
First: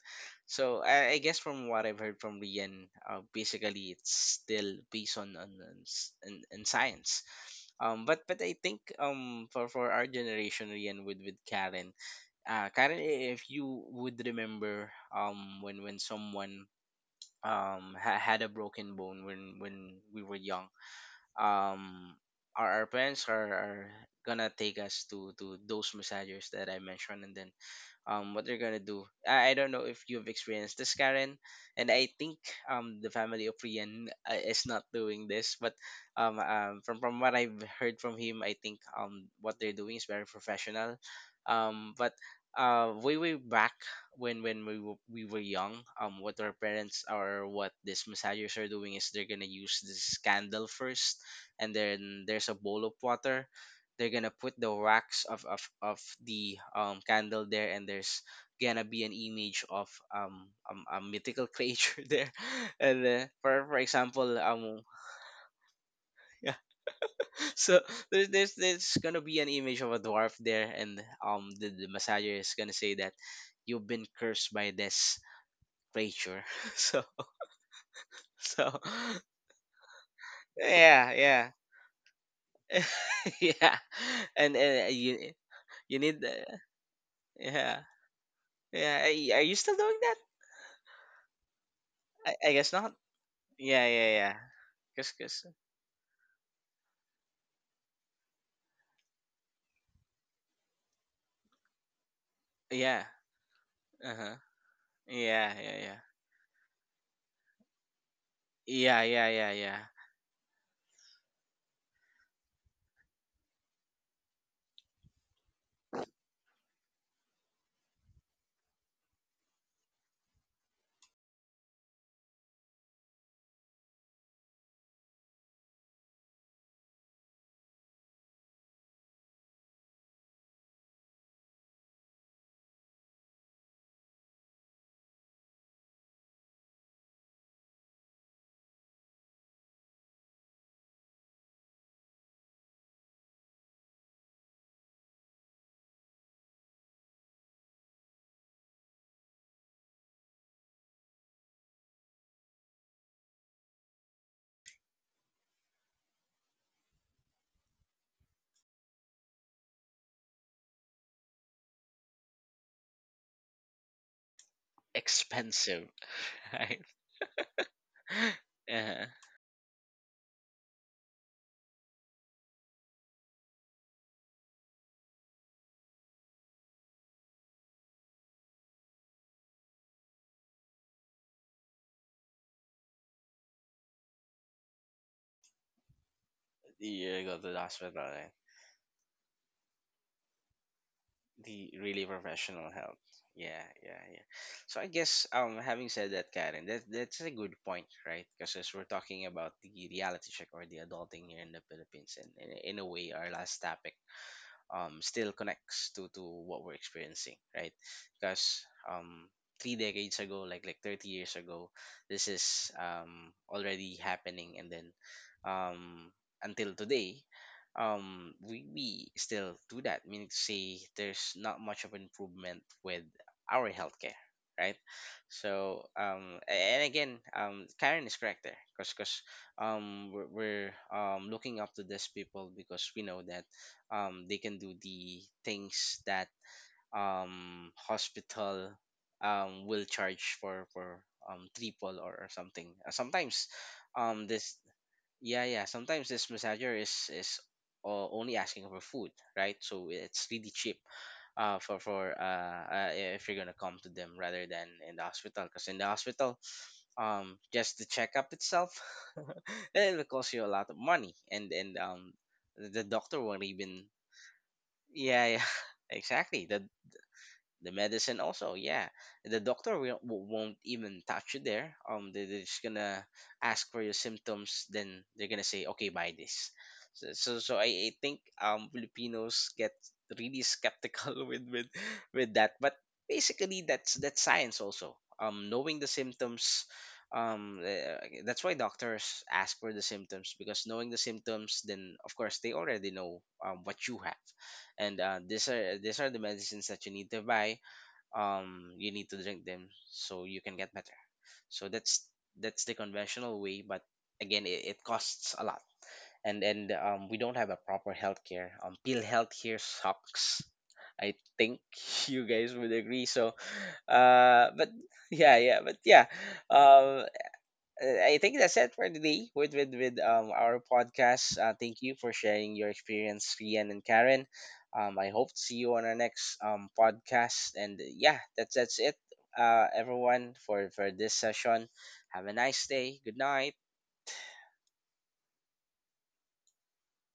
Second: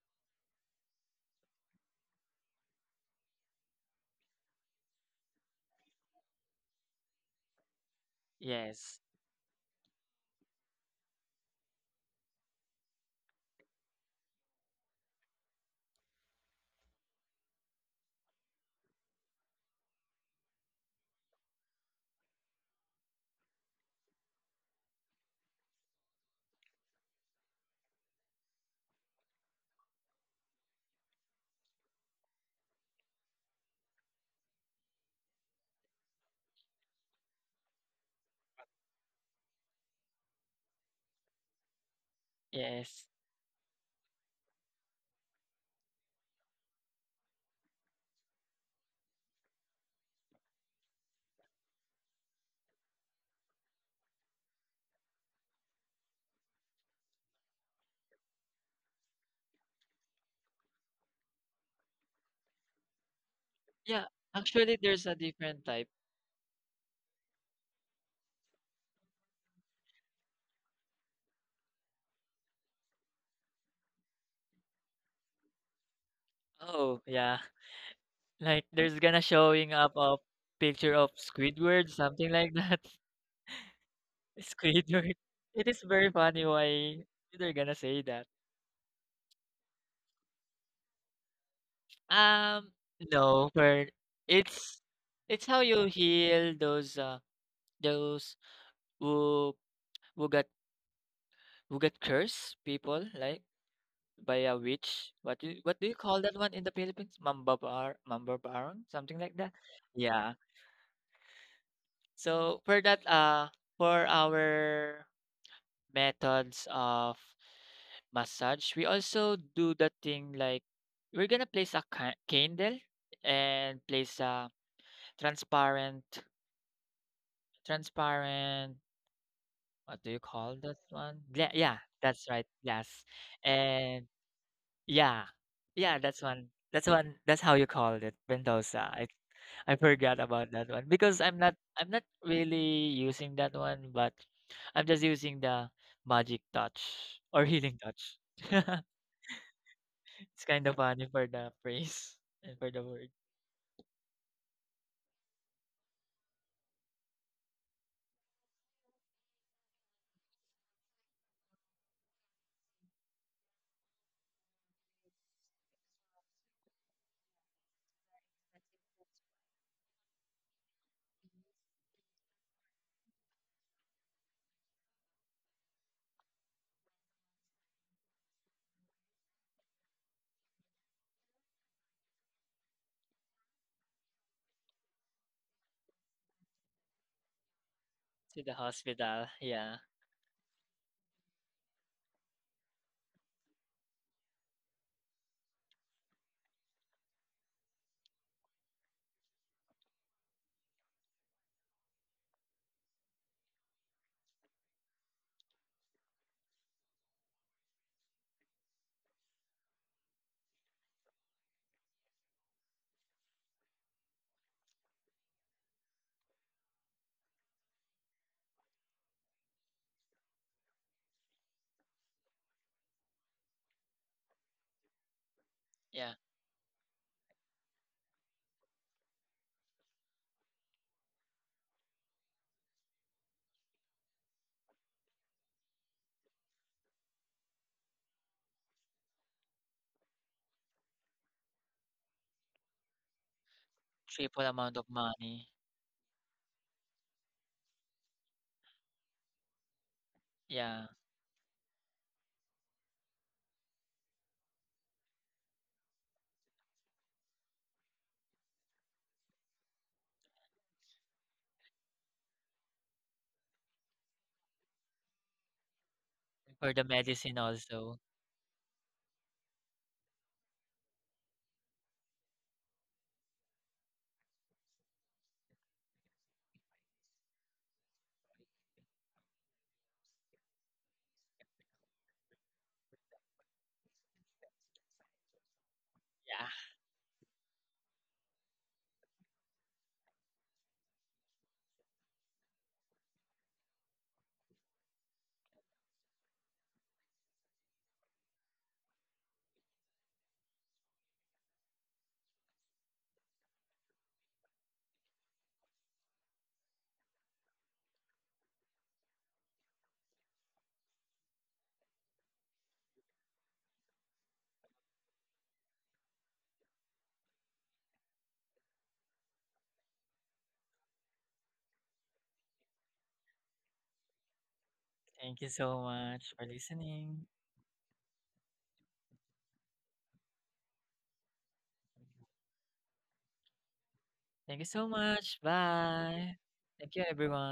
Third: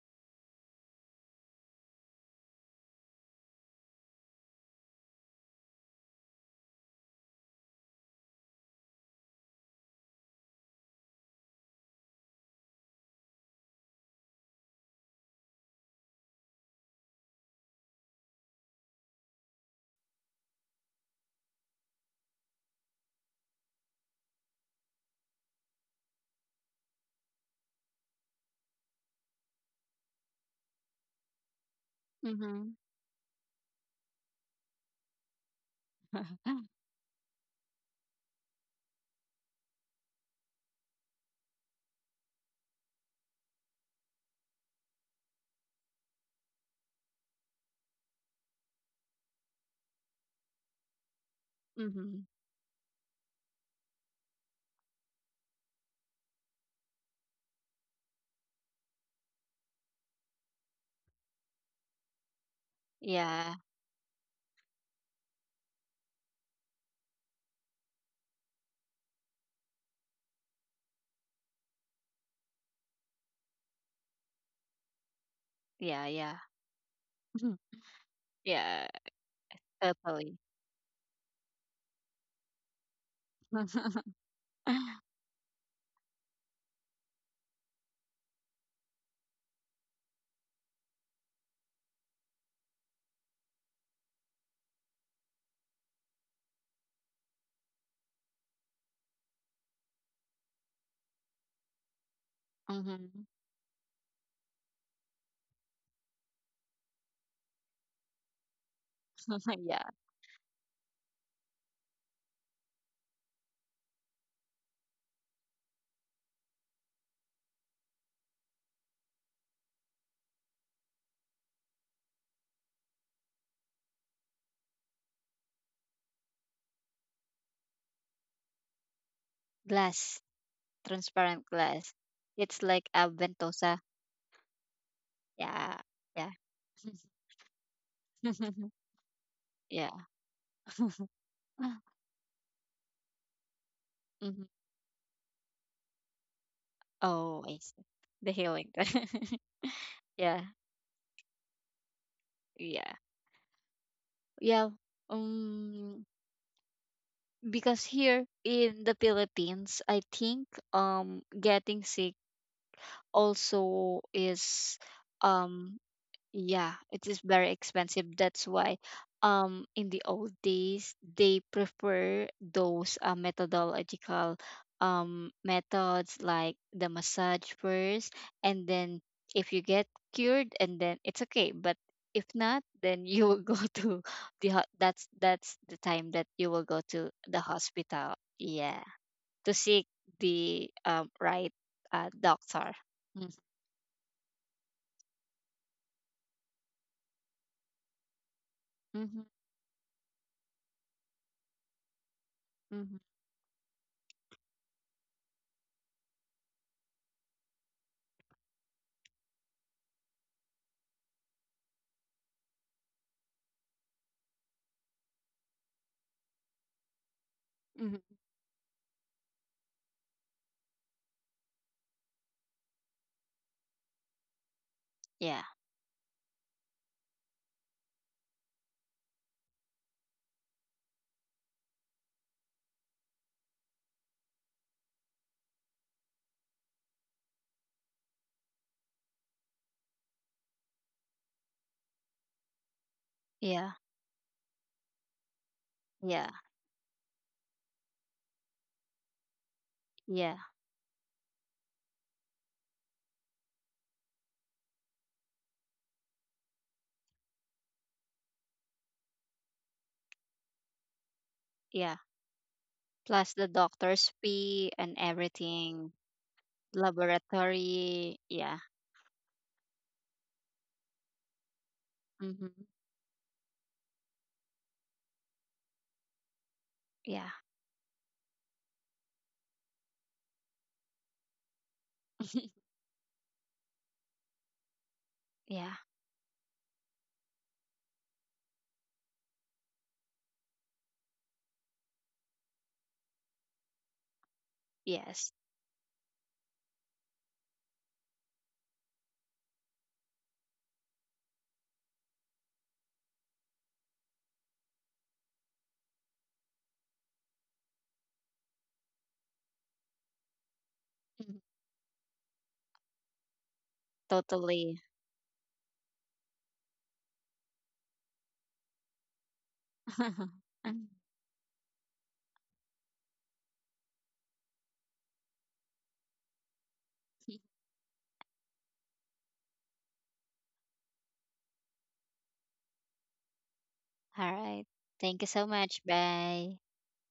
So I guess, from what I've heard from Rian, basically it's still based on science. But I think,
Yes.
for, our generation, Rian, with Karen, Karen, if you would remember when someone had a broken bone when we were, young um our parents are gonna take us to those massagers that I mentioned and then what they're gonna do. I don't know if you've experienced this, Karen, and I think
mhm,
the family of Rian is not doing this, but from what I've heard from him, I think what they're doing is very professional. But
Yes.
way way back when we were, young, what our parents or what these massagers are doing is they're gonna use this candle first, and then
mhm.
there's a bowl of water. They're gonna put the wax of the, candle there, and there's gonna be an image of, a mythical creature there. And,
Yeah,
for,
Yeah,
example,
actually there's a different type.
yeah. So there's, there's gonna be an image of a dwarf there. And the massager is gonna say that you've been cursed by this
yeah, yeah.
creature
Oh,
so.
yeah.
Mhm.
Like
so
there's
Yeah,
gonna showing up a
totally.
picture of
yeah, yeah.
Squidward, something like that.
Yeah. And,
Squidward.
you
It is very
you
funny
need,
why they're gonna say
yeah,
that.
yeah. Are you still doing that? I,
Um,
guess not.
no, but
Yeah, yeah, yeah.
it's
Cause,
it's how
cause,
you heal those who who got who got cursed people
yeah.
like
Mhm.
by
Uh
a
huh.
witch. What do
Yeah,
you
yeah,
call
yeah.
that one in the Philippines? Mamba bar, mamba barang, something like
Yeah,
that.
yeah, yeah, yeah.
Yeah.
Yeah. So for that, for our methods of massage, we also do the thing like we're gonna place a candle and place a transparent, transparent. What do you call
Glass,
that one? Yeah,
transparent
that's
glass.
right,
It's
glass.
like a
And
ventosa.
yeah. Yeah,
Yeah,
that's one.
yeah.
That's one. That's how you call it, Mendoza. I forgot
Yeah.
about that one because I'm not really using that one, but
Mhm.
I'm just using the magic touch or healing
Oh, I
touch.
see. The healing.
It's kind of
Yeah,
funny for the phrase and for the word.
yeah. Yeah. Um, because here in the Philippines, I think getting sick also is um
Expensive,
Yeah,
right?
it is very expensive. That's why,
Uh-huh.
in the old days, they prefer those methodological methods, like the massage first, and then if you get cured, and then it's okay. But if not, then you will go to the that's the time that you will go to
You go
the
to the hospital,
To the
hospital.
right?
Yeah,
hospital. Yeah.
to seek the right
The really professional
doctor.
help.
Mm-hmm.
Yeah, yeah, yeah. So I guess, having said that, Karen, that that's a good point, right? Because as we're
Mm-hmm,
talking about the reality check or the adulting here in the Philippines, and in a
mm-hmm,
way, our last topic, still connects to what we're experiencing, right? Because, three decades ago, like, 30 years ago, this is, already happening, and then, um, until today,
mm-hmm.
we still do that. Meaning to say, there's not much of improvement with our healthcare, right?
Yeah,
Yeah.
So, and again, Karen is correct there, because we're, looking up to these people, because we know that, they can do the things that, hospital, will charge for, triple, or, something. Sometimes,
yeah,
Triple amount of
this
money.
yeah, yeah, sometimes this
yeah.
massager is only asking for food, right? So it's
Yeah,
really
Yeah.
cheap, for, if you're gonna come to them rather than in the hospital, because in the hospital, just the checkup itself it will cost you a lot of money. And
yeah.
the doctor
Plus
won't
the
even...
doctor's fee and
Yeah, yeah.
everything,
For
Exactly.
the
The
medicine also.
the medicine
laboratory.
also,
Yeah.
yeah. The doctor will, won't even touch you there. They're just
Hmm.
gonna ask for your symptoms. Then they're gonna say, okay, buy this. So,
Yeah.
so, so I think Filipinos get really skeptical with that. But basically, that's science also.
Yeah.
Knowing the
Yeah.
symptoms. That's why doctors ask for the symptoms, because knowing the symptoms, then of course they already know, what you have. And,
Yes.
these are the medicines that you need to buy. You need to drink them so you can get better. So that's the conventional way. But again, it, costs a lot. And, we don't have a proper healthcare, pill healthcare sucks, I
Mhm.
think. You guys would agree, so, but
Totally.
yeah, yeah, but yeah, um I think that's it for today with, with our podcast. Thank you for sharing your experience, Rian and Karen.
Thank
I
you
hope to
so
see you on our
much for
next
listening.
podcast. And yeah, that's it, everyone, for this session. Have a nice day. Good night.
Thank you
All
so
right.
much.
Thank you so much.
Bye. Thank
Bye.
you, everyone.